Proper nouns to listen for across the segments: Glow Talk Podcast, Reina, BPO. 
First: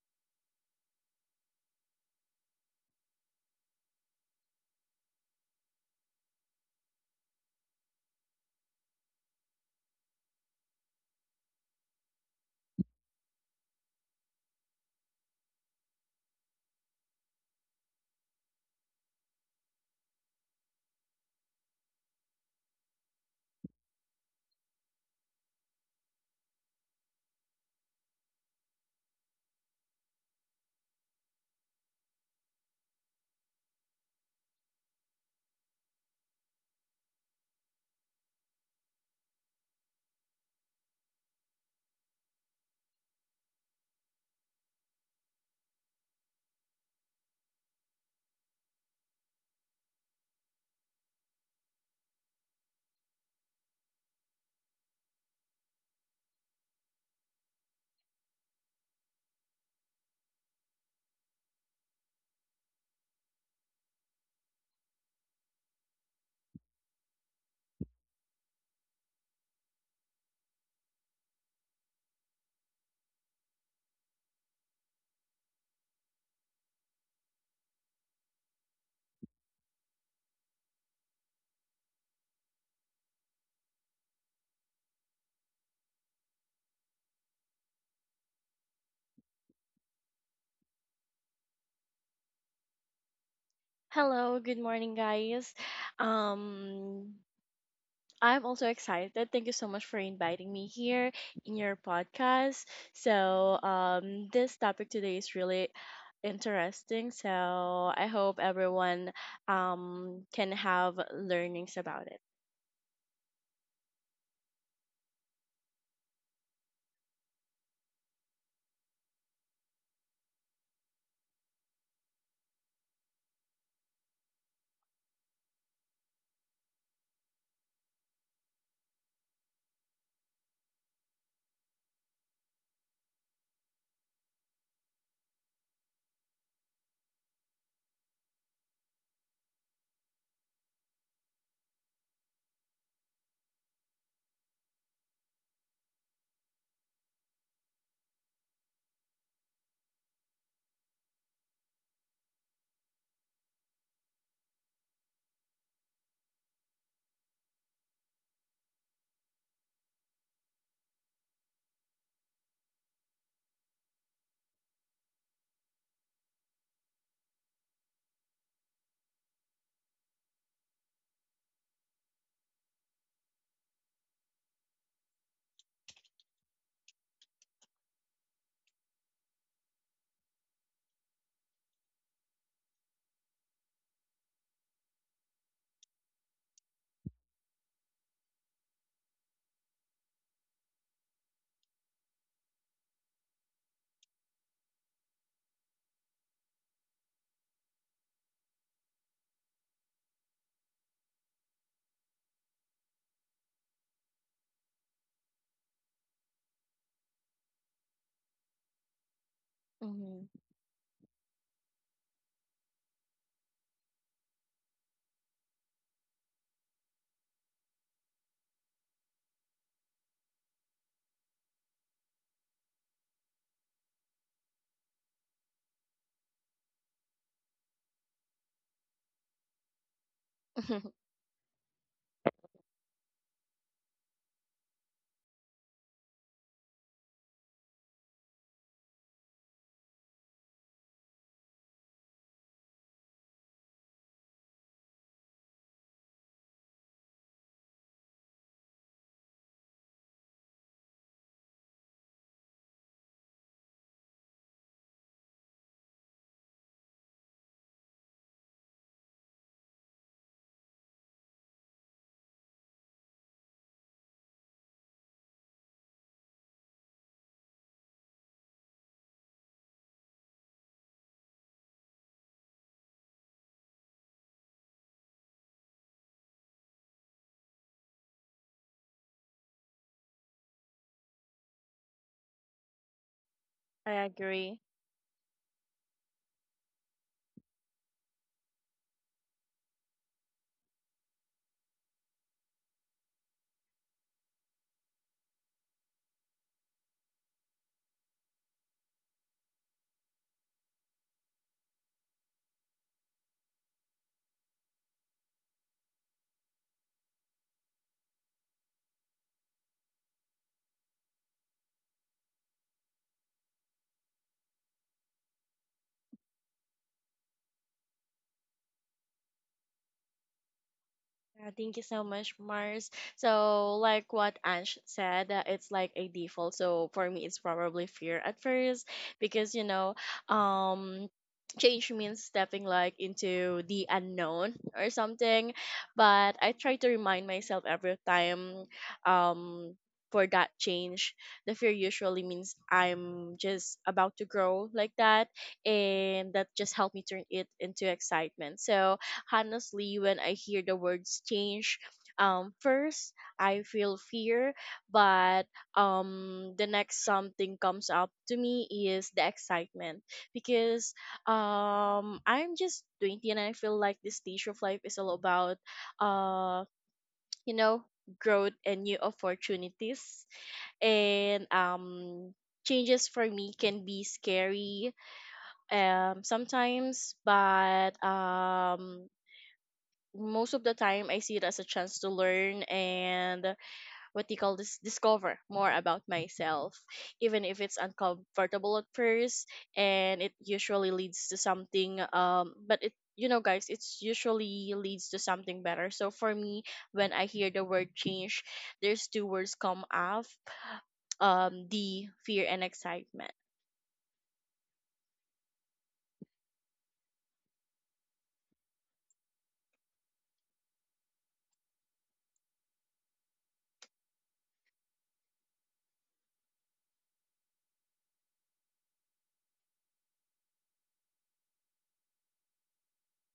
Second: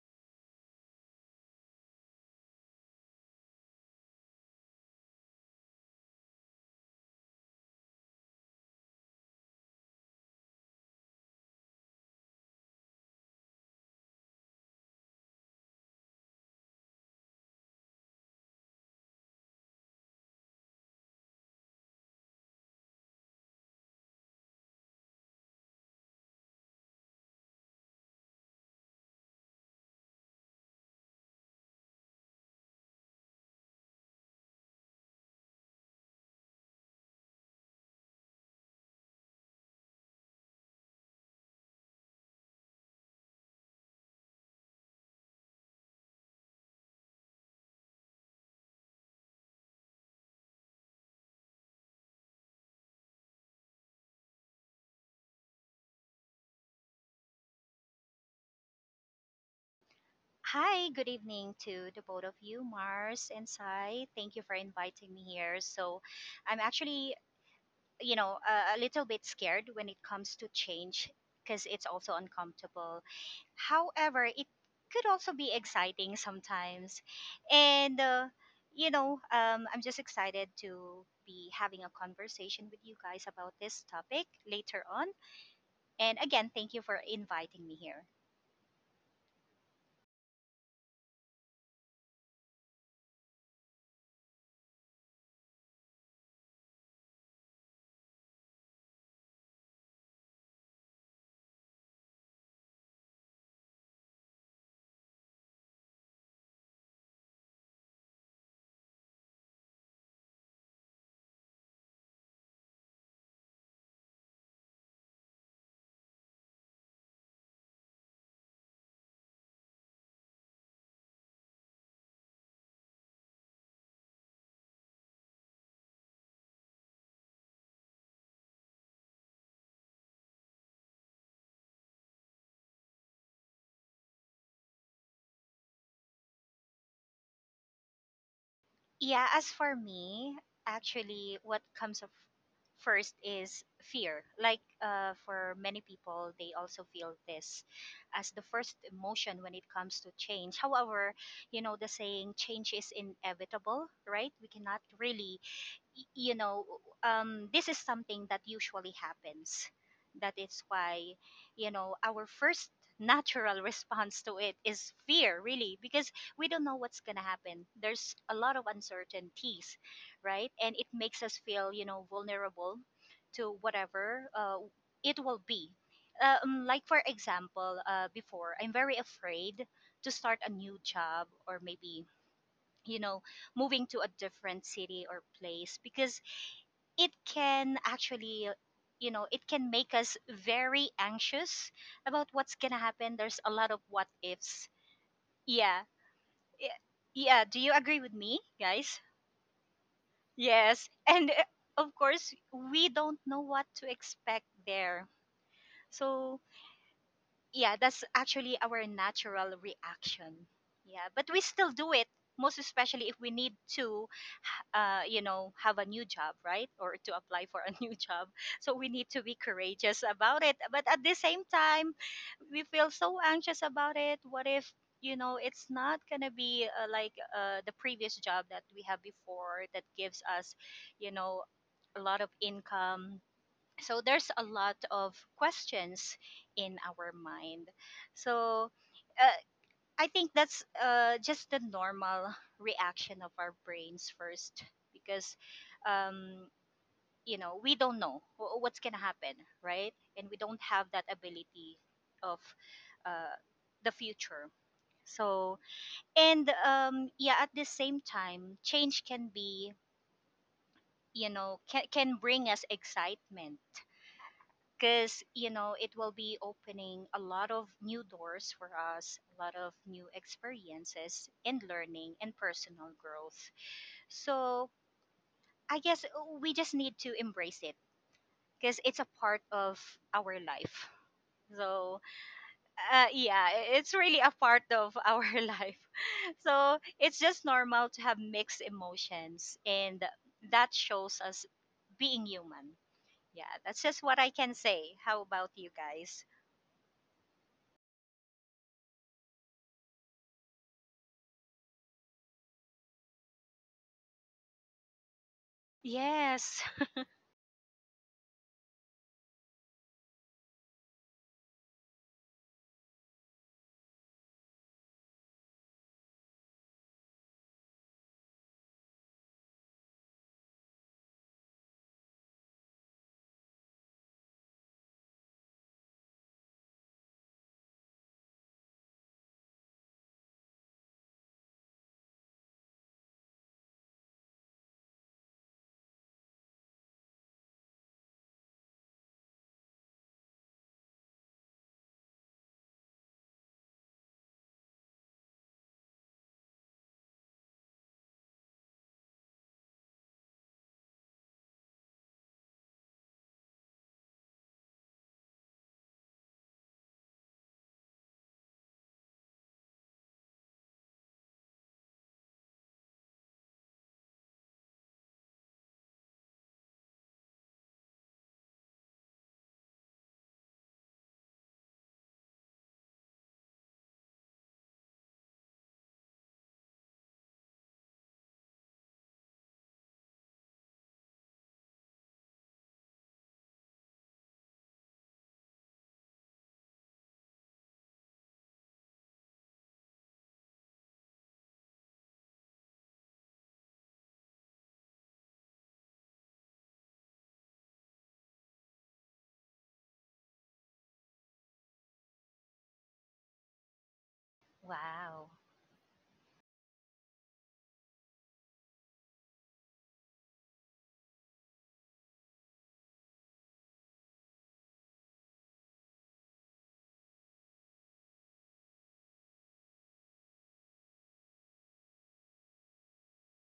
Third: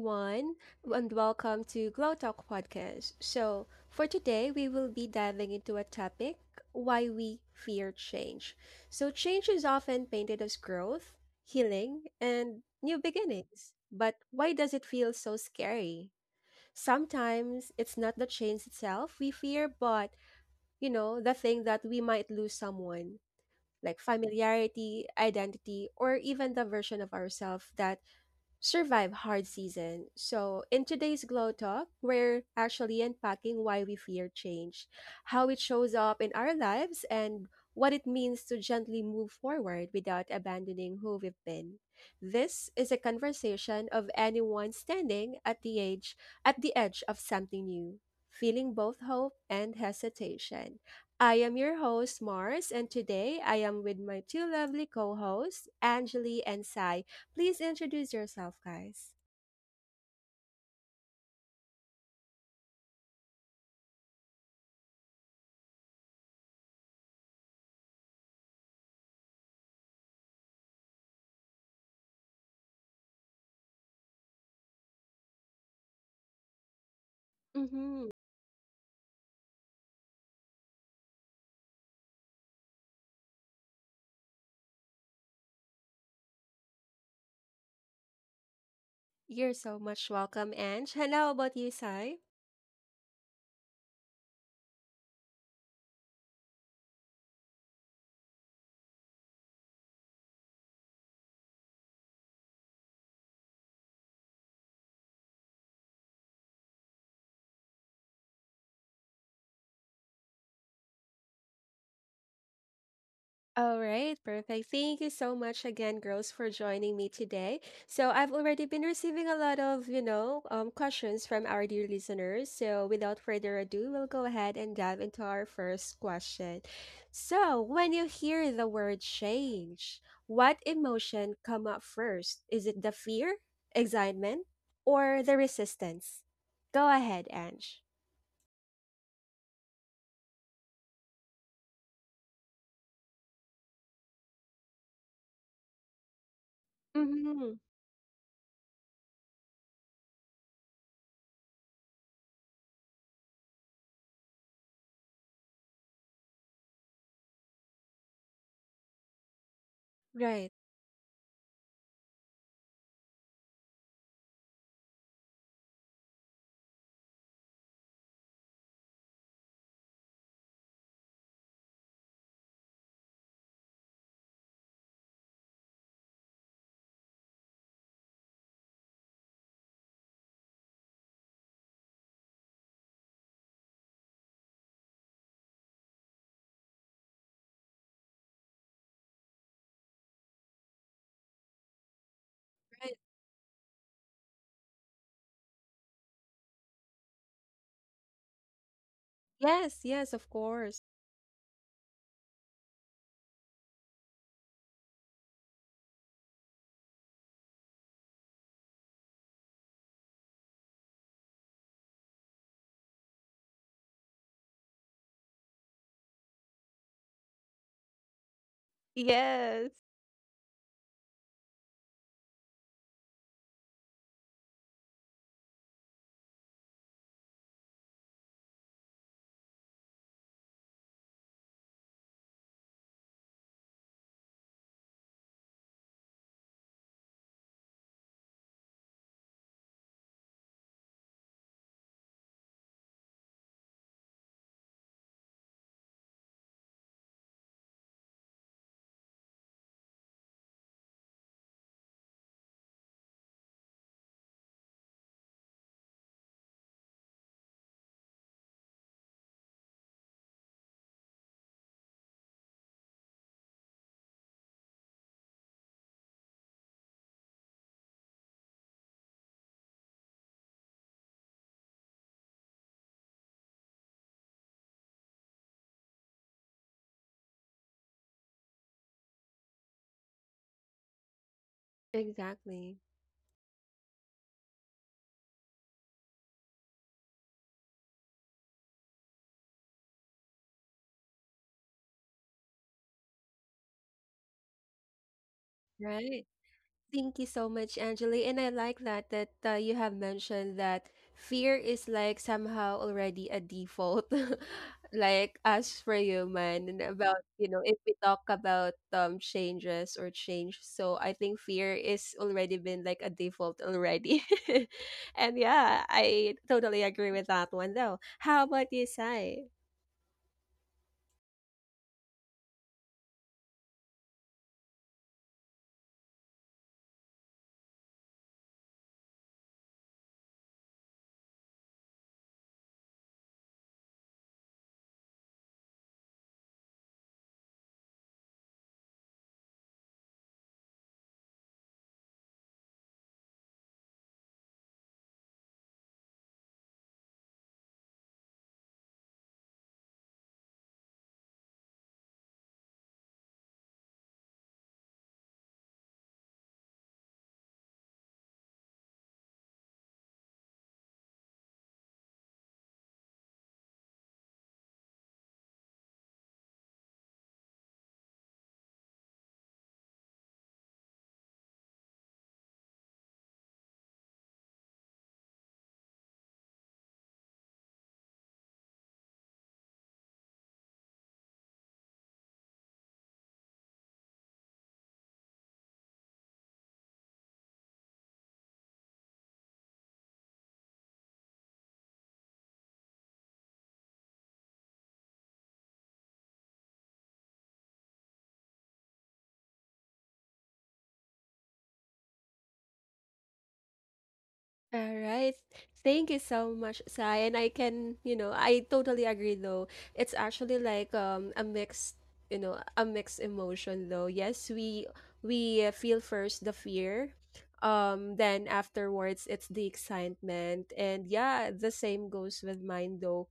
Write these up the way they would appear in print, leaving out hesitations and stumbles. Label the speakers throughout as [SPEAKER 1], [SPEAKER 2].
[SPEAKER 1] everyone, and welcome to Glow Talk Podcast. So, for today, we will be diving into a topic why we fear change. So, change is often painted as growth, healing, and new beginnings. But why does it feel so scary? Sometimes it's not the change itself we fear, but, the thing that we might lose someone, like familiarity, identity, or even the version of ourselves that survive hard season. So, in today's Glow Talk, we're actually unpacking why we fear change, how it shows up in our lives, and what it means to gently move forward without abandoning who we've been. This is a conversation of anyone standing at the edge of something new, feeling both hope and hesitation. I am your host Mars, and today I am with my two lovely co-hosts, Angeli and Sai. Please introduce yourself, guys.
[SPEAKER 2] Hi, good evening to the both of you, Mars and Sai. Thank you for inviting me here. I'm actually, you know, a little bit scared when it comes to change because it's also uncomfortable. However, it could also be exciting sometimes. And,
[SPEAKER 1] Mm-hmm.
[SPEAKER 2] uh, I'm just excited to be having a conversation with you guys about this topic later on. And again, thank you for inviting me here.
[SPEAKER 1] You're so much welcome, Ange. And how about you, Sai?
[SPEAKER 3] Hello, good morning, guys. Um, I'm also excited. Thank you so much for inviting me here in your podcast. So, this topic today is really interesting. So, I hope everyone can have learnings about it.
[SPEAKER 1] All right, perfect. Thank you so much again, girls, for joining me today. So I've already been receiving a lot of, questions from our dear listeners. So without further ado, we'll go ahead and dive into our first question. So when you hear the word change, what emotion come up first? Is it the fear, excitement, or the resistance? Go ahead, Ange.
[SPEAKER 2] Yeah, as for me, actually, what comes of first is fear. For many people, they also feel this
[SPEAKER 1] Mm-hmm.
[SPEAKER 2] as the first emotion when it comes to change. However, the saying change is inevitable, right? We cannot really y- you know this is something that usually happens. That is
[SPEAKER 1] Right,
[SPEAKER 2] why our first natural response to it is fear, really, because we don't know what's going to happen. There's a lot of uncertainties, right, and it makes us feel, you know, vulnerable to whatever it will be. Like for example, before, I'm very afraid to start a new job, or maybe, you know, moving to a different city or place, because it can actually, you know, it can make us very anxious about what's gonna
[SPEAKER 1] right.
[SPEAKER 2] happen. There's a lot of what ifs, yeah. Y- yeah, do you agree with me, guys?
[SPEAKER 1] Yes, yes, of
[SPEAKER 2] yes
[SPEAKER 1] course.
[SPEAKER 2] and uh, of course we don't know what to expect there, so yeah, that's actually our natural reaction.
[SPEAKER 3] Hmm.
[SPEAKER 2] Yeah, but we still do it, most especially if we need to, you know, have a new job, right? Or to apply for a new job. So we need to be
[SPEAKER 1] Yes.
[SPEAKER 2] courageous about it. But at the same time, we feel so anxious about it. What if, you know, it's not going to be like the previous job that we have before that gives us, you know, a lot of income. So there's a lot of questions in our mind. So uh, i think that's just the normal reaction of our brains first, because, um, you know, we don't know what's going to happen, right, and we don't have that ability of, uh, the future. So, and yeah, at the same time change can be, you know, can bring us excitement, because, you know, it will be opening a lot of new doors for us, a lot of new experiences and learning and personal growth. So I guess we just need to embrace it because it's a part of our life. So,
[SPEAKER 1] Exactly.
[SPEAKER 2] yeah, it's
[SPEAKER 3] I
[SPEAKER 2] really a part
[SPEAKER 3] agree.
[SPEAKER 2] of our life. So it's just normal to have mixed emotions, and that shows us being human. Yeah, that's just what I can say. How about you guys?
[SPEAKER 1] Right. Thank you so much, Angela. And I like that you have mentioned that fear is like somehow already a default, like us for
[SPEAKER 2] Yes.
[SPEAKER 1] human. And about if we talk about changes or change, so I think fear is already been like a default already. And yeah, I totally agree with that one though. How about you, Sai?
[SPEAKER 3] Yeah, thank you so much, Mars. So, like what Ansh said, it's like a default. So for me, it's probably fear at first because um, change means stepping like into the unknown or something. But I try to remind myself every time, um, for that change, the fear usually means I'm just about to grow like that, and that just helped me turn it into excitement. So honestly when I hear the words change. First I feel fear, but the next something comes up to me is the excitement because I'm just 20 and I feel like this stage of life is all about uh, you know, growth and new opportunities, and changes for me can be scary sometimes, but most of the time I see it as a chance to learn and what do you call this, discover more about myself, even if it's uncomfortable at first, and it usually leads to something, but it, you know guys, it's usually leads to something better. So for me, when I hear the word change, there's two words come up, the fear and excitement.
[SPEAKER 1] All
[SPEAKER 2] Wow.
[SPEAKER 1] right. Thank you so much, Sai. And I can, I totally agree though. It's actually like a mixed, a mixed emotion though. Yes, we feel first the fear. Then afterwards it's the excitement. And yeah, the same goes with mine though.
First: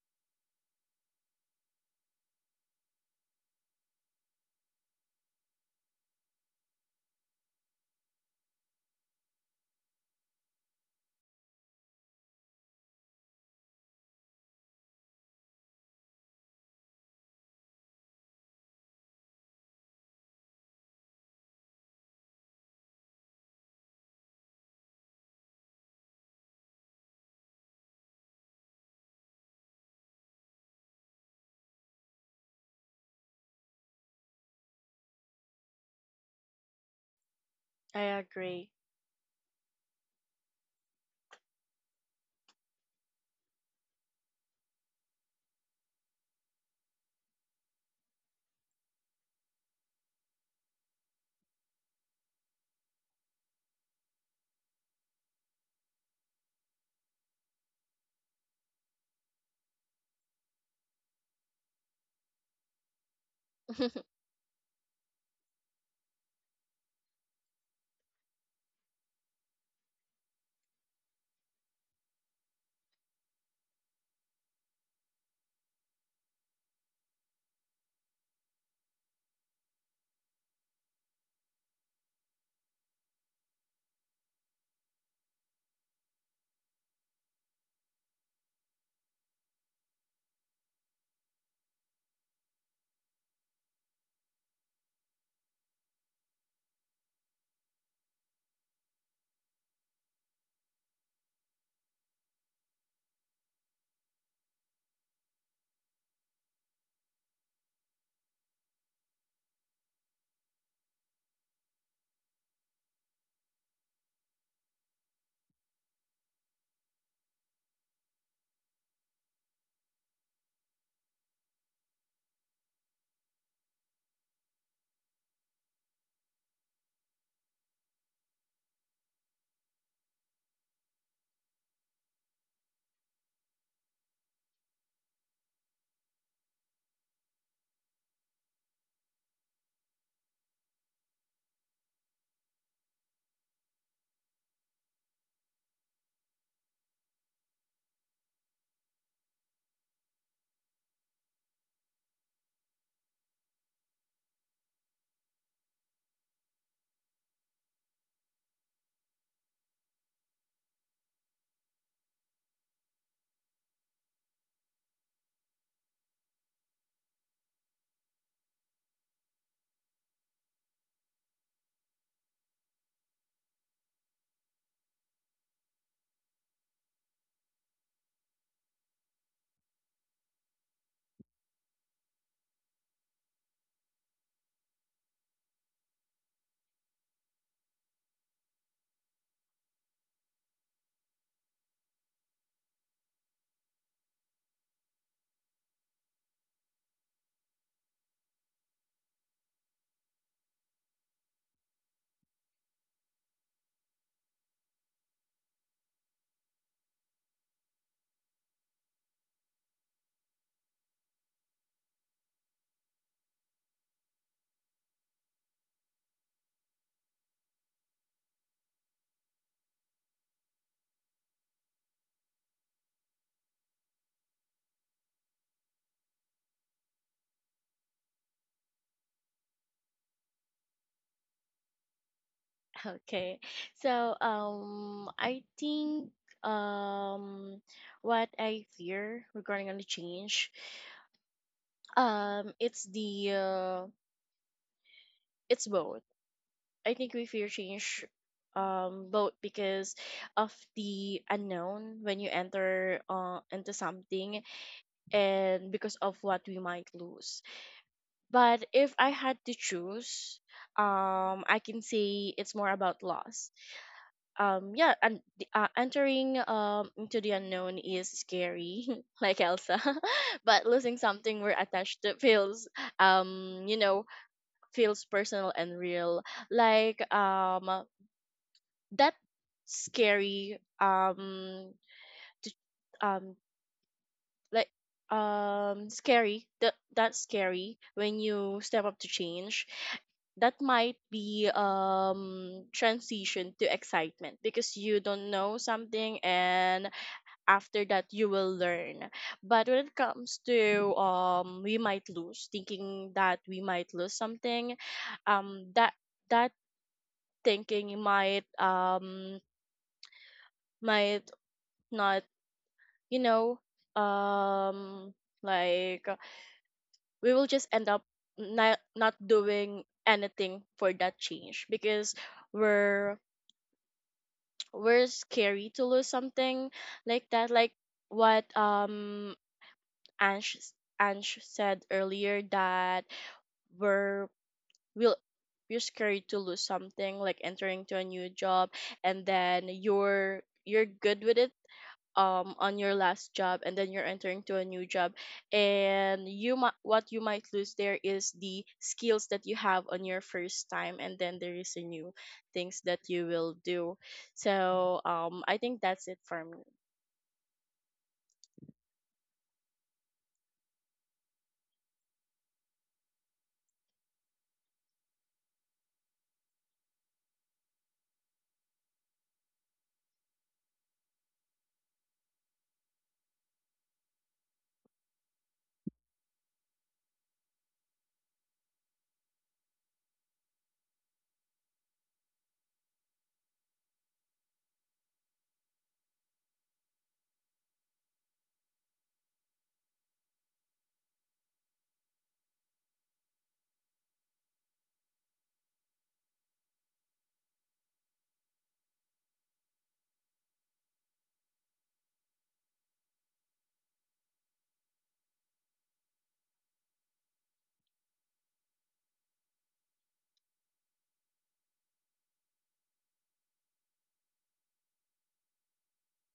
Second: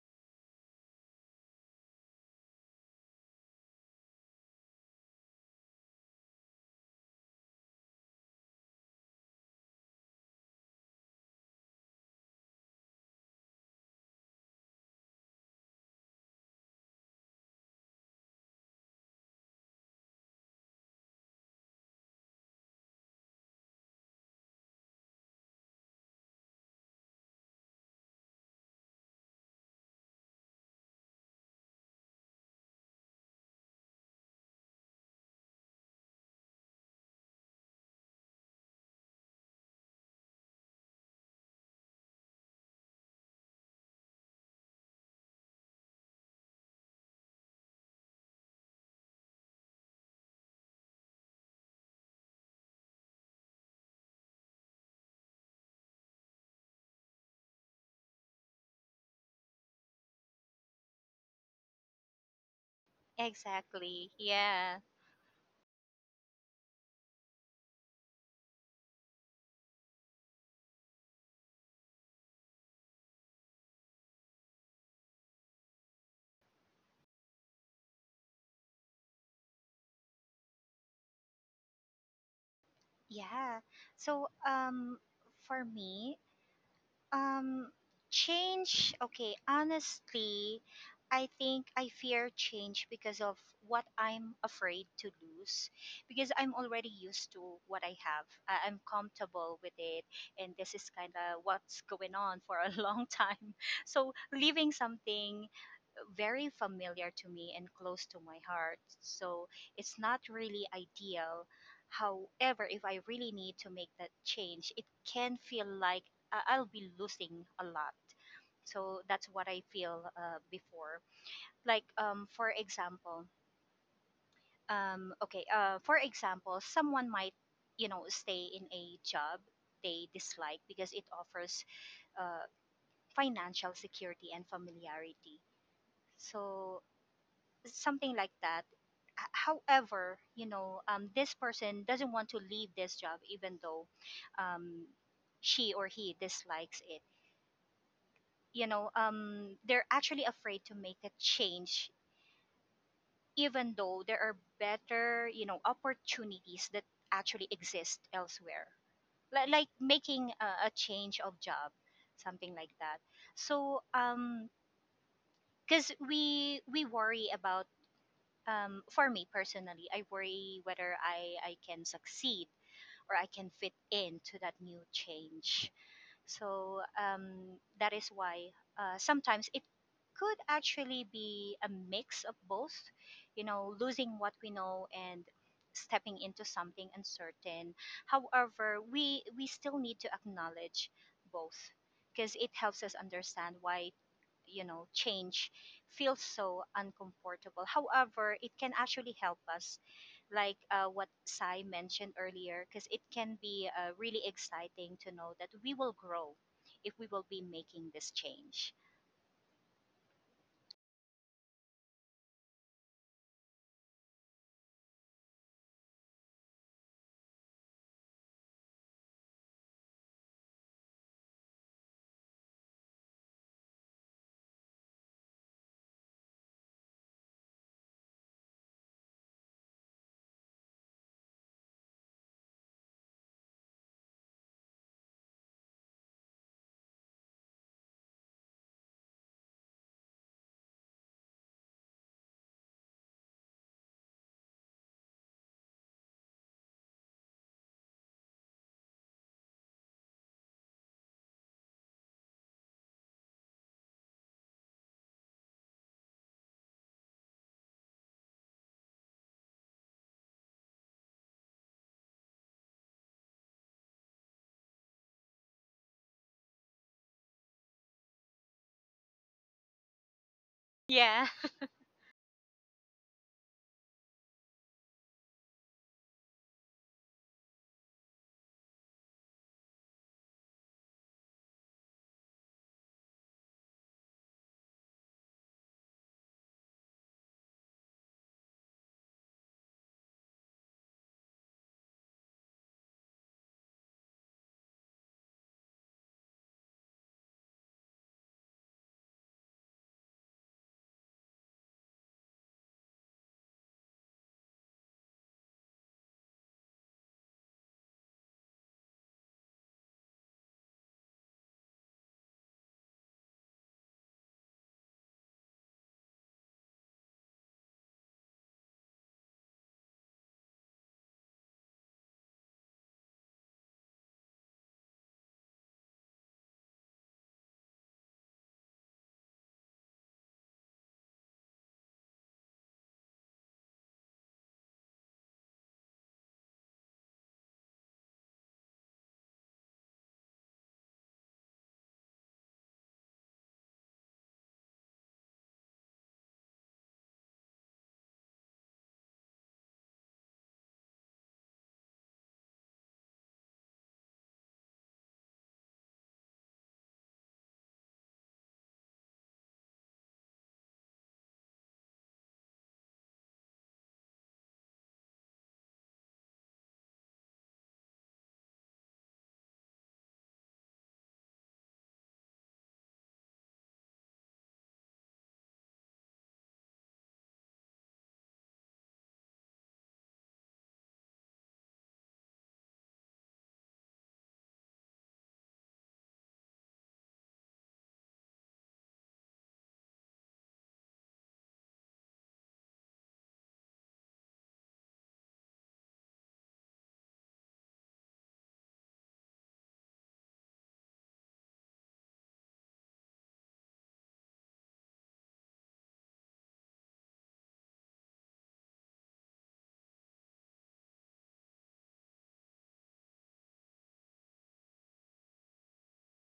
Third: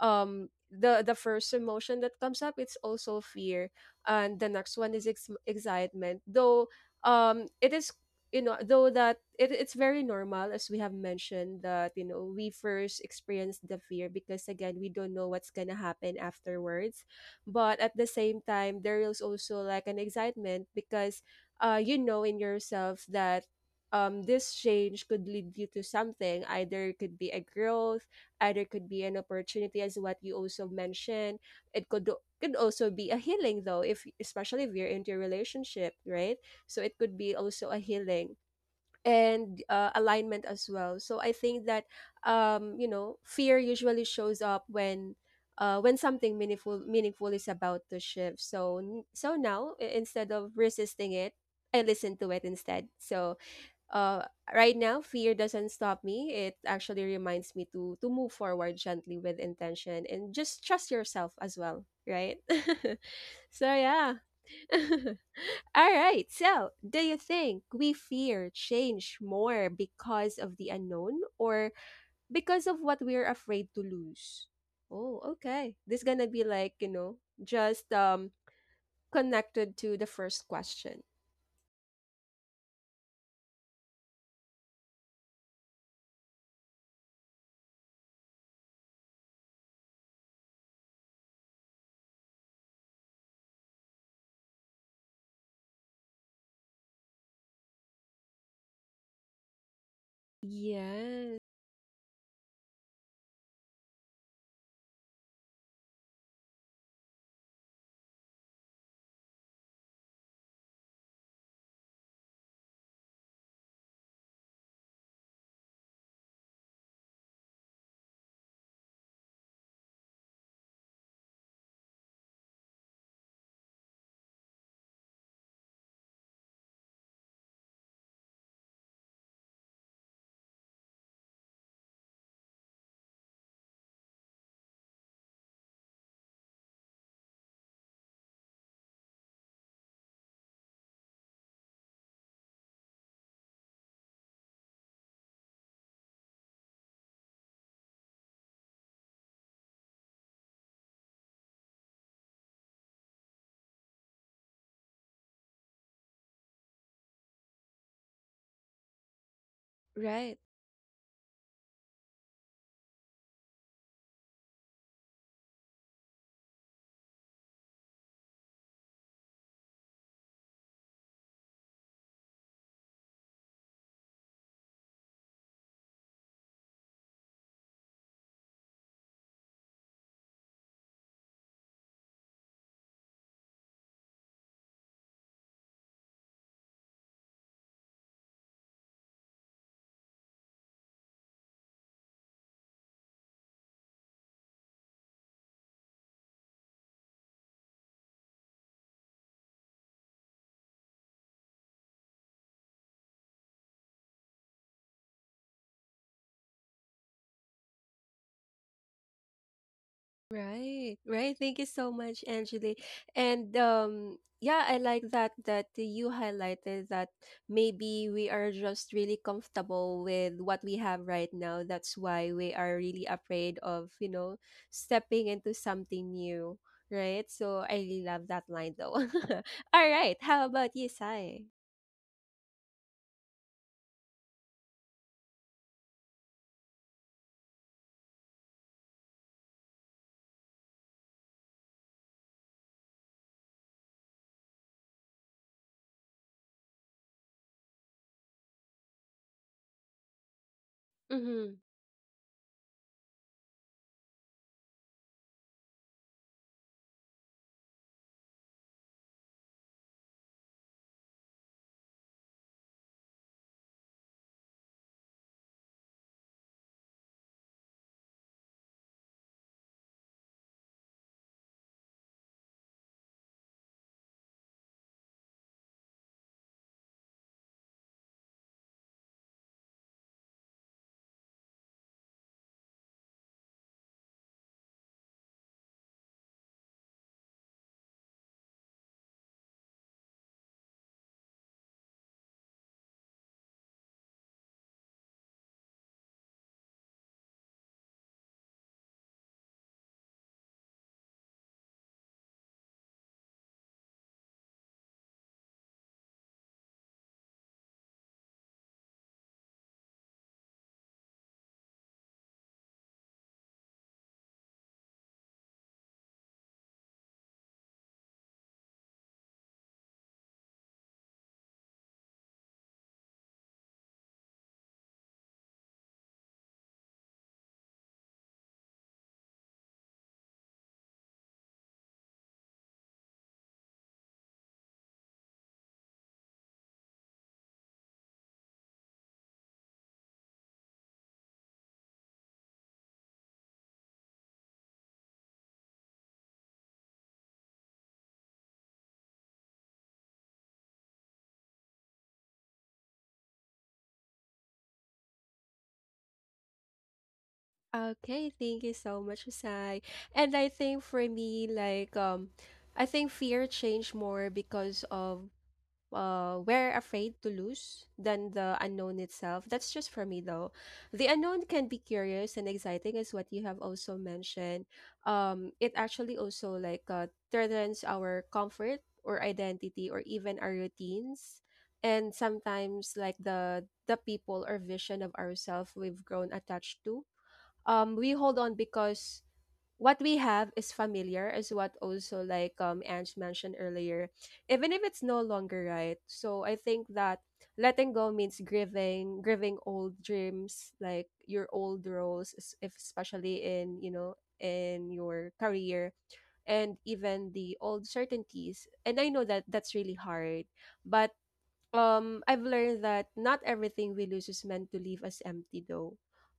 [SPEAKER 1] The first emotion that comes up, it's also fear, and the next one is excitement though. It is though that it's very normal. As we have mentioned, that we first experience the fear because, again, we don't know what's gonna happen afterwards. But at the same time, there is also like an excitement, because you know in yourself that this change could lead you to something. Either it could be a growth, either it could be an opportunity, as what you also mentioned. It Could also be a healing though, if especially if you're into a relationship, right? So it could be also a
[SPEAKER 3] I
[SPEAKER 1] healing
[SPEAKER 3] agree.
[SPEAKER 1] and alignment as well. So I think that fear usually shows up when something meaningful is about to shift. So now, instead of resisting it, I listen to it instead. So uh, right now, fear doesn't stop me. It actually reminds me to move forward gently with intention and just trust yourself as well, right? So
[SPEAKER 2] Exactly.
[SPEAKER 1] yeah.
[SPEAKER 2] Yeah.
[SPEAKER 1] All right. So, do you think we fear change more because of the unknown or because of what we're afraid to lose? Oh, okay. This gonna be like, just connected to the first question.
[SPEAKER 2] Yeah. So um for me, Um, Change. Okay, honestly, I think I fear change because of what I'm afraid to lose, because I'm already used to what I have. I'm comfortable with it, and this is kind
[SPEAKER 1] Yes.
[SPEAKER 2] of what's going on for a long time. So leaving something very familiar to me and close to my heart, so it's not really ideal. However, if I really need to make that change, it can feel like I'll be losing a lot. So that's what I feel before. Like for example, okay, for example, someone might, you know, stay in a job they dislike because it offers, uh, financial security and familiarity. So something like that. H- However, you know, this person doesn't want to leave this job, even though, um, she or he dislikes it. You know, um, they're actually afraid to make a change, even though there are better, you know, opportunities that actually exist elsewhere, like making
[SPEAKER 1] Right.
[SPEAKER 2] a change of job, something like that. So um, because we worry about, um, for me personally, I worry whether I can succeed or I can fit into that new change. That is why, sometimes it could actually be a mix of both, you know, losing what we know and stepping into something uncertain. However, we still need to acknowledge both, because it helps us understand why, you know, change feels so uncomfortable. However, it can actually help us, like, what Sai mentioned earlier, because it can be, really exciting to know that we will grow if we will be making this change.
[SPEAKER 1] Right, right. Thank you so much, Angeli. And yeah, I like that you highlighted that maybe we are just really comfortable with what we have right now. That's why we are really afraid of, stepping into something new, right? So I really love that line though. All right, how about you, Sai?
[SPEAKER 3] Okay. So, I think, um what I fear regarding on the change, um it's the uh, it's both. I think we fear change, both because of the
[SPEAKER 1] Mm-hmm.
[SPEAKER 3] unknown when you enter into something and because of what we might lose. But if I had to choose, I can say it's more about loss. Yeah, and entering into the unknown is scary, like Elsa, but losing
[SPEAKER 2] Yeah.
[SPEAKER 3] something we're attached to feels you know feels personal and real, like, that scary, to, um like, scary, that, that's scary when you step up to change, that might be transition to excitement because you don't know something and after that you will learn. But when it comes to, we might lose, thinking that we might lose something, that that thinking might not, you know um like we will just end up not doing anything for that change because we're we're scary to lose something like that, like what Ansh Ansh said earlier, that we're will you're scared to lose something, like entering to a new job, and then you're good with it, on your last job, and then you're entering to a new job, and you might, what you might lose there is the skills that you have on your first time, and then there is a new things that you will do. So, I think that's it for me.
[SPEAKER 1] Okay, thank you so much, Sai. And I think for me, like I think fear changed more because of we're afraid to lose than the unknown itself. That's just for me though. The unknown can be curious and exciting, as what you have also mentioned. It actually also like threatens our comfort or identity or even our routines, and sometimes like the people or vision of ourself we've grown attached to. We hold on because what we have is familiar, is what also like Ange mentioned earlier, even if it's no longer right. So I think that letting go means grieving, grieving old dreams, like your old roles, es- if especially in in your career and even the old certainties. And I know that that's really hard, but I've learned that not everything we lose is meant to leave us empty though.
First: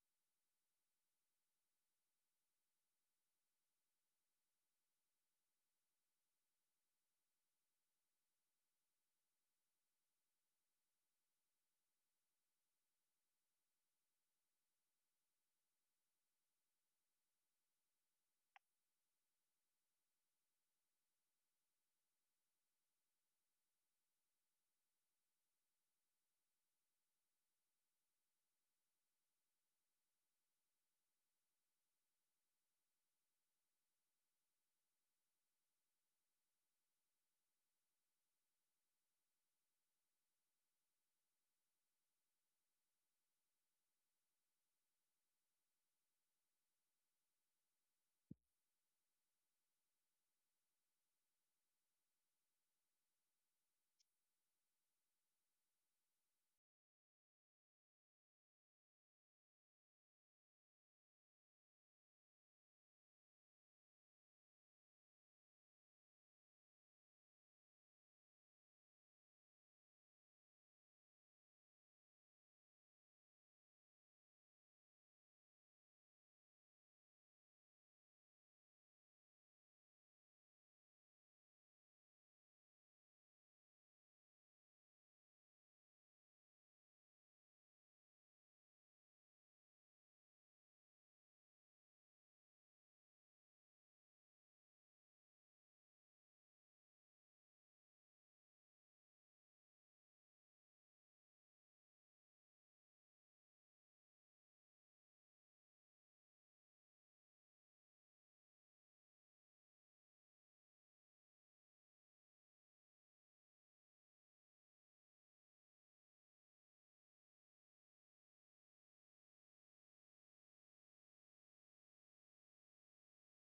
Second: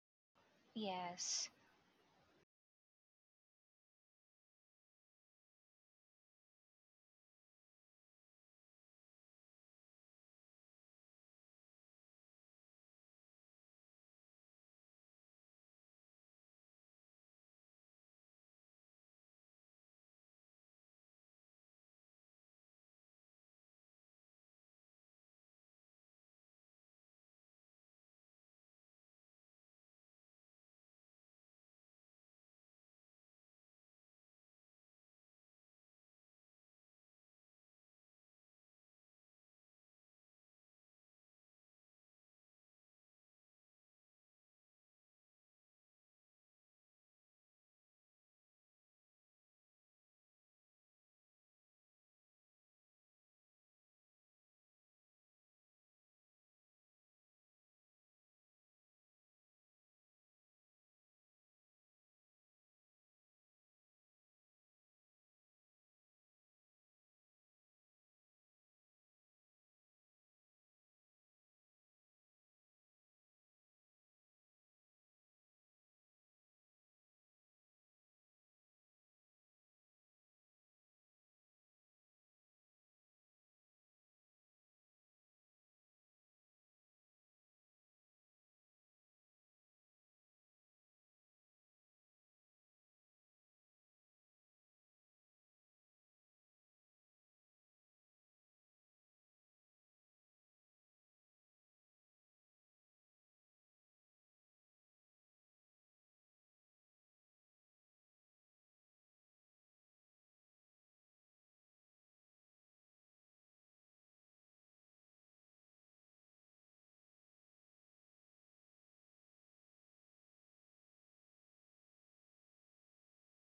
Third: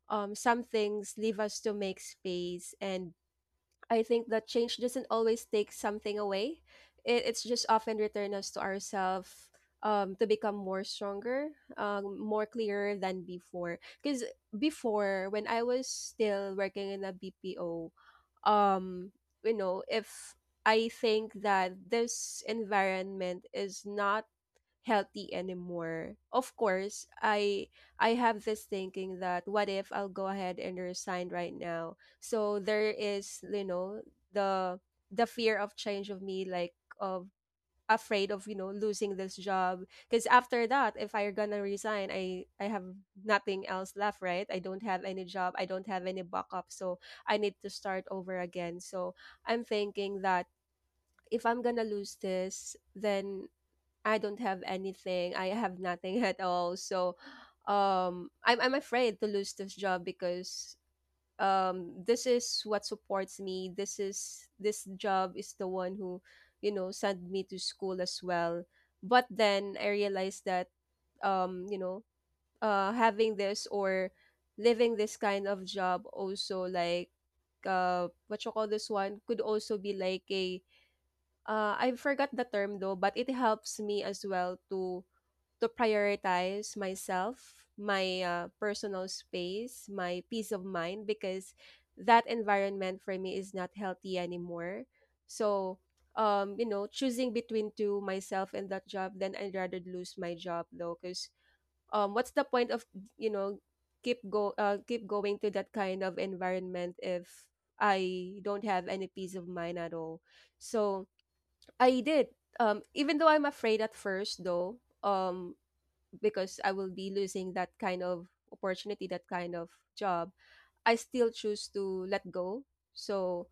[SPEAKER 1] Some things leave
[SPEAKER 2] Yes.
[SPEAKER 1] us to make space, and I think that change doesn't always take something away. It's just often return us to ourselves, to become more stronger, more clearer than before. Because before, when I was still working in a BPO, um, if I think that this environment is not healthy anymore. Of course, I have this thinking, that what if I'll go ahead and resign right now? So there is, the the fear of change of me, like of afraid of, losing this job. Because after that, if I'm gonna resign, I have nothing else left, right? I don't have any job, I don't have any backup, so I need to start over again. So I'm thinking that if I'm gonna lose this, then I don't have anything. I have nothing at all. So, I'm afraid to lose this job because this is what supports me. This is, this job is the one who, sent me to school as well. But then I realized that, um, you know, having this or living this kind of job also like what you call this, one could also be like a, I forgot the term though, but it helps me as well to prioritize myself, my personal space, my peace of mind, because that environment for me is not healthy anymore. So, choosing between two, myself and that job, then I'd rather lose my job though, because what's the point of you know keep going to that kind of environment if I don't have any peace of mind at all. So I did. Even though I'm afraid at first, though, um, because I will be losing that kind of opportunity, that kind of job, I still choose to let go. So,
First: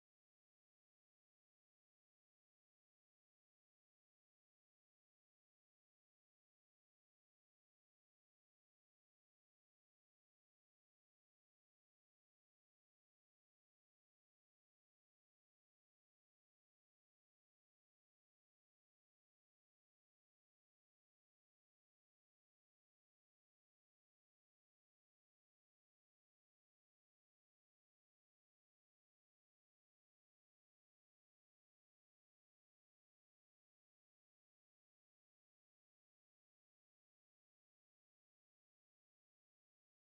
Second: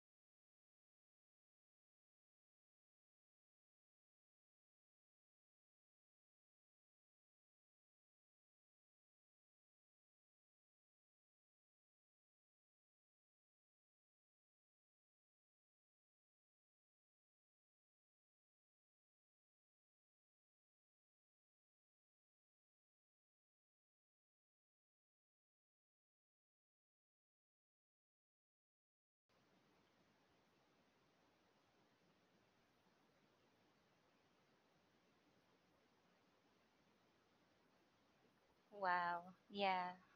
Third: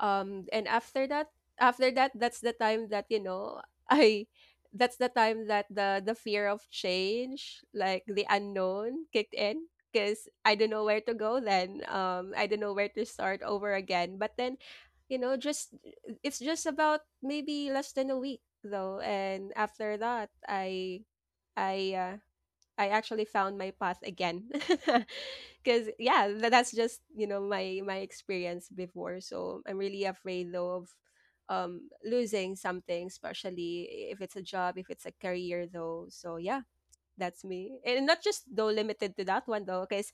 [SPEAKER 1] and after that, that's the time that, I, that's the time that the fear of change, like the unknown, kicked in, because I don't know where to go then. I don't know where to start over again. But then, just it's just about maybe less than a week though, and after that i uh, I actually found my path again. Because yeah, that's just my experience before. So I'm really afraid though of losing something, especially if it's a job, if it's a career though. So yeah, that's me, and not just though limited to
[SPEAKER 2] Wow.
[SPEAKER 1] that one though,
[SPEAKER 2] Yeah.
[SPEAKER 1] because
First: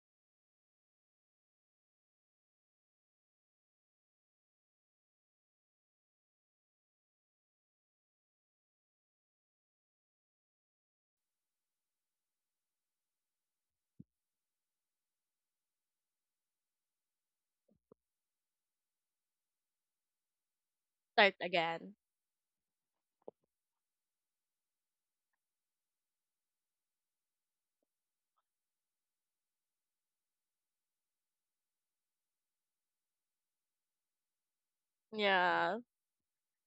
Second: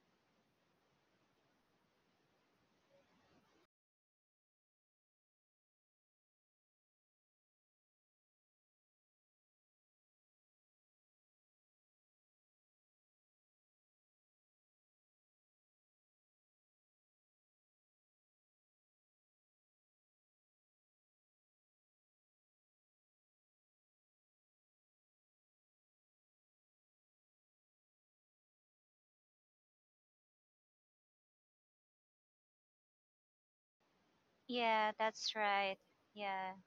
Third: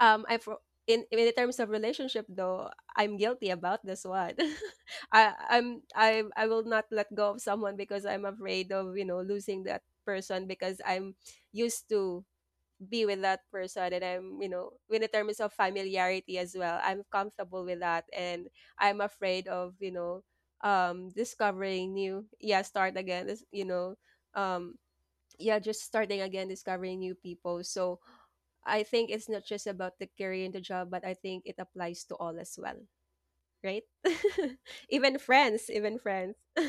[SPEAKER 1] I for in terms of relationship though, I'm guilty about this one. I I'm I will not let go of someone because I'm afraid of, losing that person, because I'm used to be with that person and I'm, in the terms of familiarity as well, I'm comfortable with that, and I'm afraid of,
[SPEAKER 3] Start
[SPEAKER 1] discovering
[SPEAKER 3] again.
[SPEAKER 1] new, yeah, start again, this um yeah, just starting again, discovering new people. So I think it's not just about the career and the job, but I think it applies to all as well, right?
[SPEAKER 2] Yeah,
[SPEAKER 1] Even
[SPEAKER 2] that's
[SPEAKER 1] friends,
[SPEAKER 3] Yeah,
[SPEAKER 2] right.
[SPEAKER 1] even friends.
[SPEAKER 2] Yeah.
[SPEAKER 1] All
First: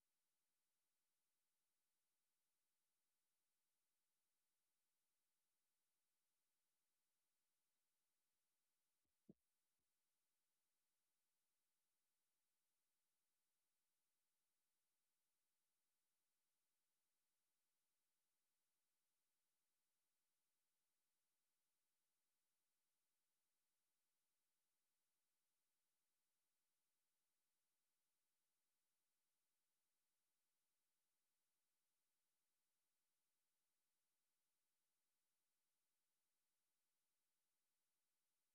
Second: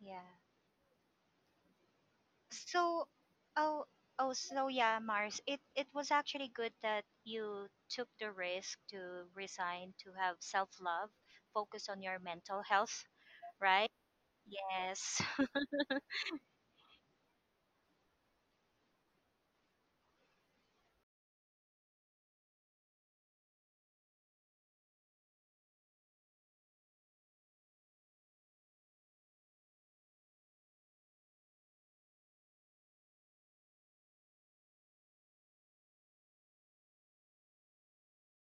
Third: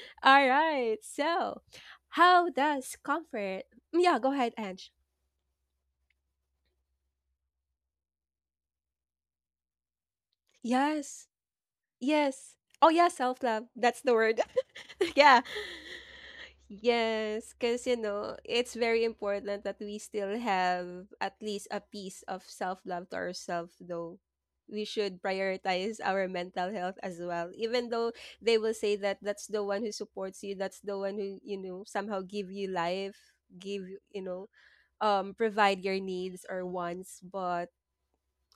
[SPEAKER 2] Yeah.
[SPEAKER 1] right. So, how does
[SPEAKER 2] So,
[SPEAKER 1] comfort?
[SPEAKER 2] oh,
[SPEAKER 1] Yeah,
[SPEAKER 2] oh,
[SPEAKER 1] go ahead,
[SPEAKER 2] so
[SPEAKER 1] Ange.
[SPEAKER 2] yeah, Mars, it was actually good that you took the risk to resign, to have self love,
[SPEAKER 1] Yes.
[SPEAKER 2] focus on your
[SPEAKER 1] Yes.
[SPEAKER 2] mental
[SPEAKER 1] Oh
[SPEAKER 2] health,
[SPEAKER 1] yeah, self-love.
[SPEAKER 2] right?
[SPEAKER 1] That's the word.
[SPEAKER 2] Yes.
[SPEAKER 1] Yeah. Yes, because you know, it's very important that we still have at least a piece of self-love to ourselves, though. We should prioritize our mental health as well. Even though they will say that that's the one who supports you, that's the one who, somehow give you life, give you, provide your needs or wants, but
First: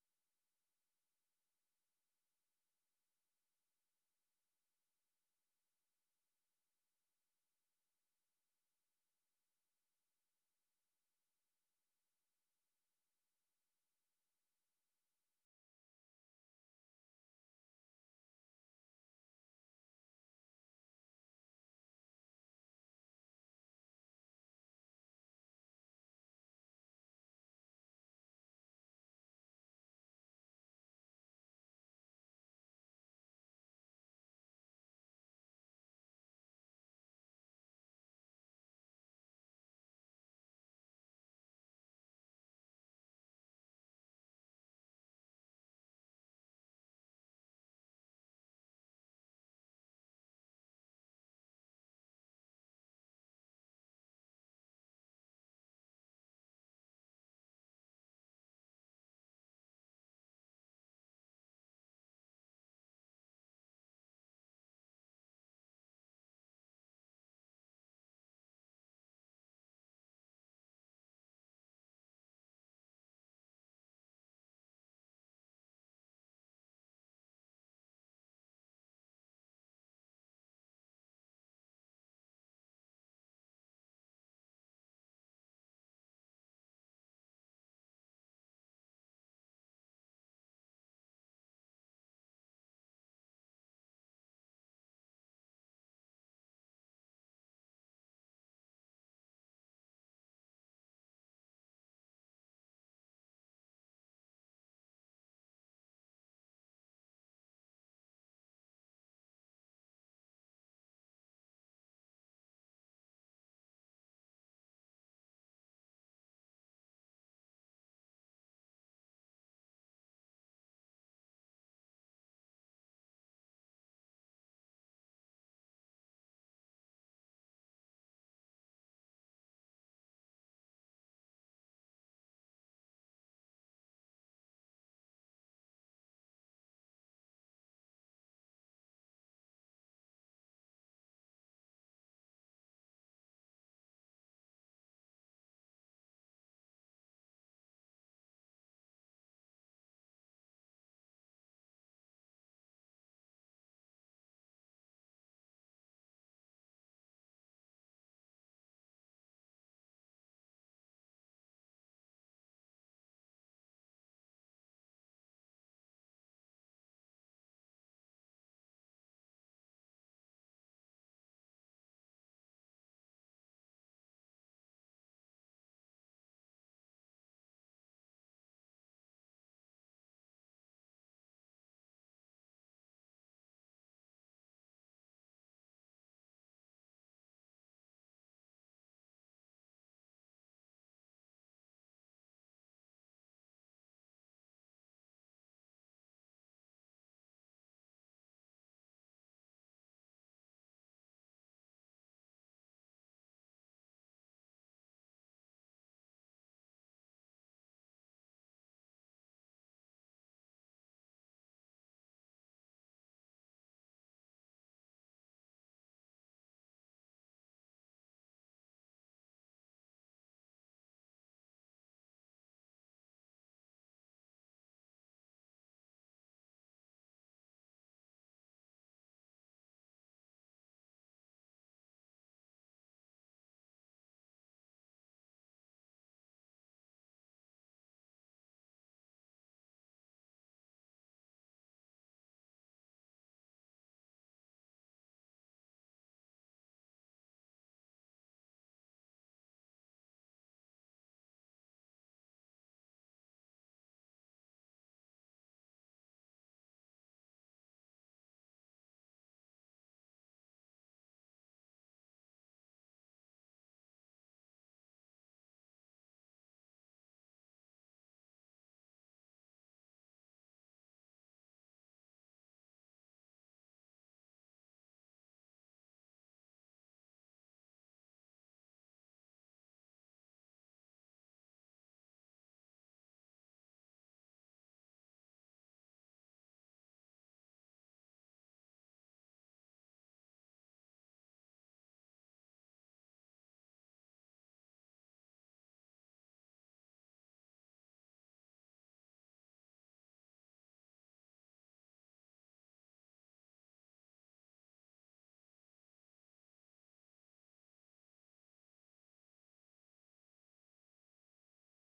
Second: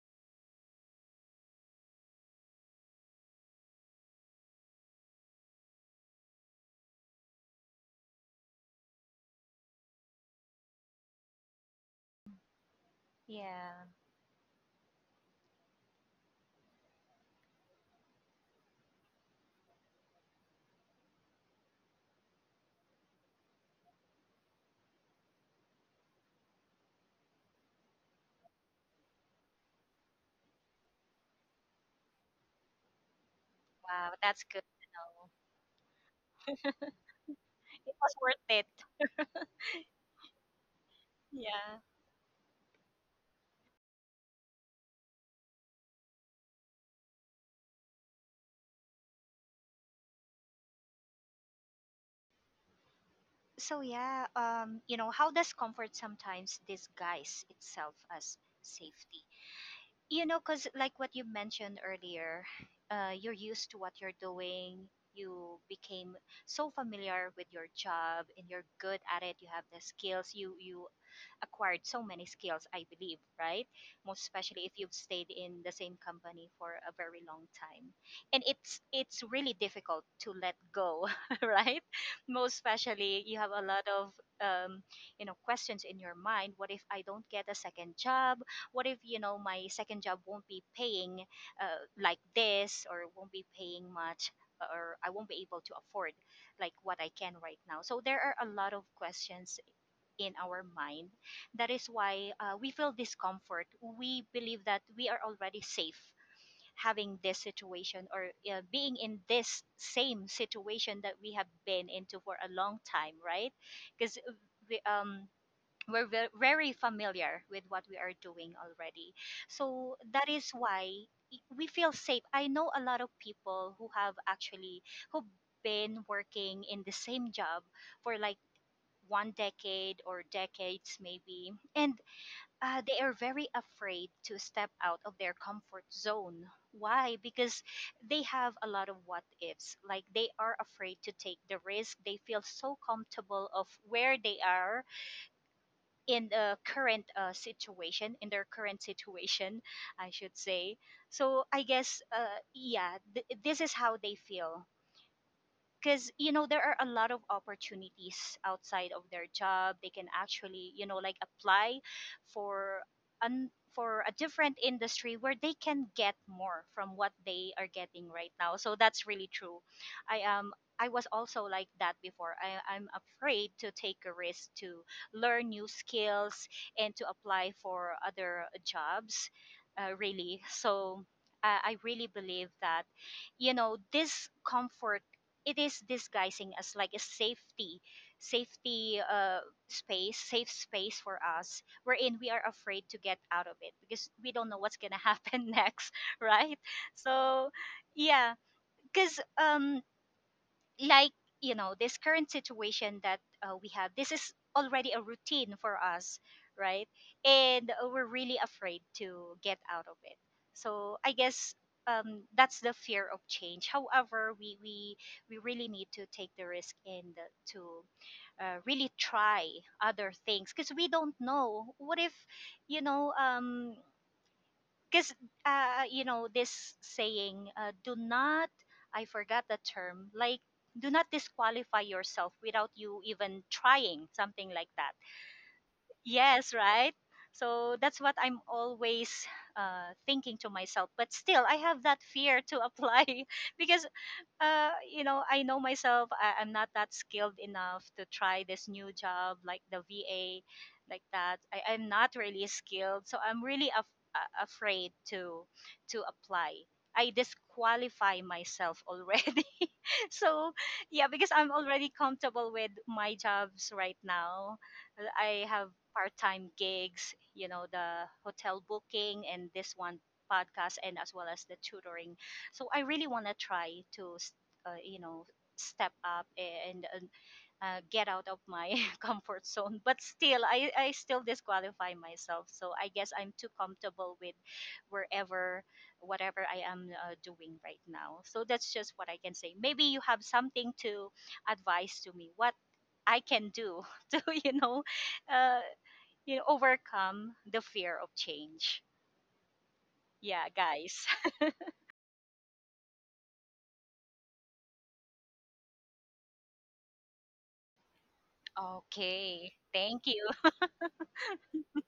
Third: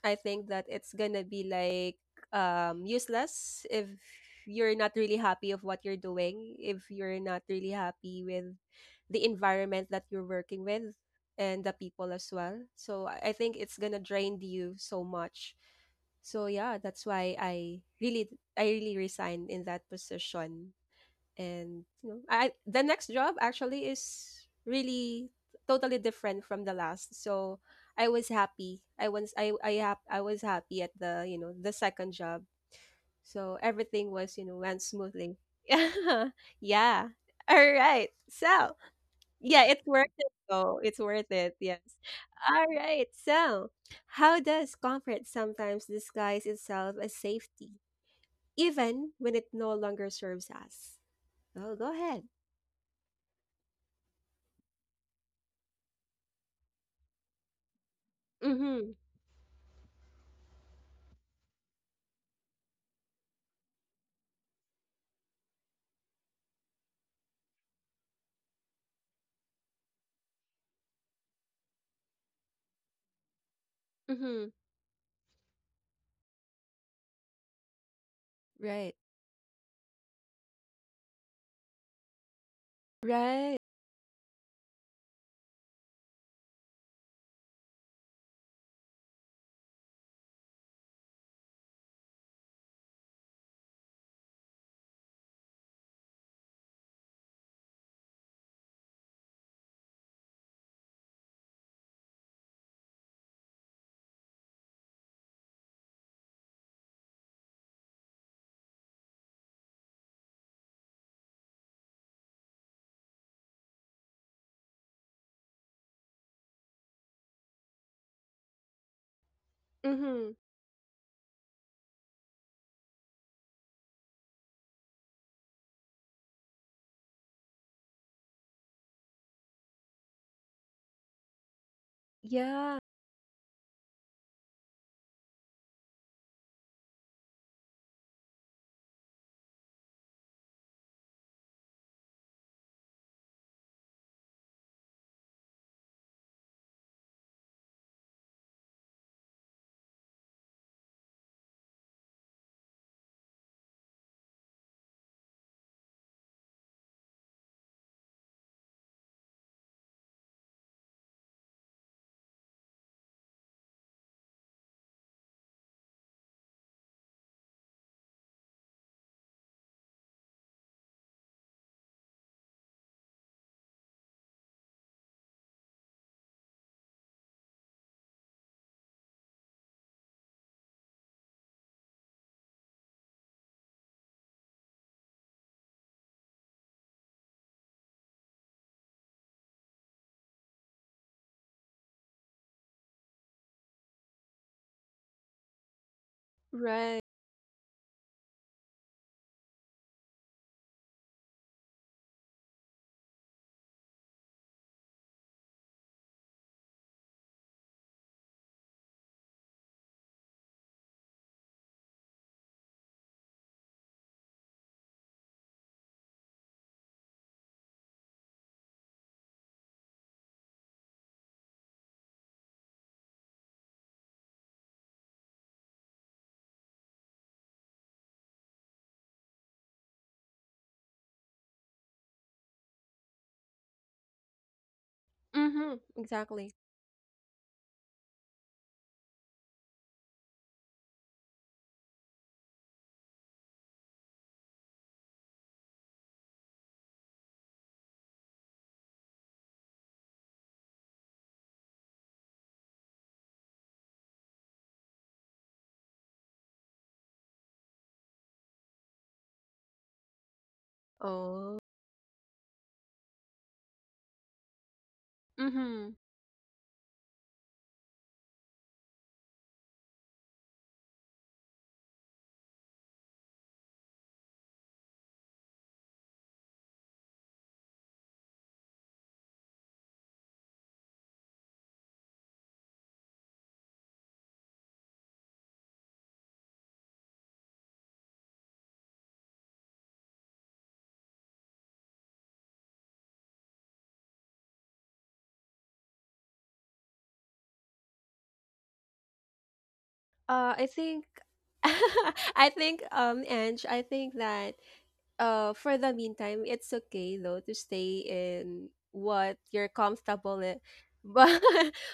[SPEAKER 1] I think that it's gonna be like useless if you're not really happy of what you're doing, if you're not really happy with the environment that you're working with and the people as well. So I think it's
[SPEAKER 2] Yeah.
[SPEAKER 1] gonna drain you so much. So yeah, that's why I really resigned in that position. And you know I the next job actually is really totally different from the last. So I was happy I was I, hap- I was happy at the you know the second job. So everything
[SPEAKER 2] Wow,
[SPEAKER 1] was
[SPEAKER 2] that's good
[SPEAKER 1] went
[SPEAKER 2] to know.
[SPEAKER 1] smoothly yeah. Yeah. All
[SPEAKER 2] It
[SPEAKER 1] right,
[SPEAKER 2] was worth it.
[SPEAKER 1] so yeah, it's worth it though, it's worth it,
[SPEAKER 2] Yeah.
[SPEAKER 1] yes. All right, so how does comfort sometimes disguise itself as safety, even when it no longer serves us? Oh, go ahead.
[SPEAKER 2] So yeah, you know, how does comfort sometimes disguise itself as
[SPEAKER 1] Mhm.
[SPEAKER 2] safety? You know, because like what you mentioned earlier, you're used to what you're doing. You became so familiar with your job, and you're good at it. You have the skills. You acquired so many skills, I believe, right? Most
[SPEAKER 1] Mhm.
[SPEAKER 2] especially if you've stayed in the same company for a very long time. And
[SPEAKER 1] Right.
[SPEAKER 2] it's really difficult to let go, right? Most especially you have
[SPEAKER 1] Right.
[SPEAKER 2] a lot of, um, you know, questions in your mind. What if I don't get a second job? What if, you know, my second job won't be paying, like this, or won't be paying much? Or I won't be able to afford like what I can right now. So there are a lot of questions in our mind. That is why, we feel discomfort. We believe that we are already safe having this situation, or, being in this same situation that we have been into for a long time, right? Because we, um, we're very familiar with what we are doing already. So that
[SPEAKER 1] Mhm.
[SPEAKER 2] is why we feel safe. I know a lot of people who have actually who been working in the same job for like one decade or decades maybe, and,
[SPEAKER 1] Yeah.
[SPEAKER 2] they are very afraid to step out of their comfort zone. Why? Because they have a lot of what ifs, like they are afraid to take the risk. They feel so comfortable of where they are in the current situation, I should say. So I guess, yeah, this is how they feel, because, you know, there are a lot of opportunities outside of their job. They can actually, you know, like apply for for a different industry where they can get more from what they are getting right now. So that's really true. I am i was also like that before. I'm afraid to take a risk to learn new skills and to apply for other jobs, really. So, I really believe that, you know, discomfort, it is disguising as like a safety uh, safe space for us, wherein we are afraid to get out of it because we don't know what's gonna happen next, right?
[SPEAKER 1] Right.
[SPEAKER 2] So yeah, because, um, like, you know, this current situation that, we have, this is already a routine for us, right, and, we're really afraid to get out of it. So I guess, that's the fear of change. However, we really need to take the risk, and, to, really try other things, because we don't know what if, you know, um, because, you know, this saying, do not, I forgot the term, like, do not disqualify yourself without you even trying, something like that.
[SPEAKER 1] Mhm. Exactly.
[SPEAKER 2] Yes, right? So that's what I'm always, thinking to myself, but still I have that fear to apply because, you know, I know myself. I'm not that skilled enough to try this new job, like the VA, like that. I'm not really skilled, so I'm really afraid to apply. I disqualify myself already. So, yeah, because I'm
[SPEAKER 1] Oh.
[SPEAKER 2] already comfortable with my jobs right now. I have
[SPEAKER 1] Mhm.
[SPEAKER 2] part-time gigs, you know, the hotel booking and this one podcast, and as well as the tutoring. So I really want to try to, you know, step up and, get out of my comfort zone. But still, I still disqualify myself. So I guess I'm too comfortable with wherever, whatever I am, doing right now. So that's just what I can say. Maybe you have something to advise to me, what I can do to, uh, you know, overcome the fear of change. Yeah,
[SPEAKER 1] I think,
[SPEAKER 2] guys.
[SPEAKER 1] Ange, I think that for the meantime, it's okay though to stay in what
[SPEAKER 2] Okay.
[SPEAKER 1] you're
[SPEAKER 2] Thank
[SPEAKER 1] comfortable
[SPEAKER 2] you.
[SPEAKER 1] in. But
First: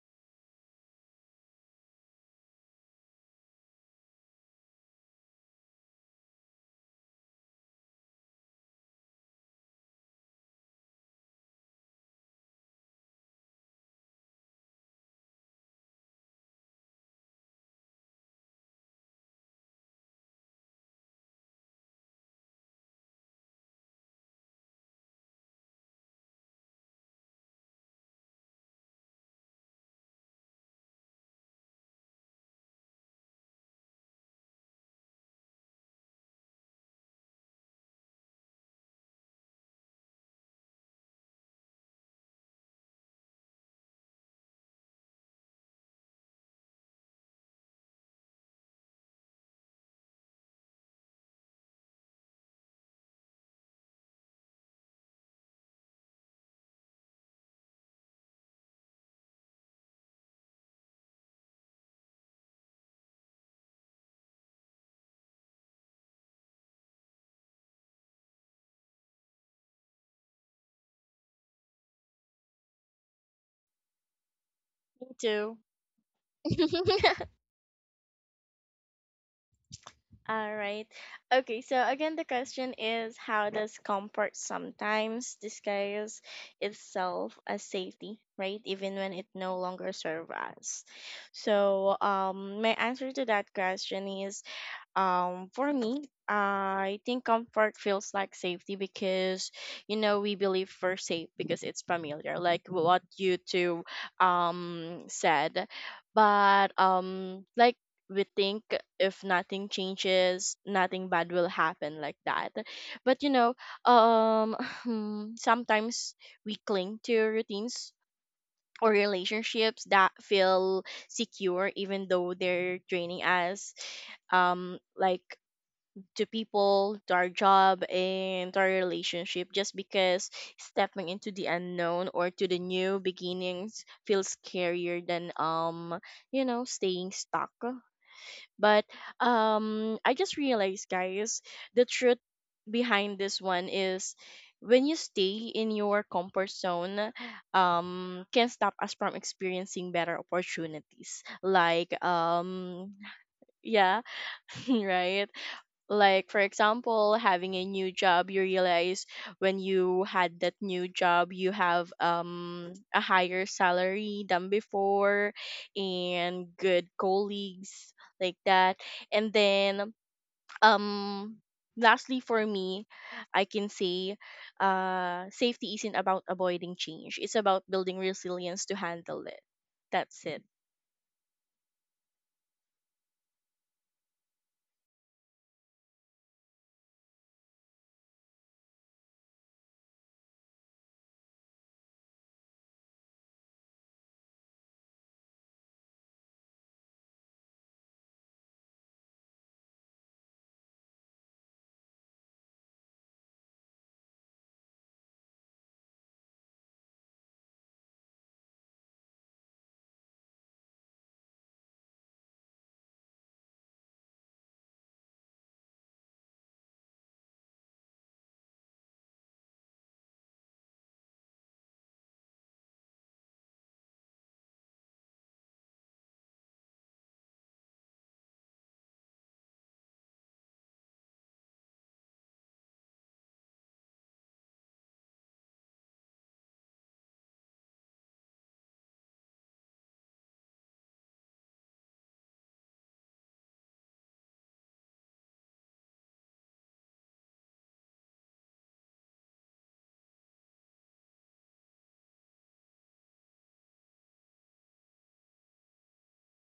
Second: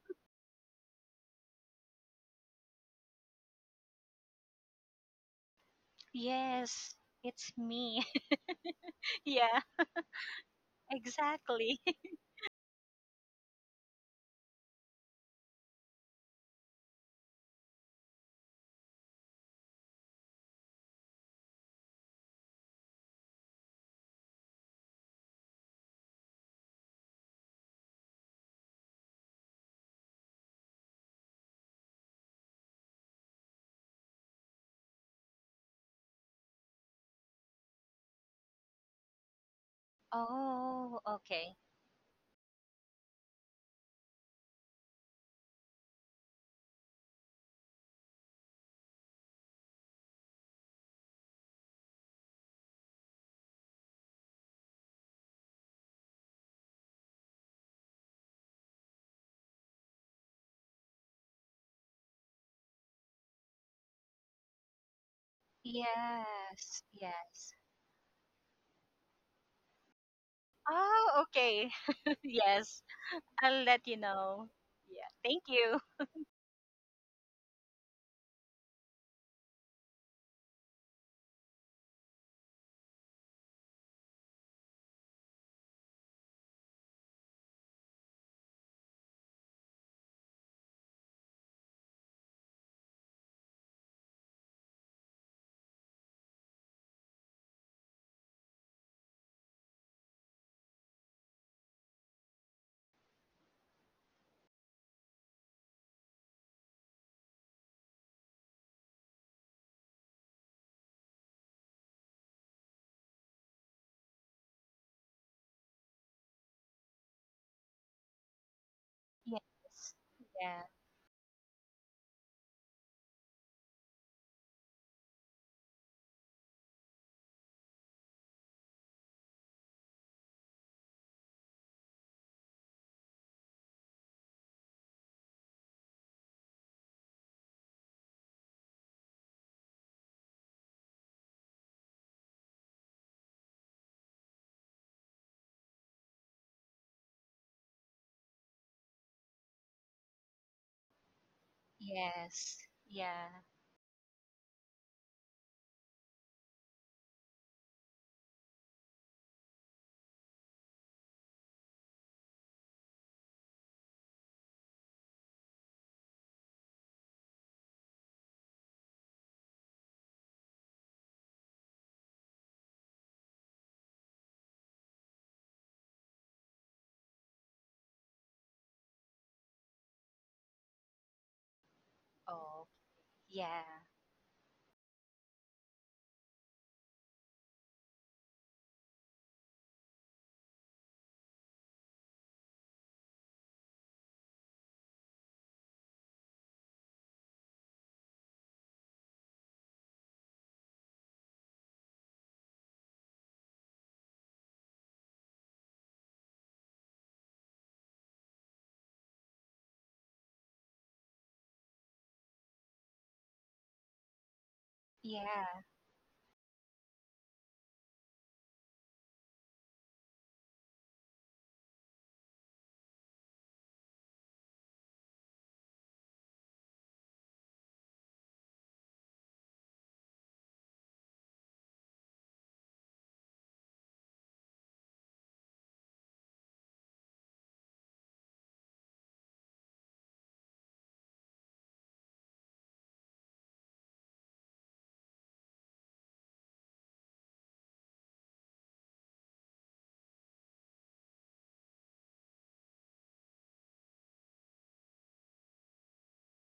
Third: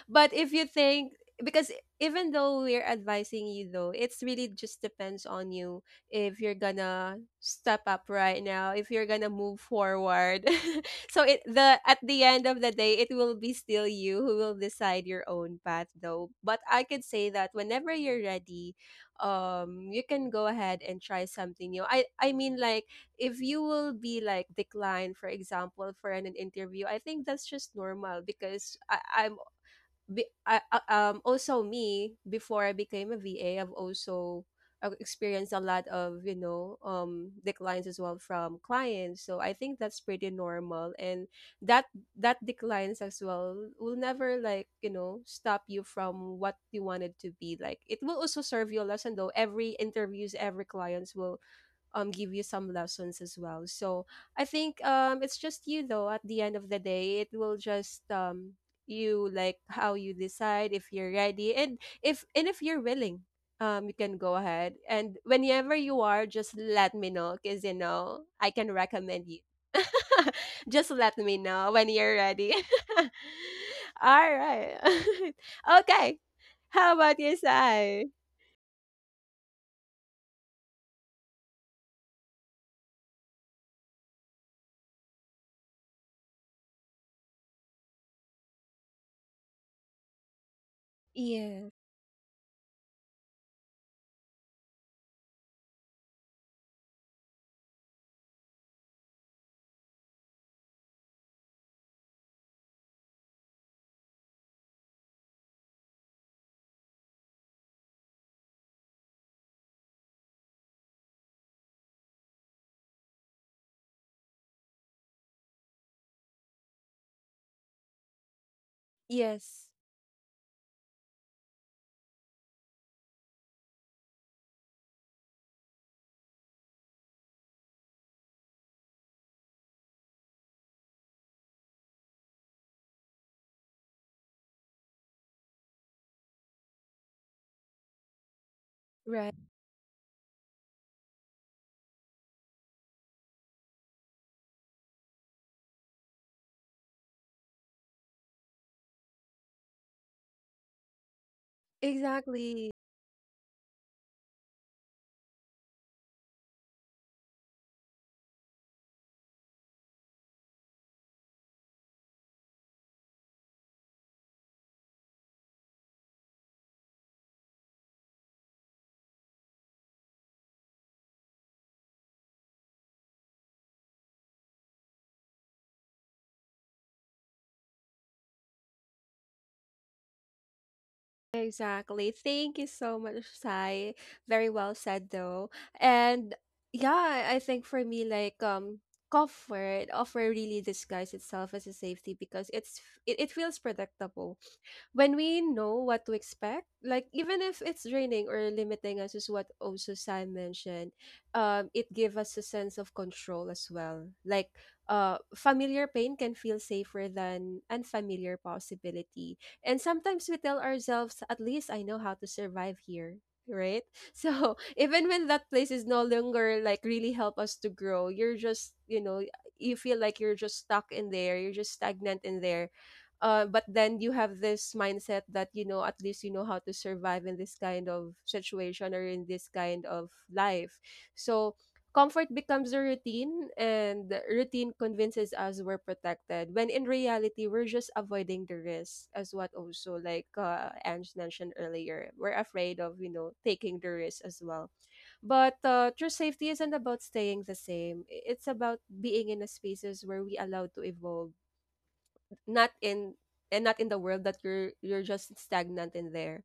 [SPEAKER 1] if you think, because even though we're advising you though, it's really just depends on you, if you're
[SPEAKER 2] Yes,
[SPEAKER 1] gonna
[SPEAKER 2] it's
[SPEAKER 1] step
[SPEAKER 2] me.
[SPEAKER 1] up right now, if you're gonna
[SPEAKER 2] Yeah,
[SPEAKER 1] move forward. So it
[SPEAKER 2] exactly.
[SPEAKER 1] the at the end of the day, it will be still you who will decide your own path though. But I could say that whenever you're ready, you can go ahead and try something new. I mean, like, if you will be like declined for example for an interview, I think that's just normal, because I, I'm be- I- also me before I became a VA, I've also experienced a lot of declines as well from clients. So I think that's pretty normal,
[SPEAKER 2] Oh,
[SPEAKER 1] and
[SPEAKER 2] okay.
[SPEAKER 1] that that declines as well will never like you know stop you from what you wanted to be, like it will also serve you a lesson though. Every interviews, every clients will give you some lessons as well. So I think, it's just you though. At the end of the day, it will just you, like how you decide, if you're ready, and if you're willing, you can go ahead, and whenever you are, just
[SPEAKER 2] Yes,
[SPEAKER 1] let me know,
[SPEAKER 2] yes.
[SPEAKER 1] because you know I can recommend you. Just let
[SPEAKER 2] Oh,
[SPEAKER 1] me
[SPEAKER 2] okay.
[SPEAKER 1] know when you're ready.
[SPEAKER 2] Yes, I'll let you
[SPEAKER 1] All
[SPEAKER 2] know.
[SPEAKER 1] right.
[SPEAKER 2] Yeah,
[SPEAKER 3] me
[SPEAKER 2] thank
[SPEAKER 3] too.
[SPEAKER 2] you.
[SPEAKER 1] Okay. How about you, Say?
[SPEAKER 3] All right. Okay, so again, the question is how does comfort sometimes disguise itself as safety, right? Even when it no longer serves us.
[SPEAKER 1] Yeah.
[SPEAKER 3] So, my answer to that question is, for me, I think comfort feels like safety because, we believe we're safe because it's familiar, like what you two said. But, we think if nothing changes, nothing bad will happen like that. But um, sometimes we cling to routines or
[SPEAKER 1] Yes.
[SPEAKER 3] relationships
[SPEAKER 2] Yes,
[SPEAKER 3] that
[SPEAKER 2] yeah,
[SPEAKER 3] feel secure, even though they're draining us, um like to people, to our job, and to our relationship, just because stepping into the unknown or to the new beginnings feels scarier than staying stuck. But
[SPEAKER 1] Right.
[SPEAKER 3] I just realized, guys, the truth behind this one is, when you stay in your comfort zone, can stop us from experiencing better opportunities, like.
[SPEAKER 2] yes,
[SPEAKER 1] Exactly.
[SPEAKER 2] yeah.
[SPEAKER 3] Yeah. Right. Like for example, having a new job, you realize, when you had that new job, you have a higher salary than before and good colleagues, like that. And then, um lastly for me, I can say, safety isn't about avoiding change, it's about building resilience to handle it. That's it.
[SPEAKER 1] Exactly. Thank you
[SPEAKER 2] Oh,
[SPEAKER 1] so much,
[SPEAKER 2] yeah,
[SPEAKER 1] Sai. Very well said though. And yeah, I think for me, like, comfort offer really disguises itself as a safety because it, it feels predictable, when we know what to expect. Like even if it's draining or limiting us, is what also Sam mentioned, it gives us a sense of control as well. Like, familiar pain can feel safer than unfamiliar possibility. And sometimes we tell ourselves, at least I know how to survive here. Right. So even when that
[SPEAKER 2] yeah,
[SPEAKER 1] place is no longer like really help us to grow, you're just, you know, you feel like you're just stuck in there, you're just stagnant in there, but then you have this mindset that, you know, at least you know how to survive in this kind of situation or in this kind of life. So comfort becomes a routine, and the routine convinces us we're protected when in reality we're just avoiding the risk, as what also like, Ange mentioned earlier, we're afraid of, you know, taking the risk as well. But true safety isn't about staying the same. It's about being in a spaces where we allowed to evolve, not in not in the world that you're just stagnant in there.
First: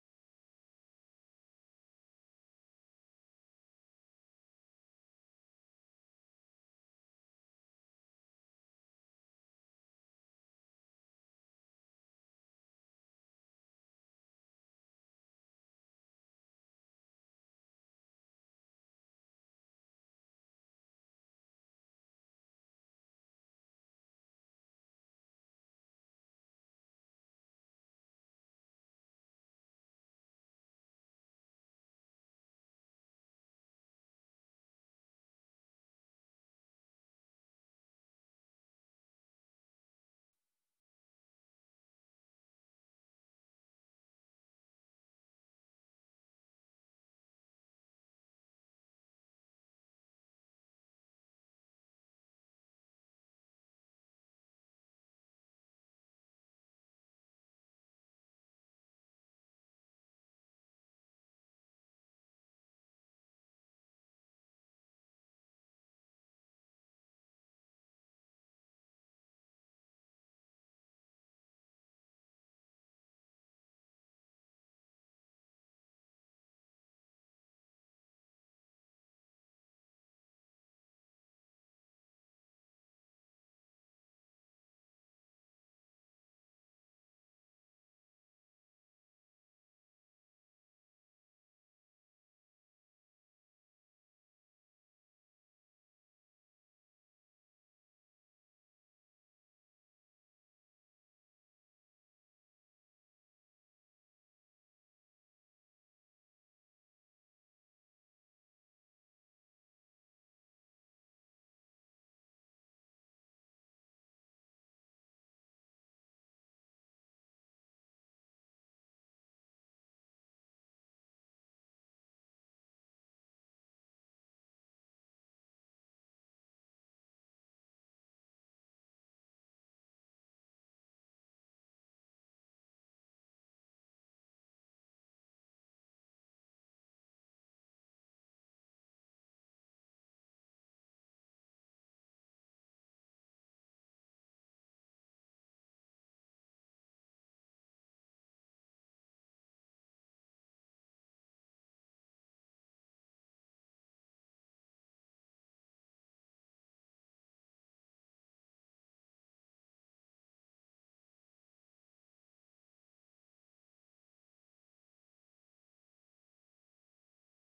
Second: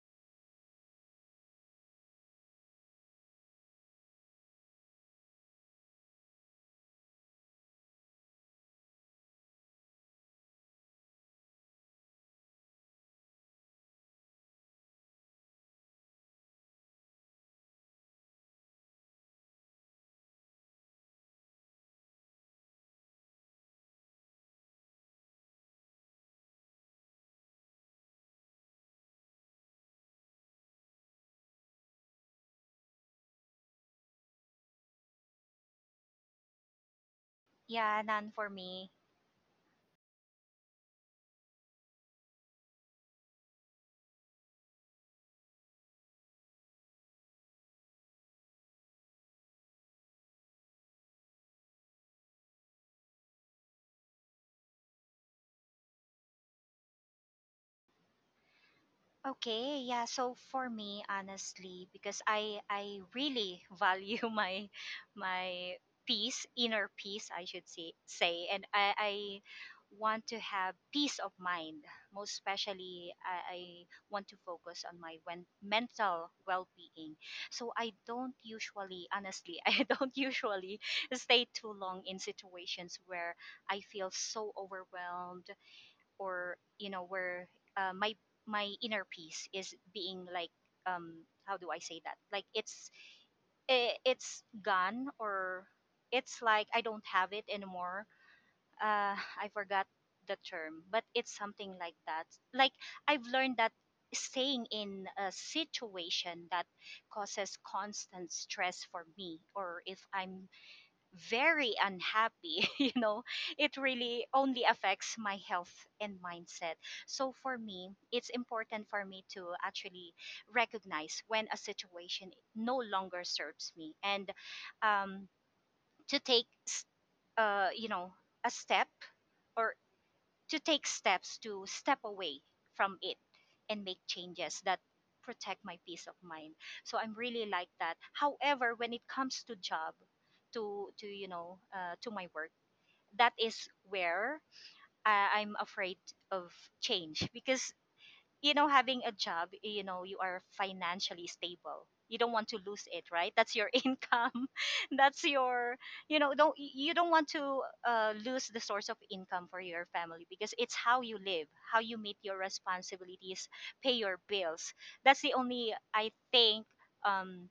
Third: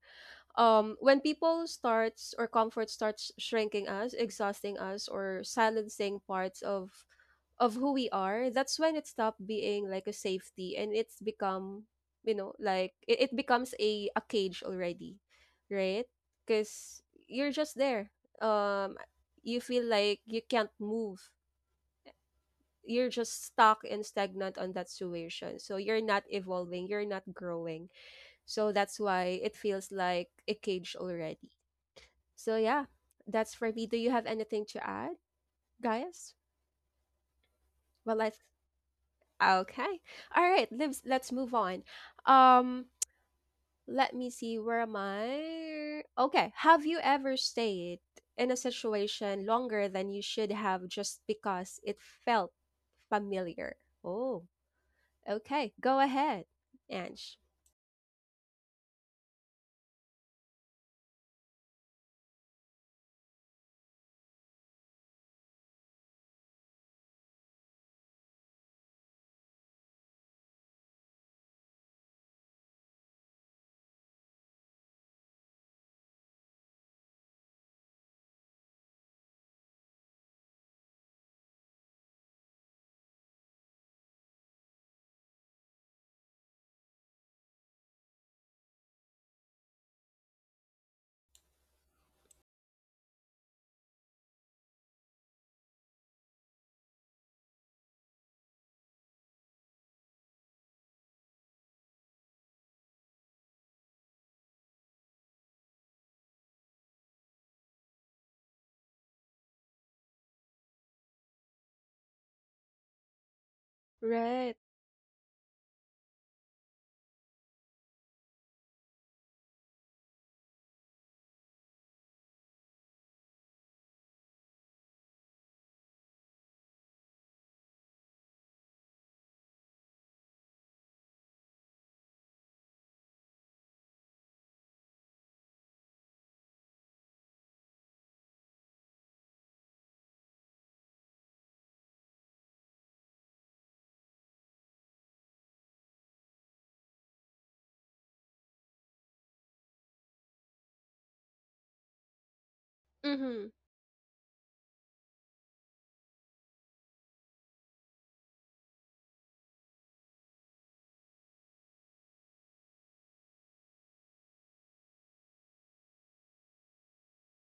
[SPEAKER 1] When people starts or comfort starts shrinking us, exhausting us, or silencing parts of who we are, that's when it stopped being like a safety, and it's become, you know, like it becomes a cage already. Right. Because you're just there, um you feel like you can't move, you're just stuck and stagnant on that situation. So you're not evolving, you're not growing. So that's why it feels like a cage already. So yeah, that's for me. Do you have anything to add, guys?
[SPEAKER 2] yeah.
[SPEAKER 1] Well,
[SPEAKER 2] None
[SPEAKER 1] let's,
[SPEAKER 2] for me.
[SPEAKER 1] okay. All right, let's move on. Um, let me see. Where am I? Okay. Have you ever stayed in a situation longer than you should have just because it felt familiar? Oh. Okay, go ahead, Ange.
[SPEAKER 2] Okay, yeah. So for me, honestly, because I really value my peace, inner peace, I should say, and I want to have peace of mind. Most especially, I want to focus on my mental well-being. So I don't usually, honestly, I don't usually stay too long in situations where I feel so overwhelmed or you know where my my inner peace is being like how do I say that, like it's it's gone, or it's like I don't have it anymore. uh I forgot the term, but it's something like that. Like I've learned that staying in a situation that causes constant stress for me, or if I'm very unhappy, it really
[SPEAKER 1] Right.
[SPEAKER 2] only affects my health and mindset. So for me it's important for me to actually recognize when a situation no longer serves me, and um, to uh, you know a step, or to take steps to step away from it and make changes that protect my peace of mind. So I'm really like that. However, when it comes to job, to you know to my work, that is where I'm afraid of change because, you know, having a job, you know, you are financially stable, you don't want to lose it, right?
[SPEAKER 1] Mm-hmm.
[SPEAKER 2] That's your income, that's your, you know, don't you don't want to lose the source of income for your family, because it's how you live, how you meet your responsibilities, pay your bills. That's the only, I think, um,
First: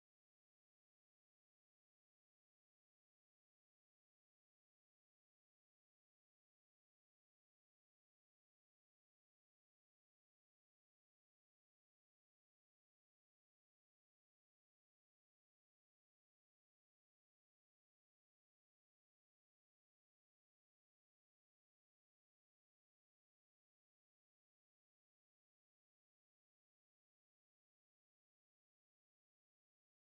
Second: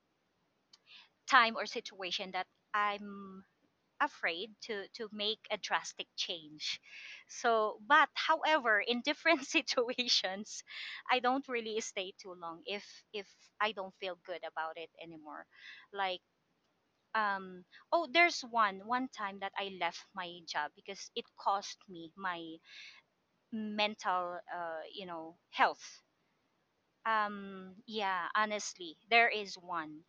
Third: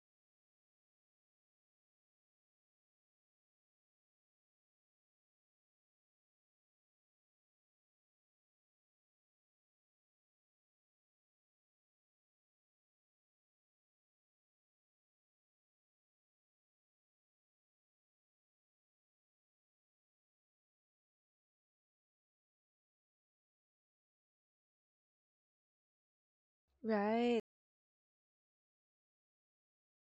[SPEAKER 2] time or situation that I'm afraid to make a drastic change. So, but however, in different situations I don't really stay too long if if I don't feel good about it anymore. Like um oh, there's one time that I left my job because it cost me my mental you know health.
[SPEAKER 1] Right.
[SPEAKER 2] Yeah, honestly, there is one.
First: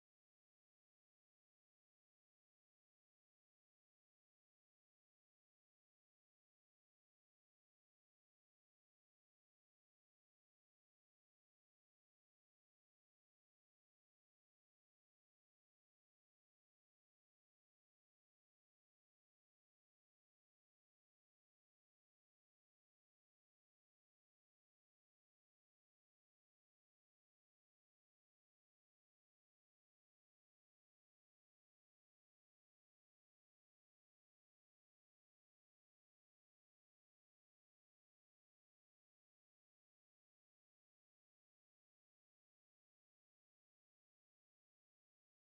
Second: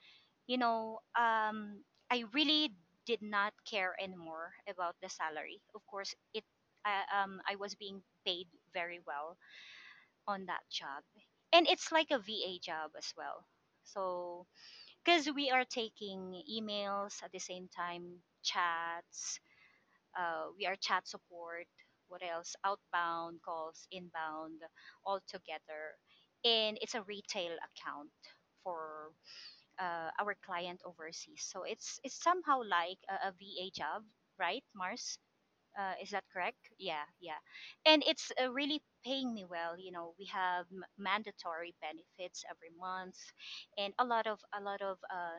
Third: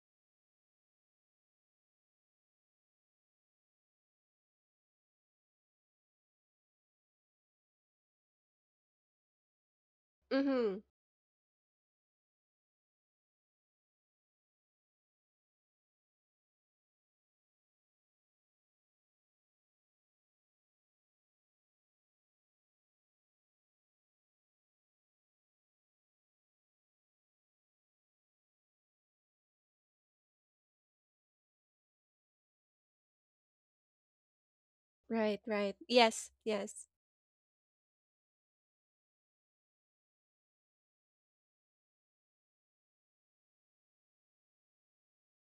[SPEAKER 2] You know, I really did not care anymore about the salary. Of course, it I was being paid very well on that
[SPEAKER 1] Mm-hmm.
[SPEAKER 2] job, and it's like a VA job as well. So, because we are taking emails at the same time, chats, we are chat support, what else, outbound calls, inbound, all together, and it's a retail account for our client overseas, so it's somehow like a VA job, right, Mars?
[SPEAKER 1] Right, right.
[SPEAKER 2] Is that
[SPEAKER 1] Yes,
[SPEAKER 2] correct?
[SPEAKER 1] yes.
[SPEAKER 2] Yeah, yeah. And it's really paying me well. You know, we have mandatory benefits every month, and a lot of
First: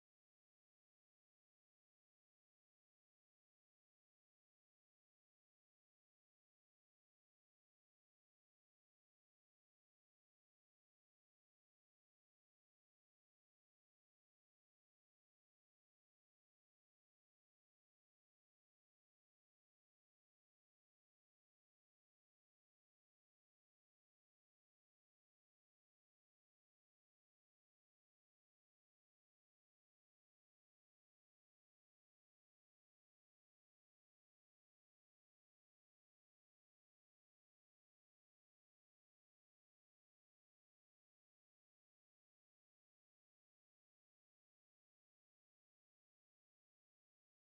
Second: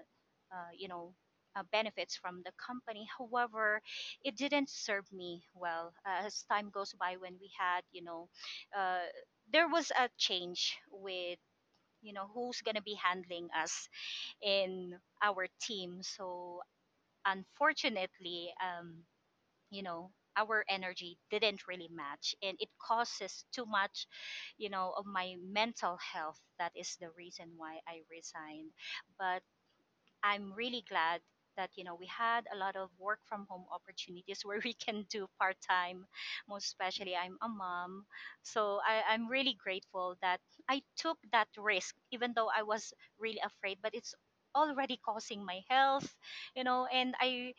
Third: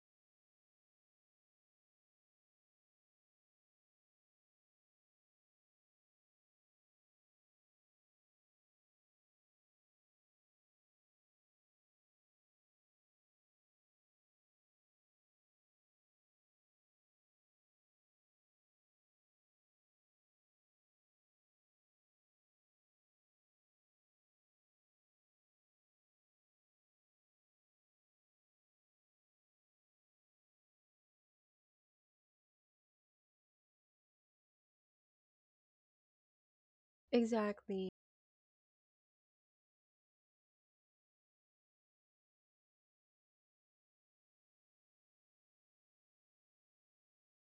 [SPEAKER 2] uh, you know benefits from the company. However, it didn't serve me well. As time goes by, when we had, you know, uh, there was a change with, you know, who's gonna be handling us in our team. So, unfortunately, you know, our energy didn't really match, and it causes too much, you know, of my mental health. That is the reason why I resigned. But I'm really glad that, you know, we had a lot of work from home opportunities where we can do part time. Most especially, I'm a
[SPEAKER 1] Exactly.
[SPEAKER 2] mom, so I'm really grateful that I took that risk, even though I was really afraid. But it's already causing my health, you know, and I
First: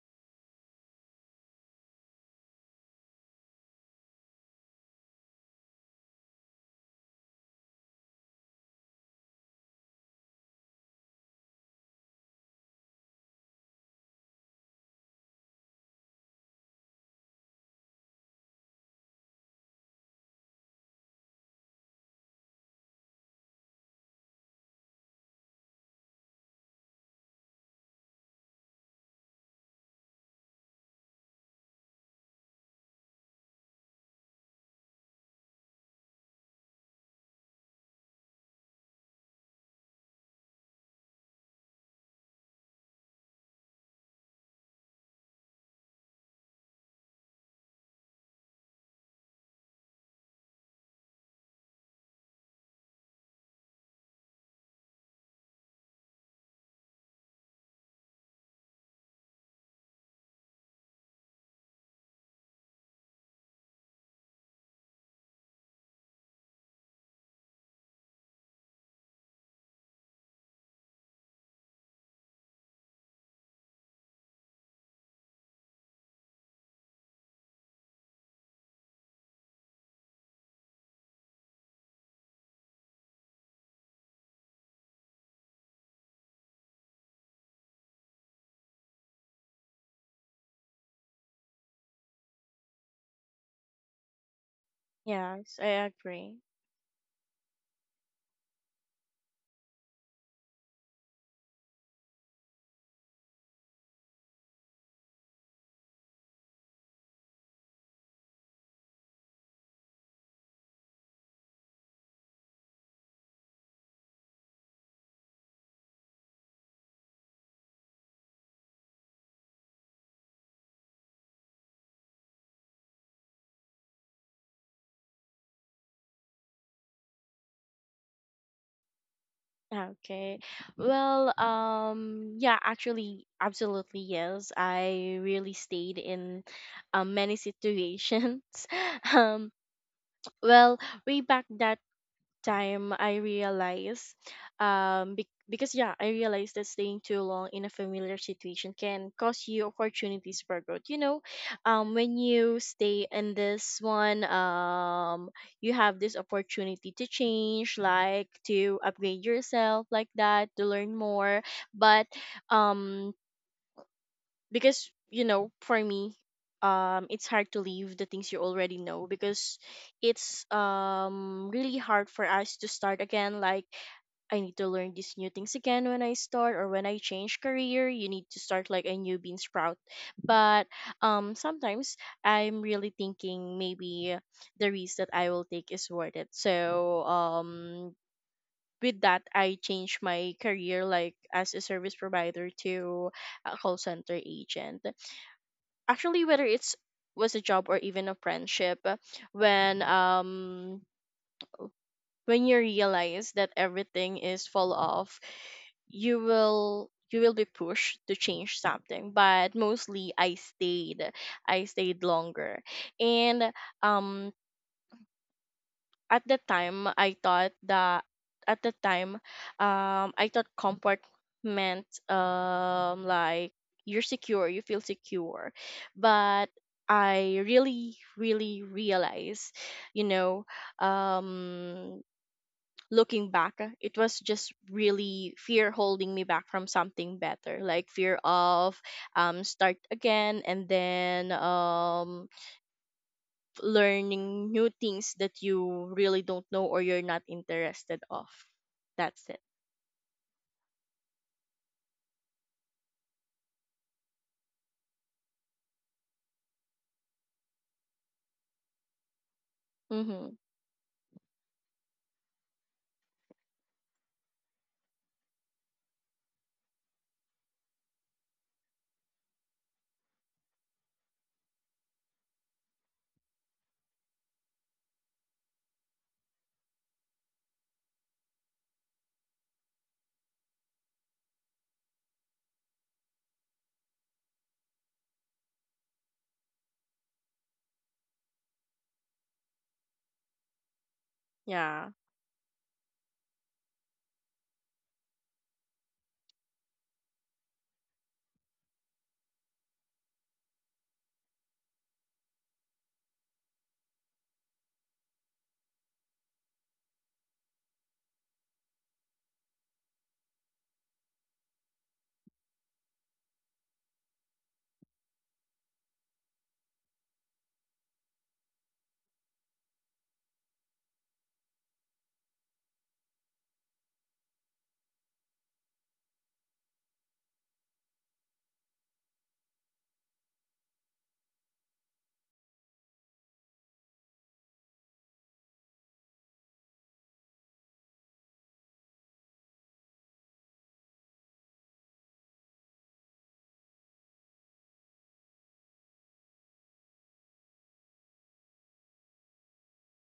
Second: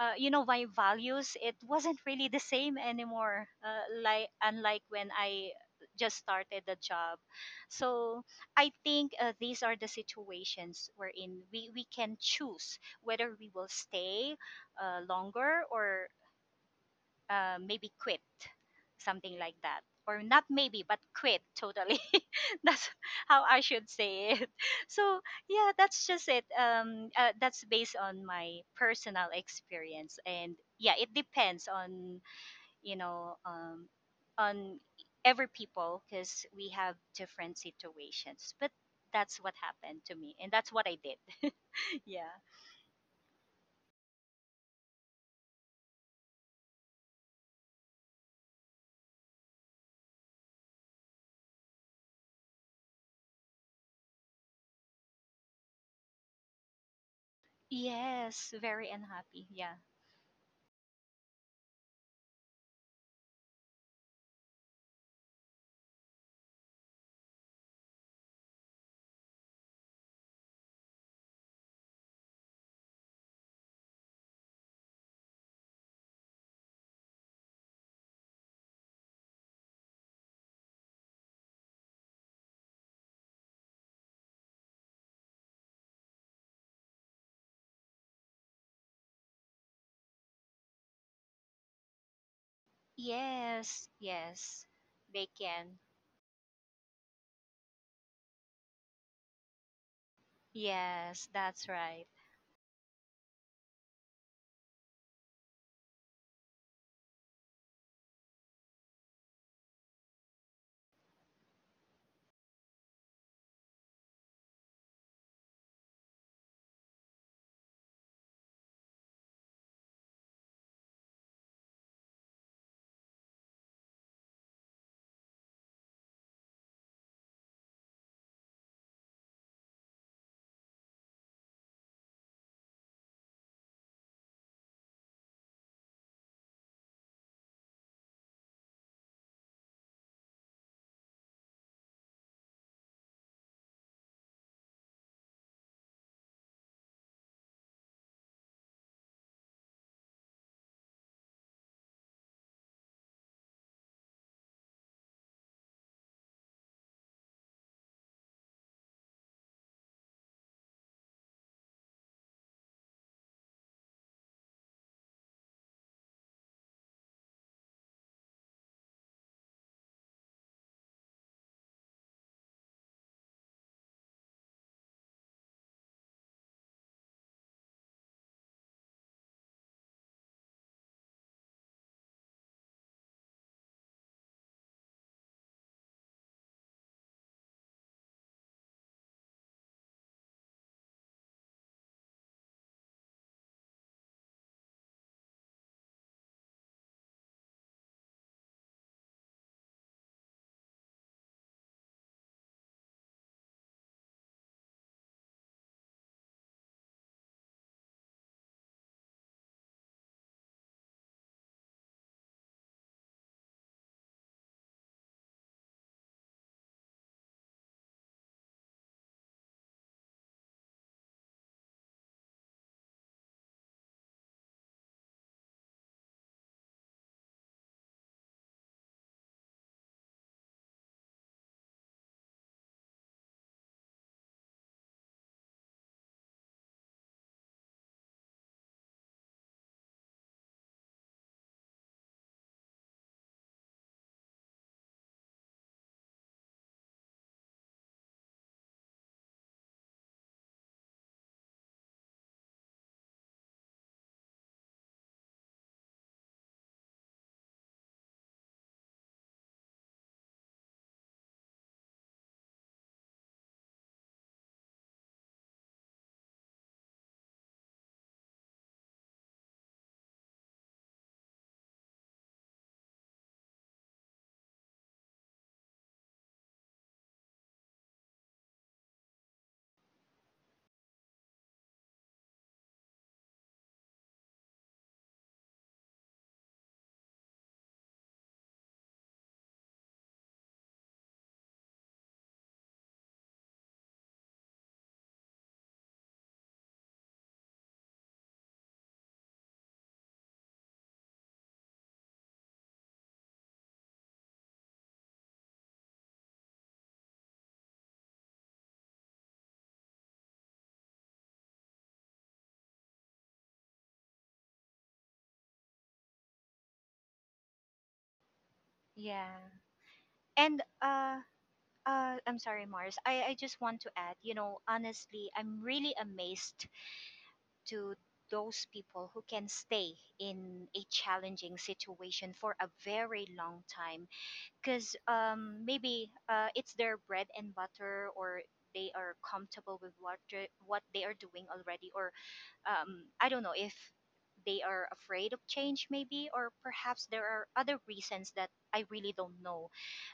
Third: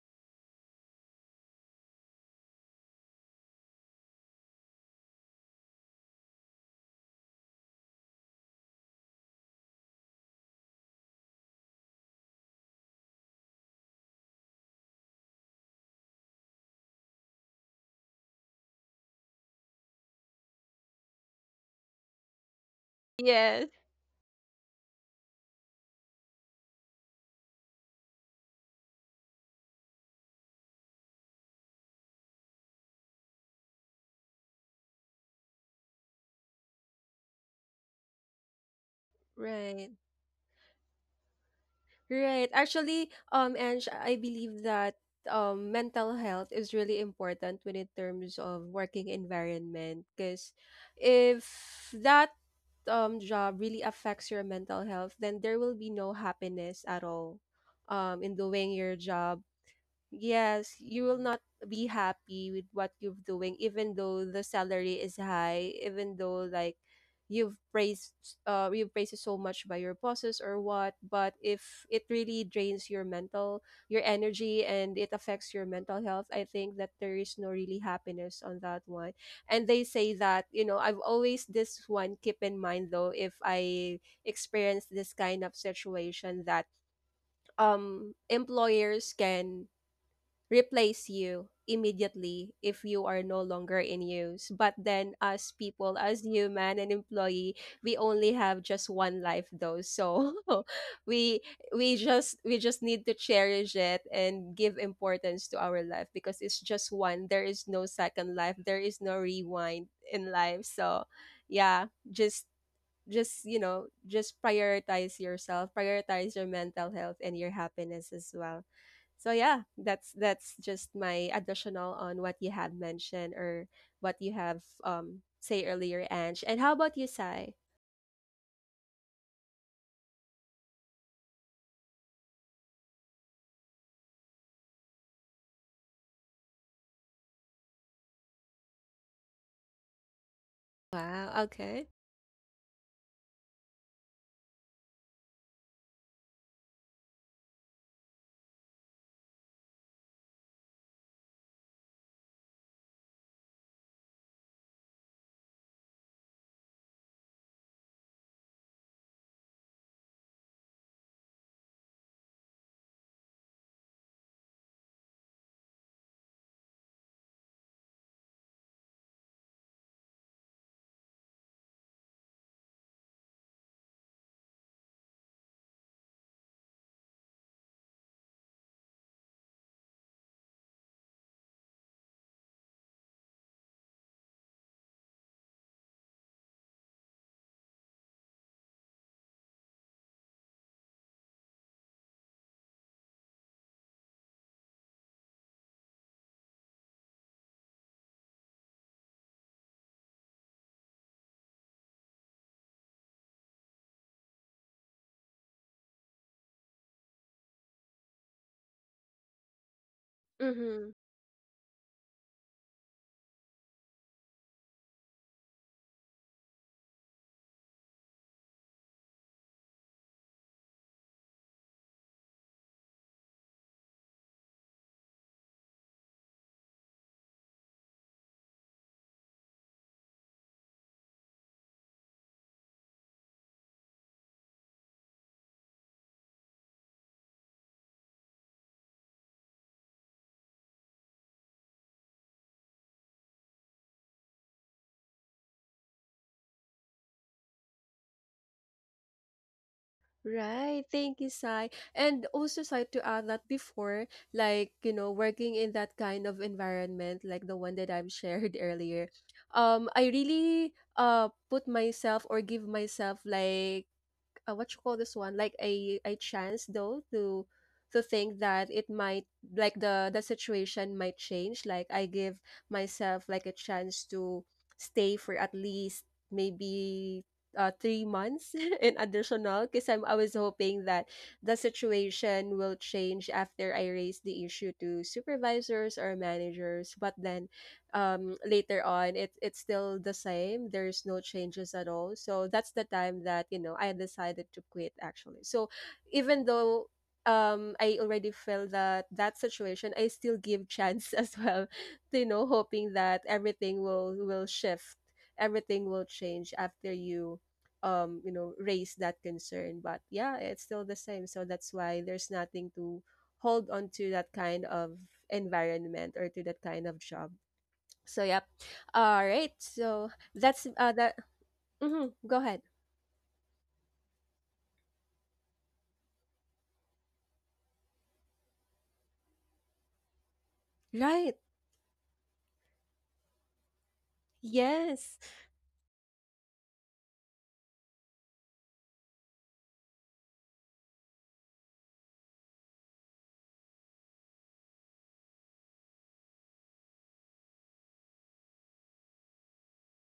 [SPEAKER 2] you know, my values, it wasn't really the same anymore, like, unlike when I just started the job. So I think, these are the situations wherein we can choose whether we will stay longer, or maybe quit, something like that, or not maybe, but quit totally. That's how I
[SPEAKER 1] Yes.
[SPEAKER 2] should say it. So yeah, that's just it. That's based on my personal experience, and yeah, it depends on, you know, on every people because we have different situations. But that's what
[SPEAKER 1] Right.
[SPEAKER 2] happened to me and that's what I did. Yeah.
[SPEAKER 1] Right. Actually, Ange, I believe that mental health is really important when in terms of working environment, because if that job really affects your mental health, then there will be no happiness at all in
[SPEAKER 2] Yes,
[SPEAKER 1] doing
[SPEAKER 2] very
[SPEAKER 1] your job.
[SPEAKER 2] unhappy, yeah.
[SPEAKER 1] Yes, you will not be happy with what you're doing, even though the salary is high, even though like you've praised you've praised it so much by your bosses or what. But if it really drains your energy and it affects your mental health, I think that there is no really happiness on that one. And they say that, you know, I've always this one keep in mind though, if I experience this kind of situation, that employers can replace you immediately if you are no longer
[SPEAKER 2] Yes,
[SPEAKER 1] in use.
[SPEAKER 2] yes.
[SPEAKER 1] But then,
[SPEAKER 2] They
[SPEAKER 1] as
[SPEAKER 3] Yes, I
[SPEAKER 2] can.
[SPEAKER 1] people, as
[SPEAKER 3] agree.
[SPEAKER 1] human and employee, we only have just one life, though. So
[SPEAKER 2] Yes,
[SPEAKER 1] we
[SPEAKER 2] that's right.
[SPEAKER 1] we just need to cherish it and give importance to our life, because it's just one. There is no second life. There is no rewind in life. So yeah, just prioritize your mental health and your happiness as well. So yeah, that's just my additional on what you have mentioned or what you have say earlier, Ange. And how about you, Sai?
[SPEAKER 3] Okay. Well, yeah, actually, absolutely yes. I really stayed in many situations. Um, well, way
[SPEAKER 1] Wow,
[SPEAKER 3] back that
[SPEAKER 1] okay.
[SPEAKER 3] time I realized, because, yeah, I realized that staying too long in a familiar situation can cost you opportunities for growth. When you stay in this one, you have this opportunity to change, like to upgrade yourself, like that, to learn more. But, um, because, for me, it's hard to leave the things you already know, because it's really hard for us to start again, like I need to learn these new things again when I start or when I change career. You need to start like a new bean sprout. But, sometimes I'm really thinking maybe the risk that I will take is worth it. So, with that I changed my career, like as a service provider, to a call center agent. Actually, whether it's was a job or even a friendship, when, you realize that everything is fall off, you will be pushed to change something. But mostly i
[SPEAKER 1] Mhm.
[SPEAKER 3] stayed i stayed longer, and, um at the time I thought that at the time, I thought comfort meant, you're secure, you feel secure. But I really really realized, you know, um looking back, it was just really fear holding me back from something better, like fear of start again, and then learning new things that you really don't know or you're not interested of. That's it.
[SPEAKER 1] Right, thank you, Sai. And also, Sai, to add that before, like, you know, working in that kind of environment, like the one that I've shared earlier, I
[SPEAKER 3] Mm-hmm.
[SPEAKER 1] really put myself or give myself like, what you call this one, like a chance though to think that it might, like the situation might change. Like, I give myself like a chance to stay for at least maybe 3 months in additional, because I was hoping that the situation will change after I raise the issue to supervisors or managers. But then, later on, it's still the same. There's no changes at
[SPEAKER 3] Yeah.
[SPEAKER 1] all. So that's the time that, you know, I decided to quit actually. So even though I already felt that that situation, I still give chance as well, to, you know, hoping that everything will shift, everything will change after you, you know, raise that concern. But yeah, it's still the same, so that's why there's nothing to hold on to that kind of environment or to that kind of job. So yep. All
[SPEAKER 2] Yeah.
[SPEAKER 1] right. So
[SPEAKER 2] And
[SPEAKER 1] that's that. Mhm.
[SPEAKER 2] I'm
[SPEAKER 1] Go
[SPEAKER 2] sorry,
[SPEAKER 1] ahead.
[SPEAKER 2] Mars. I just want to add, you know, honestly, I'm really amazed to those people who can stay in a
[SPEAKER 1] Right.
[SPEAKER 2] challenging situation for a very long time, because
[SPEAKER 1] Yes.
[SPEAKER 2] maybe it's their bread and butter, or they are comfortable with what they are doing already, or I don't know if they are afraid of change, maybe, or perhaps there are other reasons that I really don't know.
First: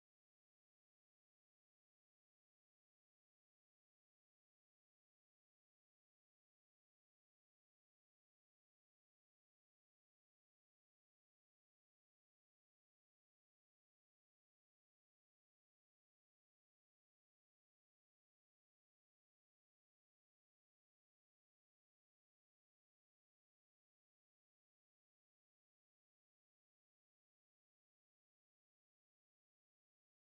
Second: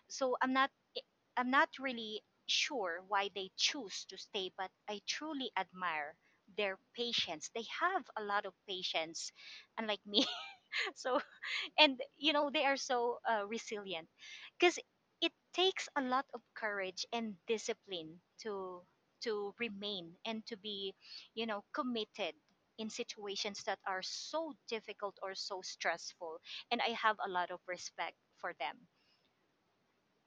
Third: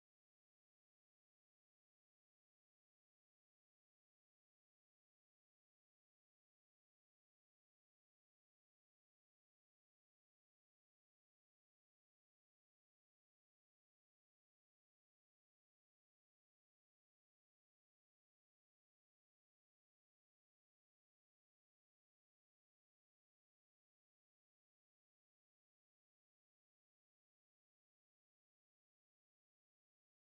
[SPEAKER 2] So I'm not, eh, I'm not really sure why they choose to stay, but I truly admire their patience. They have a lot of patience, unlike me. So, and you know, they are so resilient, because it takes a lot of courage and discipline to remain and to be, you know, committed in situations that are so difficult or so stressful, and I have a lot of respect for them.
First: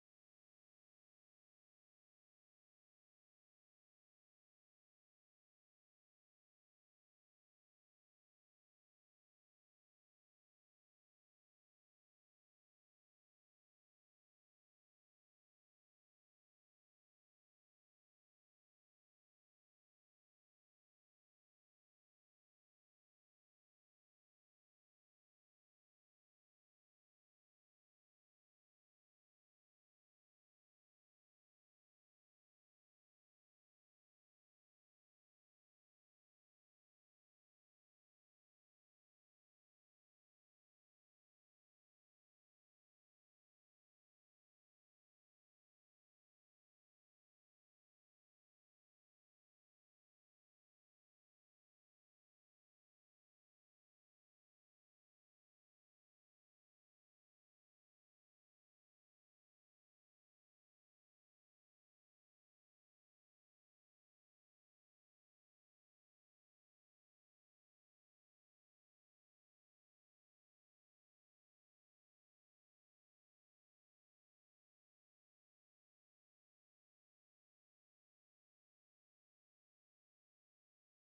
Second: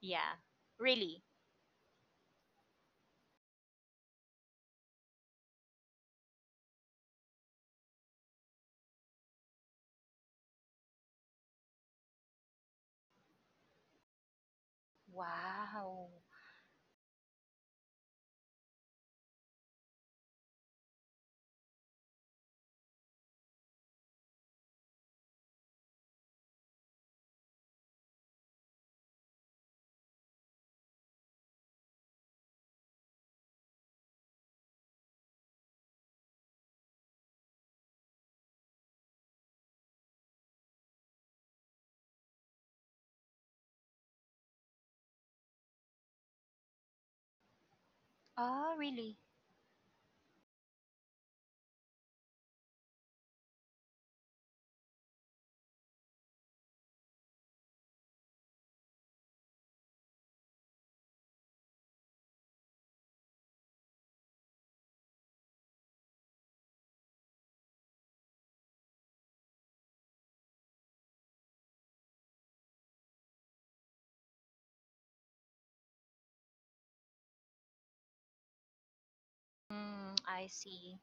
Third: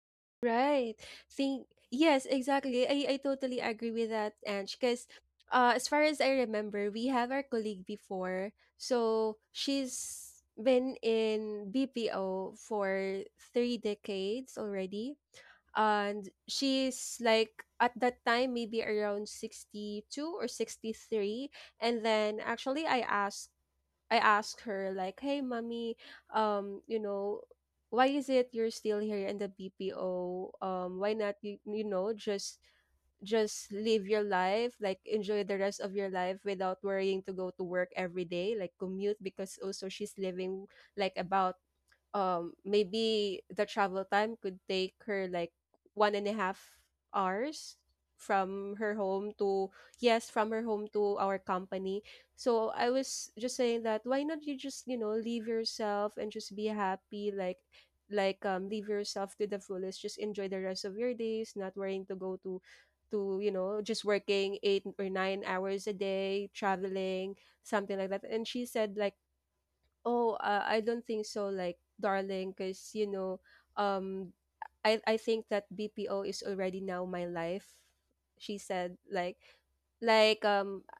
[SPEAKER 2] Yeah.
[SPEAKER 1] Right.
[SPEAKER 2] Really.
[SPEAKER 1] Think. Yes. Exactly. I totally agree with that, Ange. Because as far as I remember, we have our colleague before. So she's been in BPO for three decades already,
[SPEAKER 2] Wow.
[SPEAKER 1] and she's like at that time maybe around 62 or 63. And then actually I asked her like, "Hey, mommy, you know, why is it you're still here in the BPO? Why not you, you know, just live your life, like enjoy the rest of your life without worrying to go to work every day, like commute, because also she's living like about maybe the travel time could take her like 1.5 hours
[SPEAKER 2] Oh,
[SPEAKER 1] from her
[SPEAKER 2] really.
[SPEAKER 1] home to, yes, from her home to our company." So I was just saying that why not you just, you know, leave yourself and just be happy, like leave yourself to the fullest, just enjoy the rest of your days, not worrying to go to, you know, just working 8 or 9 hours a day, traveling something like that. And she said like, "Oh, I don't think so, like, darling, because, you know, um, I think that BPO is already now my life." She said, like,
[SPEAKER 2] Mm,
[SPEAKER 1] like,
[SPEAKER 2] I
[SPEAKER 1] um,
[SPEAKER 2] see.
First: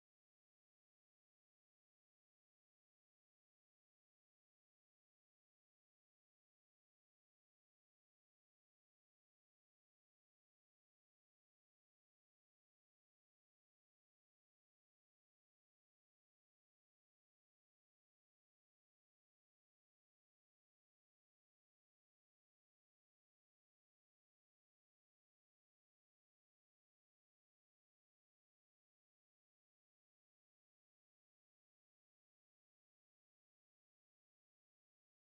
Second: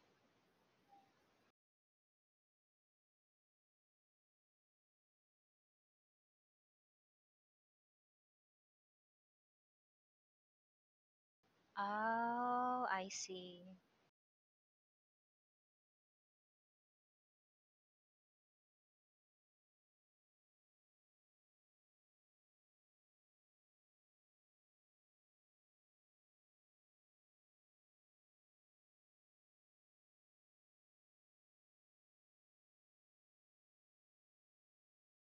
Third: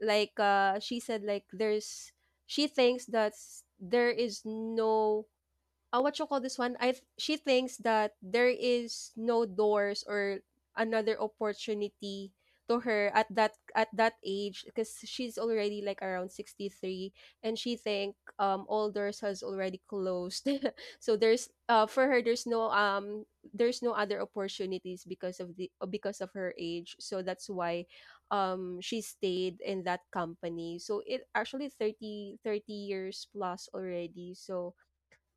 [SPEAKER 1] she said, like, "There's," she thinks that there is no what you call this one? She thinks that there is no doors or another opportunity to
[SPEAKER 2] Oh,
[SPEAKER 1] her
[SPEAKER 2] I see.
[SPEAKER 1] at that age, because she's already like around 63, and she think all doors has already closed. So there's for her, there's no other opportunities because of the because of her age. So that's why she stayed in that company, so it actually 30 years plus already. So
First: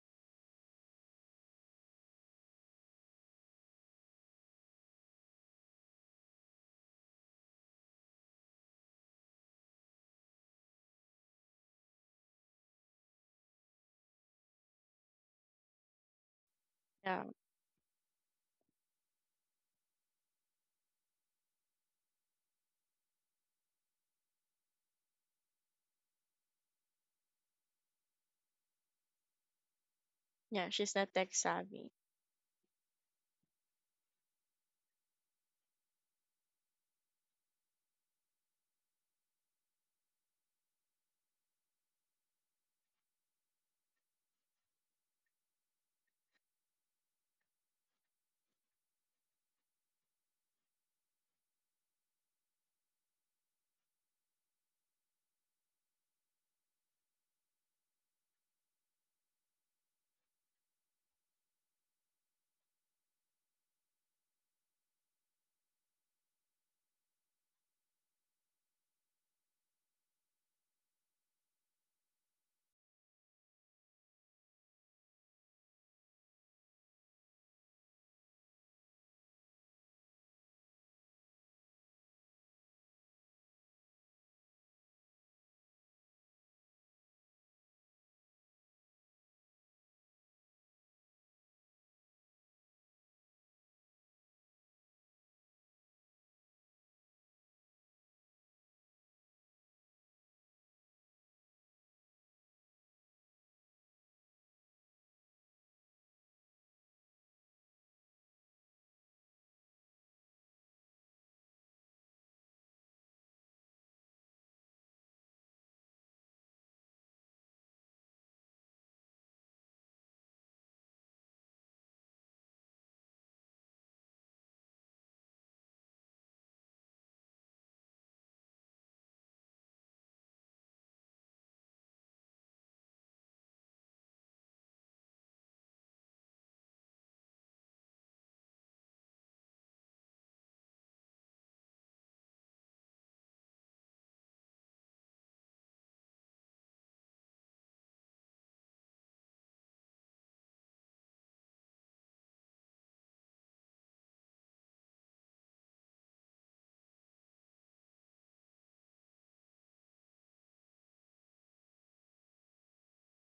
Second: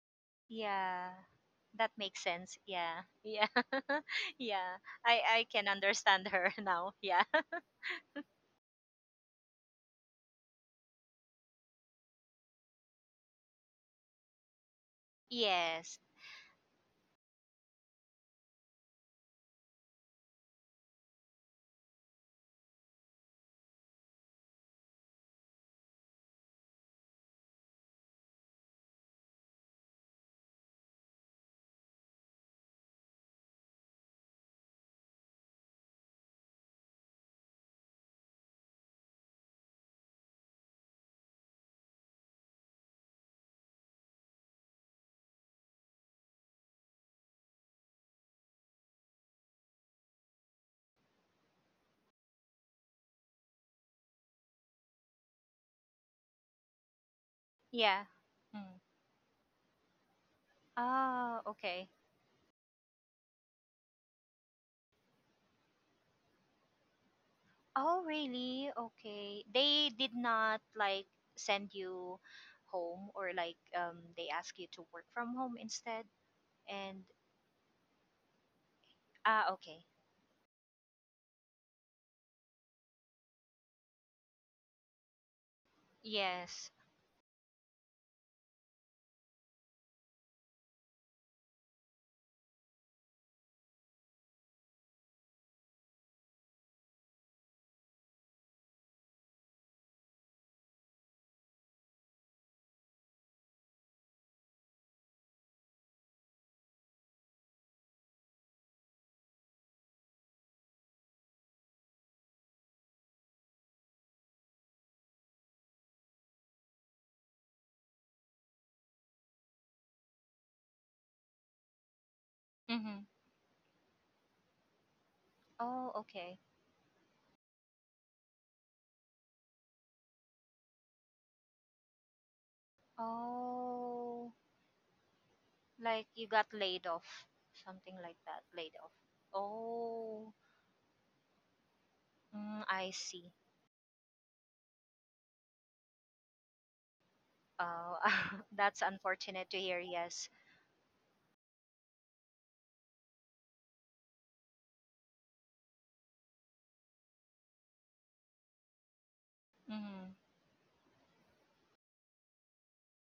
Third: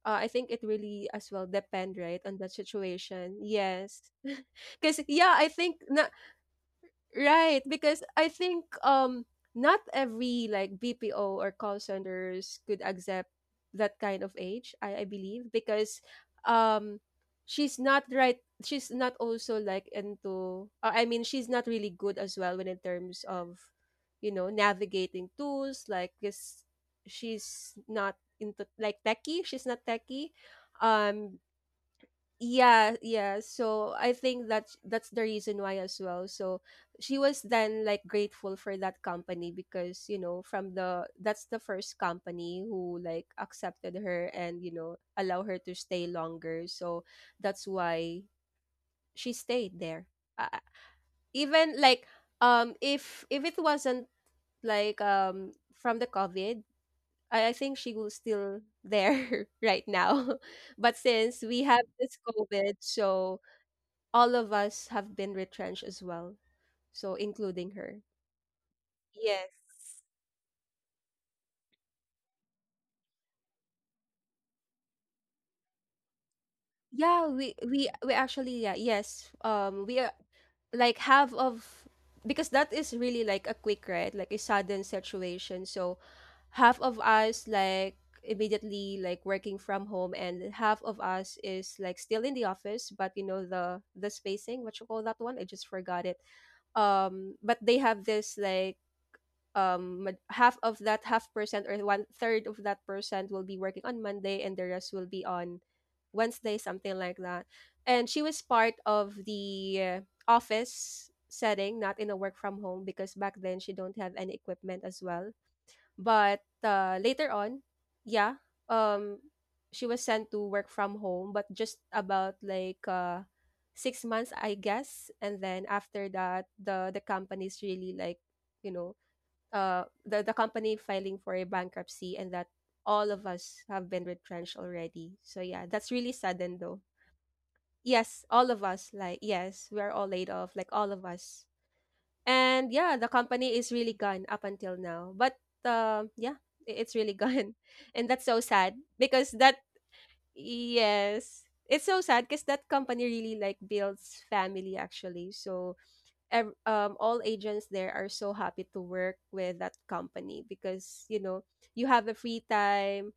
[SPEAKER 1] I think it really
[SPEAKER 2] Yeah.
[SPEAKER 1] as well
[SPEAKER 2] That
[SPEAKER 1] depend right
[SPEAKER 2] makes
[SPEAKER 1] on that
[SPEAKER 2] sense. Yeah.
[SPEAKER 1] situation.
[SPEAKER 2] Yeah.
[SPEAKER 1] Yes.
[SPEAKER 2] Yeah.
[SPEAKER 1] Because yeah,
[SPEAKER 2] I
[SPEAKER 1] I
[SPEAKER 2] can
[SPEAKER 1] think na.
[SPEAKER 2] understand her now. Yeah.
[SPEAKER 1] Right, because I think not every like BPO or call centers could accept that kind of age, I believe,
[SPEAKER 2] Yes.
[SPEAKER 1] because um
[SPEAKER 3] Yeah.
[SPEAKER 1] she's not right she's not also like into, I mean, she's not really good as well when in terms of, you know, navigating tools like this. She's not into like techie, she's not techie.
[SPEAKER 3] Yeah. She's not tech
[SPEAKER 1] Um
[SPEAKER 3] savvy.
[SPEAKER 1] yeah, yeah, so I think that's the reason why as well. So she was then like grateful for that company because you know from the that's the first company who like accepted her and you know allow her to stay longer, so that's why she stayed there, uh, even like if it wasn't like from the COVID, I think she
[SPEAKER 2] Yeah.
[SPEAKER 1] was still
[SPEAKER 2] Mm.
[SPEAKER 1] there right now. But
[SPEAKER 2] Oh,
[SPEAKER 1] since we have
[SPEAKER 2] okay.
[SPEAKER 1] this COVID, so all of us have been retrenched as well, so including her.
[SPEAKER 2] Oh, really? Okay. They
[SPEAKER 1] Yes.
[SPEAKER 2] did not like send you home, or like, they ask you to work from home instead, and
[SPEAKER 1] Yeah, we actually yeah, yes.
[SPEAKER 2] ah, okay.
[SPEAKER 1] We are like half of, because that is really like a quick, right, like a sudden situation. So
[SPEAKER 2] Yes.
[SPEAKER 1] half of us like immediately like working from home and half of us is like still in the office, but you know the spacing, what you call that one? I just forgot it. But they have this like half of that half percent or one third of that percent will be working on Monday and the rest will be on Wednesday, something like that. And she was part of the office setting, not in a work from home because back then she don't have any equipment as well. But later on, yeah, um, she was sent to work from home, but just about like
[SPEAKER 2] Mhm.
[SPEAKER 1] 6 months, I guess. And then
[SPEAKER 2] Oh,
[SPEAKER 1] after
[SPEAKER 2] okay.
[SPEAKER 1] that, the company's really like, you know, the company filing for a bankruptcy, and that all of us have been
[SPEAKER 2] Oh,
[SPEAKER 1] retrenched already. So yeah, that's
[SPEAKER 2] like
[SPEAKER 1] really
[SPEAKER 2] you got
[SPEAKER 1] sudden though.
[SPEAKER 2] laid off, something like
[SPEAKER 1] Yes,
[SPEAKER 2] that,
[SPEAKER 1] all of
[SPEAKER 2] laid
[SPEAKER 1] us,
[SPEAKER 2] off.
[SPEAKER 1] like yes, we are all laid
[SPEAKER 2] Oh,
[SPEAKER 1] off, like all of us.
[SPEAKER 2] mm,
[SPEAKER 1] And
[SPEAKER 2] I
[SPEAKER 1] yeah, the
[SPEAKER 2] see.
[SPEAKER 1] company is really gone up until now. But yeah, it's really gone.
[SPEAKER 2] Oh,
[SPEAKER 1] And that's so sad
[SPEAKER 2] that's
[SPEAKER 1] because
[SPEAKER 2] unfortunate to
[SPEAKER 1] that
[SPEAKER 2] hear. Yes.
[SPEAKER 1] yes, it's so sad because that company really like builds family actually. So all agents there are so happy to work with that
[SPEAKER 2] Mm-hmm.
[SPEAKER 1] company because you know you have a free time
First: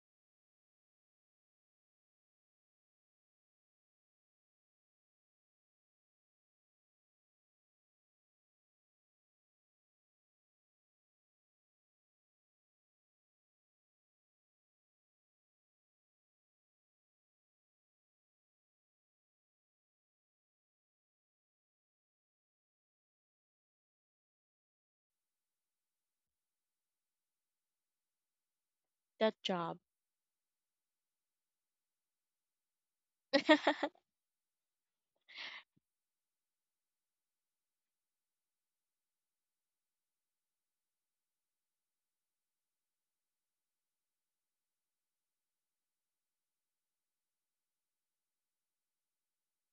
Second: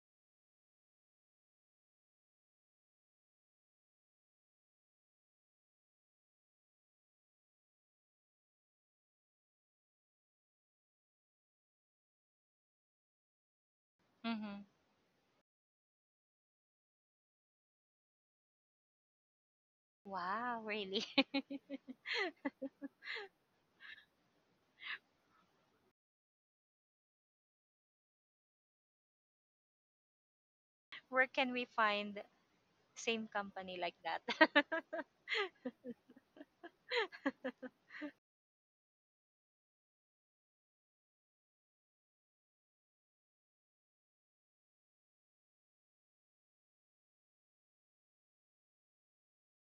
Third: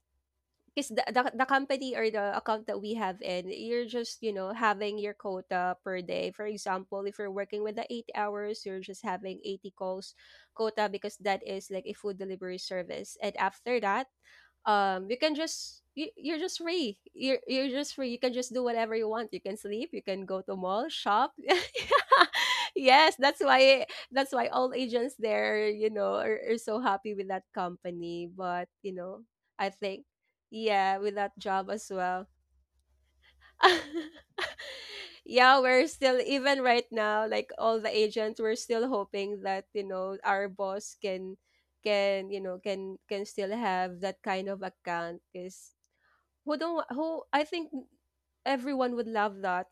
[SPEAKER 1] because the company or the account that we have in, you're just you know having your quota per day. For example, if you're working with the 8 hours, you're just having 80 calls quota because that is like a food delivery service. And after that,
[SPEAKER 2] Mm-hmm.
[SPEAKER 1] you can just you're just free, you're just free, you can just do whatever you want, you can sleep, you can go to
[SPEAKER 2] Wow,
[SPEAKER 1] mall
[SPEAKER 2] really?
[SPEAKER 1] shop. Yes, that's why, that's why all agents there, you know, are so happy with that company. But you know,
[SPEAKER 3] That
[SPEAKER 1] I
[SPEAKER 3] job.
[SPEAKER 1] think yeah, with
[SPEAKER 2] Where
[SPEAKER 1] that
[SPEAKER 2] can we
[SPEAKER 1] job as
[SPEAKER 2] find
[SPEAKER 1] well.
[SPEAKER 2] same company like that?
[SPEAKER 1] Yeah, we're still even right now, like all the agents, we're still hoping that you know our boss can you know can still have that kind of account because who don't wa- who I think everyone would love that.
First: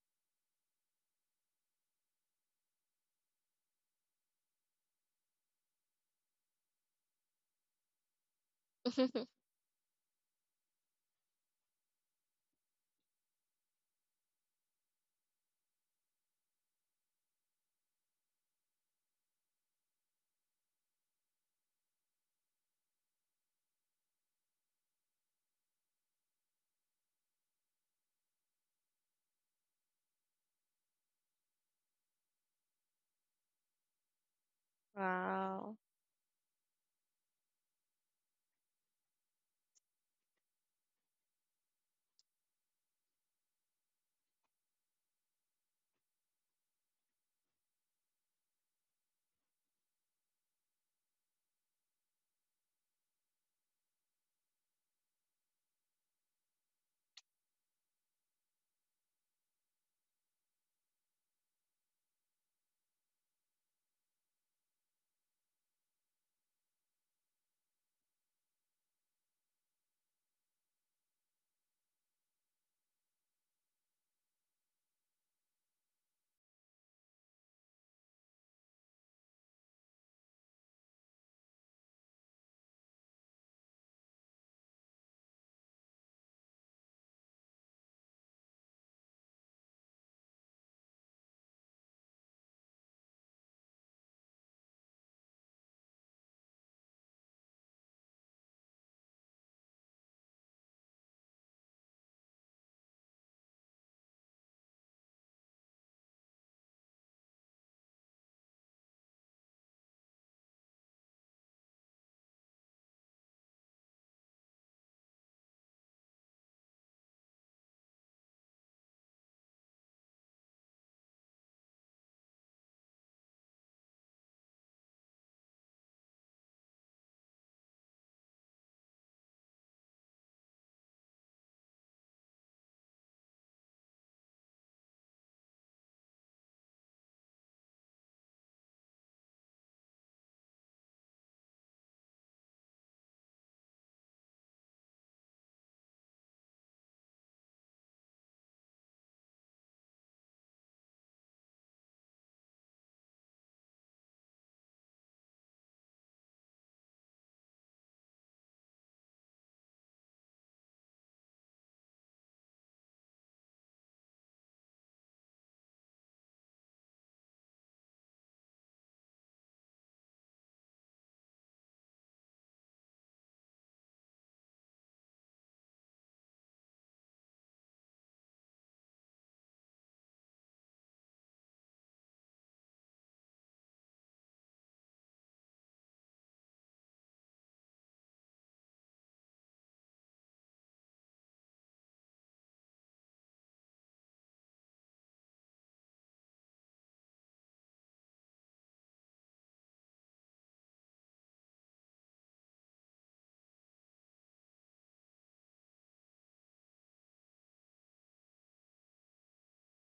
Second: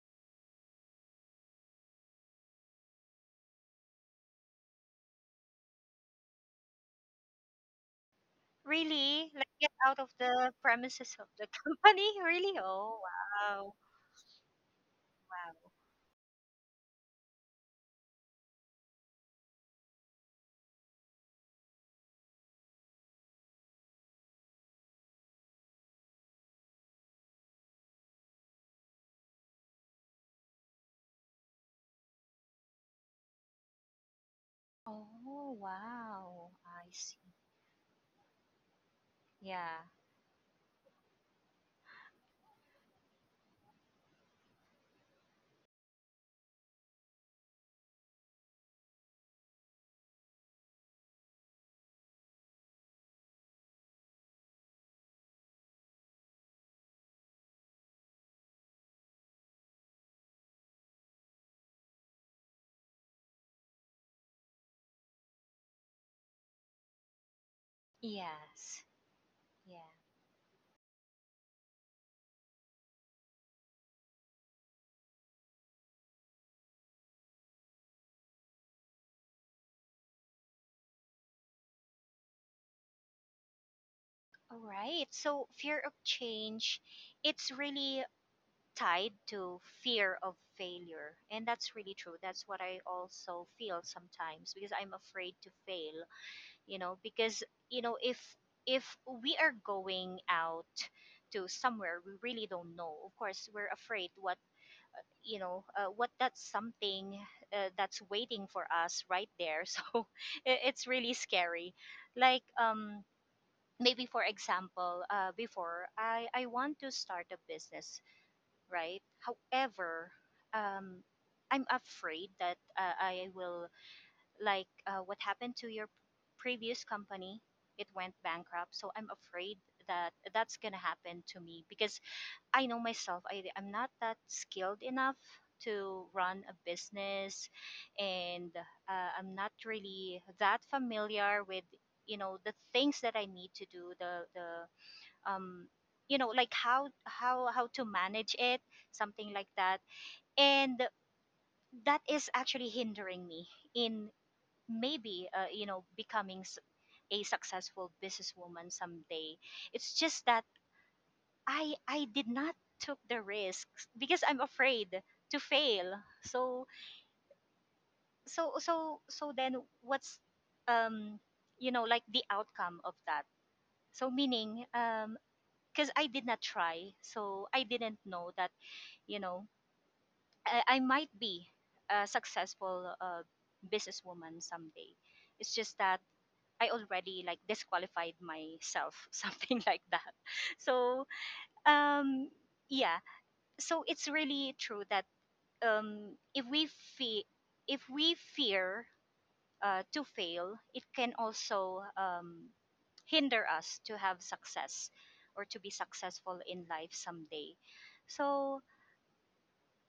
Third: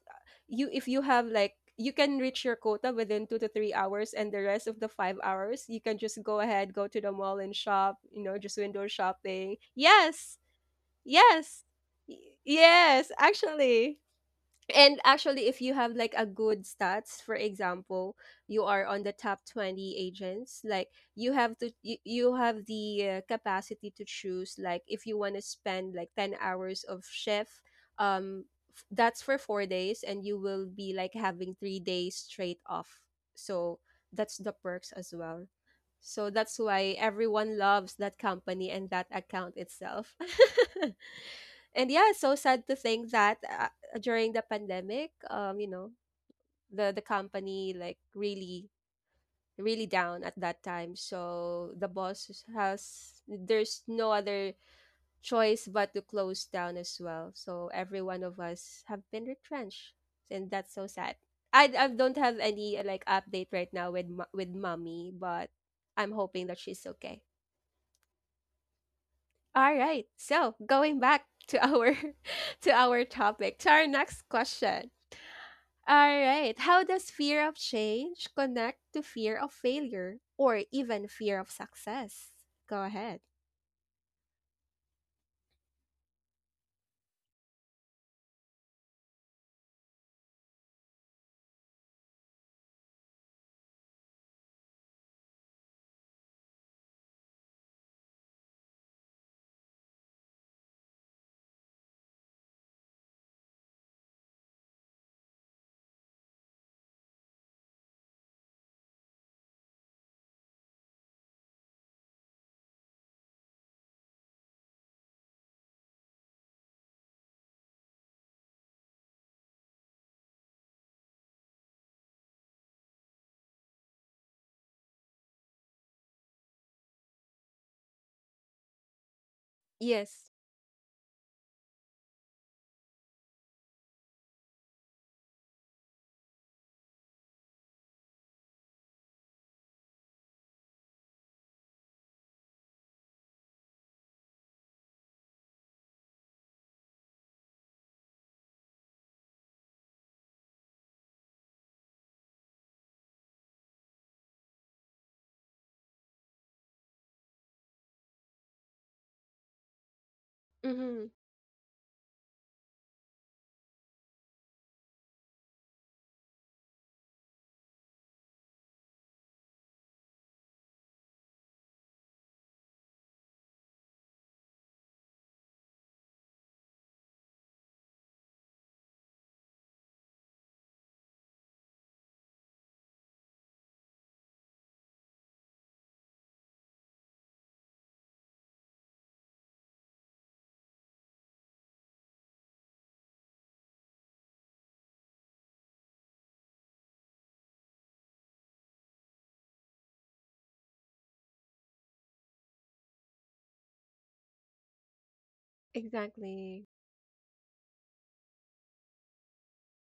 [SPEAKER 1] You, if you have like, you can reach your quota within 2 to 3 hours, and the rest of the 5 hours you can just go ahead, go to the mall and shop, you know, just window
[SPEAKER 2] Really? Like
[SPEAKER 1] shopping.
[SPEAKER 2] get out of
[SPEAKER 1] Yes,
[SPEAKER 2] the premises of the
[SPEAKER 1] yes.
[SPEAKER 2] company? Really? Oh,
[SPEAKER 1] Yes,
[SPEAKER 2] wow.
[SPEAKER 1] actually. And actually, if
[SPEAKER 2] Wow.
[SPEAKER 1] you have like a good stats, for example, you are on the top 20 agents, like you have to, you have the capacity to choose, like if you want to spend like 10 hours of shift, um, that's for 4 days, and you will be like having 3 days straight off. So that's the perks as well.
[SPEAKER 2] Oh,
[SPEAKER 3] Wow.
[SPEAKER 1] So
[SPEAKER 2] wow.
[SPEAKER 1] that's
[SPEAKER 2] I
[SPEAKER 1] why
[SPEAKER 2] see.
[SPEAKER 1] everyone loves that company and that account
[SPEAKER 2] Yeah.
[SPEAKER 1] itself. And yeah, so sad to think that during the pandemic, you know, the company like really really down at that time. So the boss has there's no other choice but to close down as well. So every one of us have been retrenched, and that's so sad. I don't have any like update right now with with mommy, but I'm hoping that she's okay.
[SPEAKER 2] Yes.
[SPEAKER 1] All
[SPEAKER 2] Yeah.
[SPEAKER 1] right, so going back to our to our topic, to our next question. All right, how does fear of change connect to fear of failure or even fear of success? Go ahead.
[SPEAKER 2] All right. So fear of change, it's really tied to fear of failure. And that's really true. That's what I also feel sometimes, because I'm afraid to fail, you know, because you know, if we are going out to somewhere we really don't know, of course we're afraid what, you know, what that's something that's waiting for us right there. So it, it's really scary. Like maybe, for example, before, I want to start a business, right? However, um, I'm afraid that I will, like, what happened to your previous company. It went bankrupt, so I'm afraid that
[SPEAKER 1] Yes.
[SPEAKER 2] that's gonna happen to me, because I know myself. I'm not that skilled enough to run a business, and I'm not really that familiar with, you know, the things that I need to do, the um you know, like how how to manage it, something like that. And that is actually hindering me in, maybe, you know, becoming a successful businesswoman someday. It's just that
[SPEAKER 1] Mm-hmm.
[SPEAKER 2] I did not took the risks because I'm afraid to fail. So then, what's um you know, like, the outcome of that. So, meaning, because I did not try, so I didn't know that, you know, I might be a successful businesswoman someday. It's just that I already like disqualified myself, something like that. So um, yeah, so it's really true that if we fe- if we fear to fail, it can also hinder us to have success or to be successful
[SPEAKER 1] Exactly.
[SPEAKER 2] in life someday. So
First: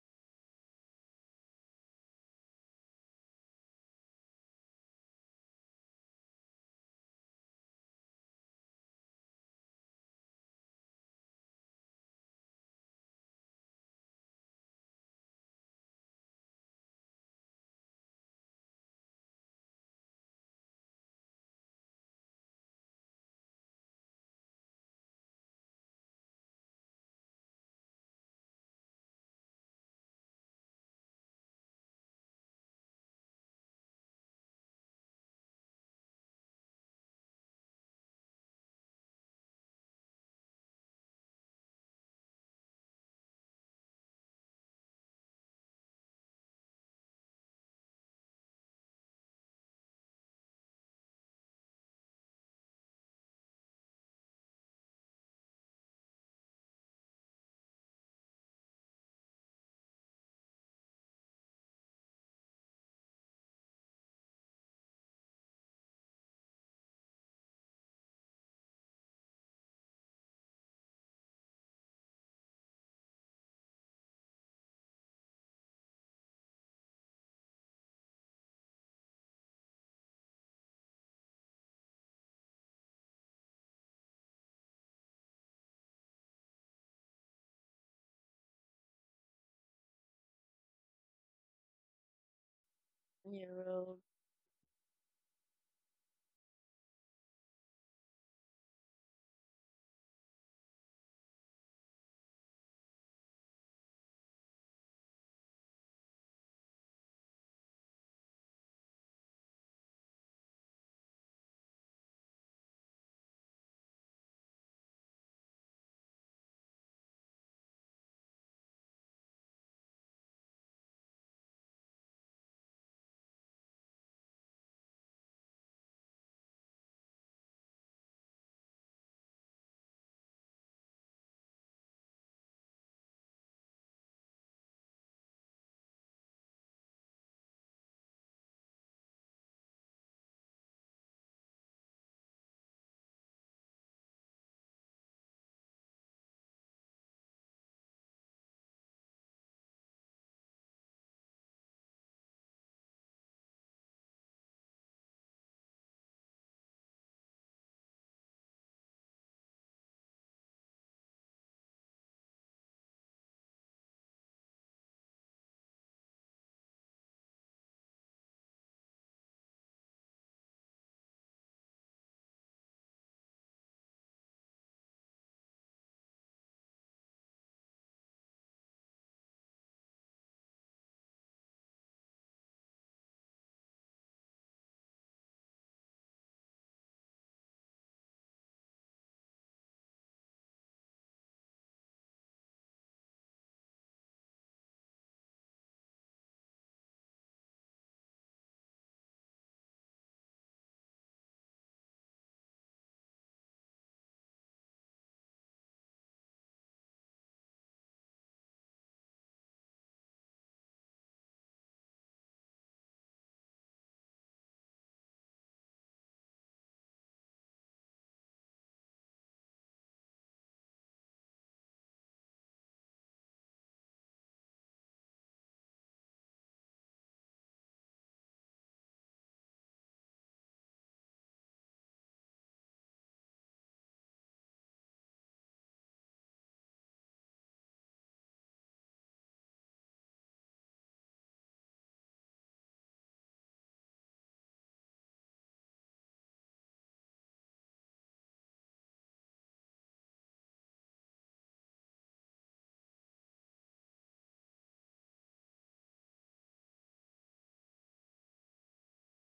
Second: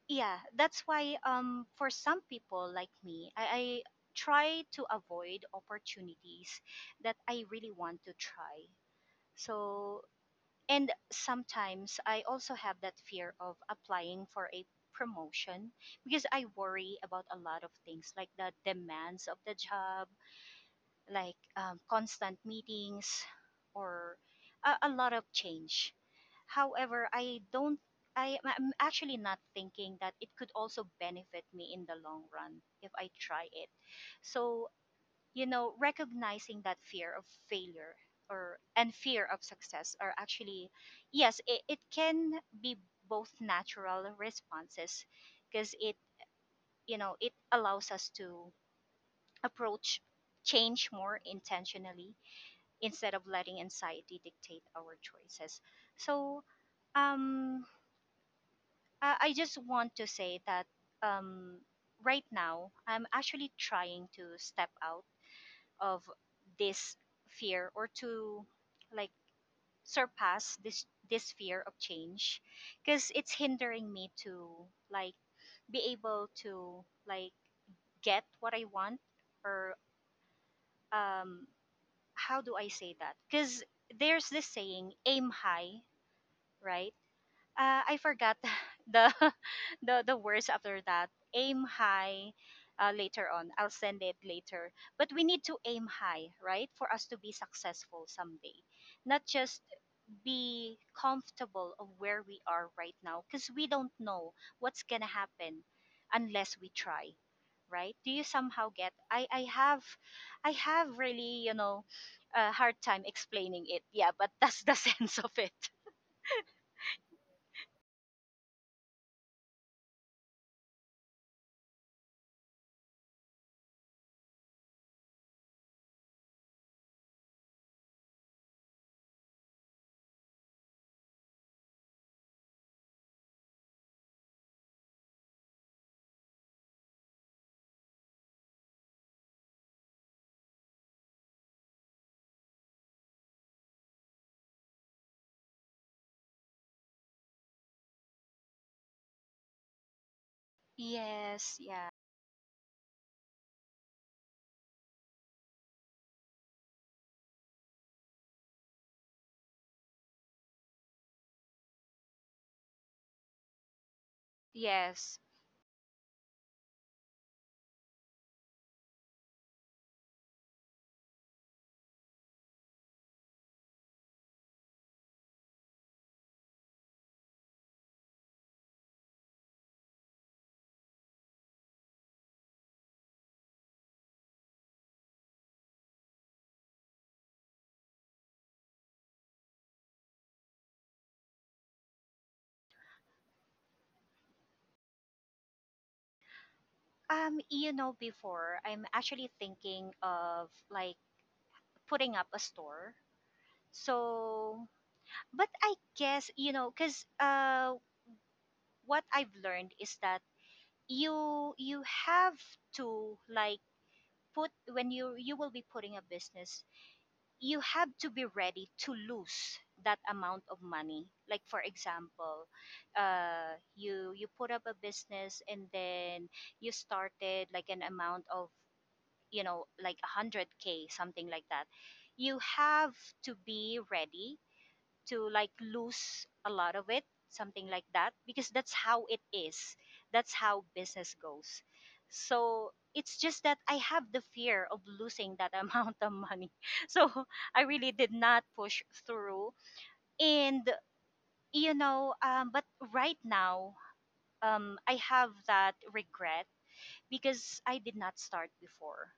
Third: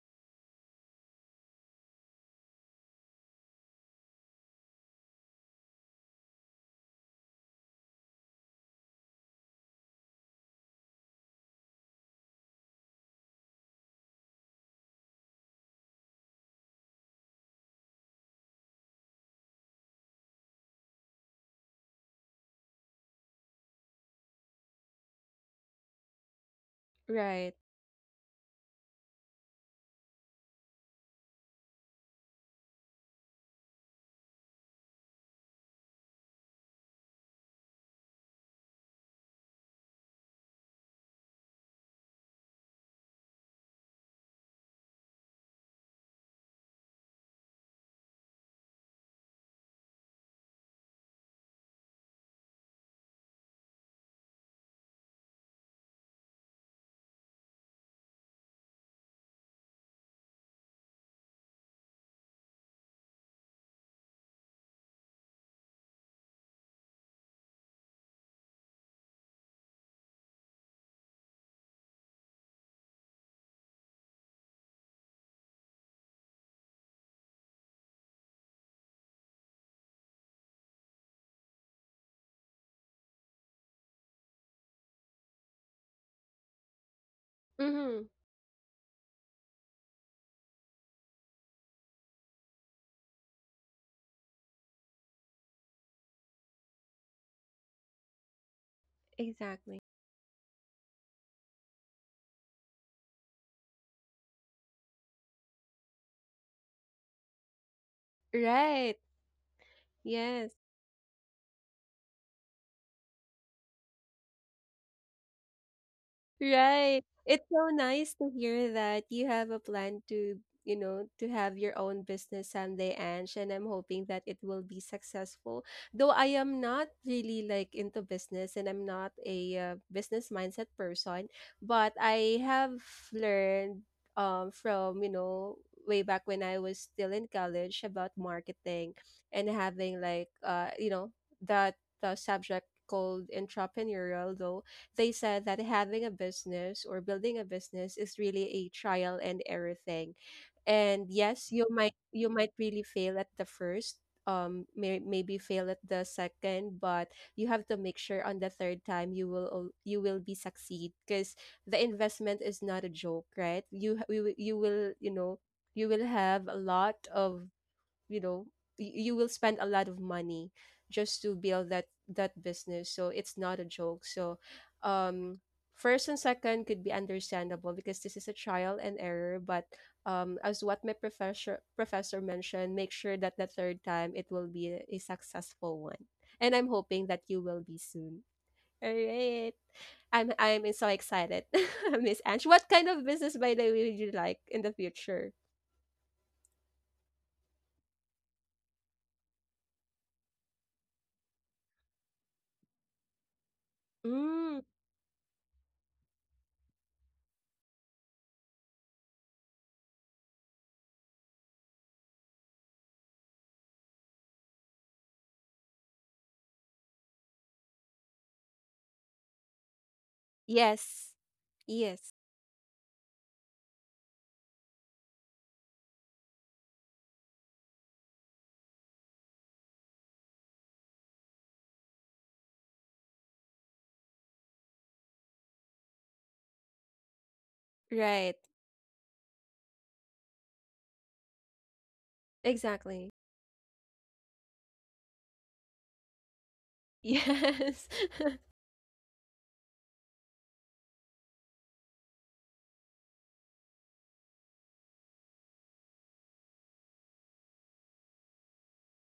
[SPEAKER 2] yeah, that's why, for some people like me, I try to avoid opportunities that I really want to try. So, and sometimes I also have that fear of applying for a promotion, because I worry about a lot of things, like the demands of the job, like constant meetings or a lot of change. However, I
[SPEAKER 1] Right.
[SPEAKER 2] don't. I'm actually not thinking that it could also benefit me in the long run if I try it. So, you know, recognizing that fear of failure or and fear of success are actually, yes, it can be both natural responses, because it, you know, it allows us to approach change more intentionally instead of letting anxiety dictate our choices. So um, I just want to say that um, right now I'm actually trying to step out of this fear, or to like surpass this this fear of change, because it's hindering me to like be able to like get what I want, or um how do I say that, because there's this saying, aim high, right? I
[SPEAKER 1] Mm-hmm.
[SPEAKER 2] forgot the the words after that. Aim high. Later on, I'll
[SPEAKER 3] New.
[SPEAKER 2] send it later. But we need to aim high, right, for us to be successful someday, not just
[SPEAKER 1] Exactly.
[SPEAKER 2] be comfortable of where we are right now, because we don't know what's gonna happen unless we try, right? Do you somehow get?
[SPEAKER 1] Right.
[SPEAKER 2] I
[SPEAKER 1] Yes.
[SPEAKER 2] have, really, you know, a hard time explaining it. Yeah, but that's the sense of it.
[SPEAKER 1] Right, it's so nice to hear that you have a plan to, you know, to have your own business someday, Ange, and I'm hoping that it will be successful. Though I am not really like into business and I'm not a business mindset person, but I have learned from, you know, way back when I was still in college about marketing and having like you know, that subject called entrepreneurial though, they said that having a business or building a business is really a trial and error thing. And yes,
[SPEAKER 2] Yes,
[SPEAKER 1] you
[SPEAKER 2] yeah.
[SPEAKER 1] might, you might really fail at the first, may, maybe fail at the second, but you have to make sure on the third time you will you will be succeed because the investment is not a joke, right? You you will, you will you
[SPEAKER 2] Yes.
[SPEAKER 1] know you will have a lot of, you know, you will spend a lot of money just to build that business. So it's not a joke, so um first and second could be understandable because this is a trial and error, but as what my professor mentioned, make sure that the third time it will be a successful one, and I'm hoping that you will be soon. All right, I'm so excited. Miss Ange, what kind of business by the way would you like in the future?
[SPEAKER 2] You know, before, I'm actually thinking of like putting up a store.
[SPEAKER 1] Mm,
[SPEAKER 2] So, but I guess, you know, cuz what I've learned is that you have to like put when you will be putting a business, you have to be ready to lose that amount of money.
[SPEAKER 1] yes,
[SPEAKER 2] Like for
[SPEAKER 1] yes.
[SPEAKER 2] example, you put up a business, and then you started like an amount of, you know, like 100K, something like that. You have to be ready to like lose a lot of it, something like that,
[SPEAKER 1] Right.
[SPEAKER 2] because that's how it is. That's how business goes. So
[SPEAKER 1] Exactly.
[SPEAKER 2] it's just that I have the fear of losing that amount of money. So I
[SPEAKER 1] Yes.
[SPEAKER 2] really did not push through, and, you know, but right now, I have that regret because I did not start before.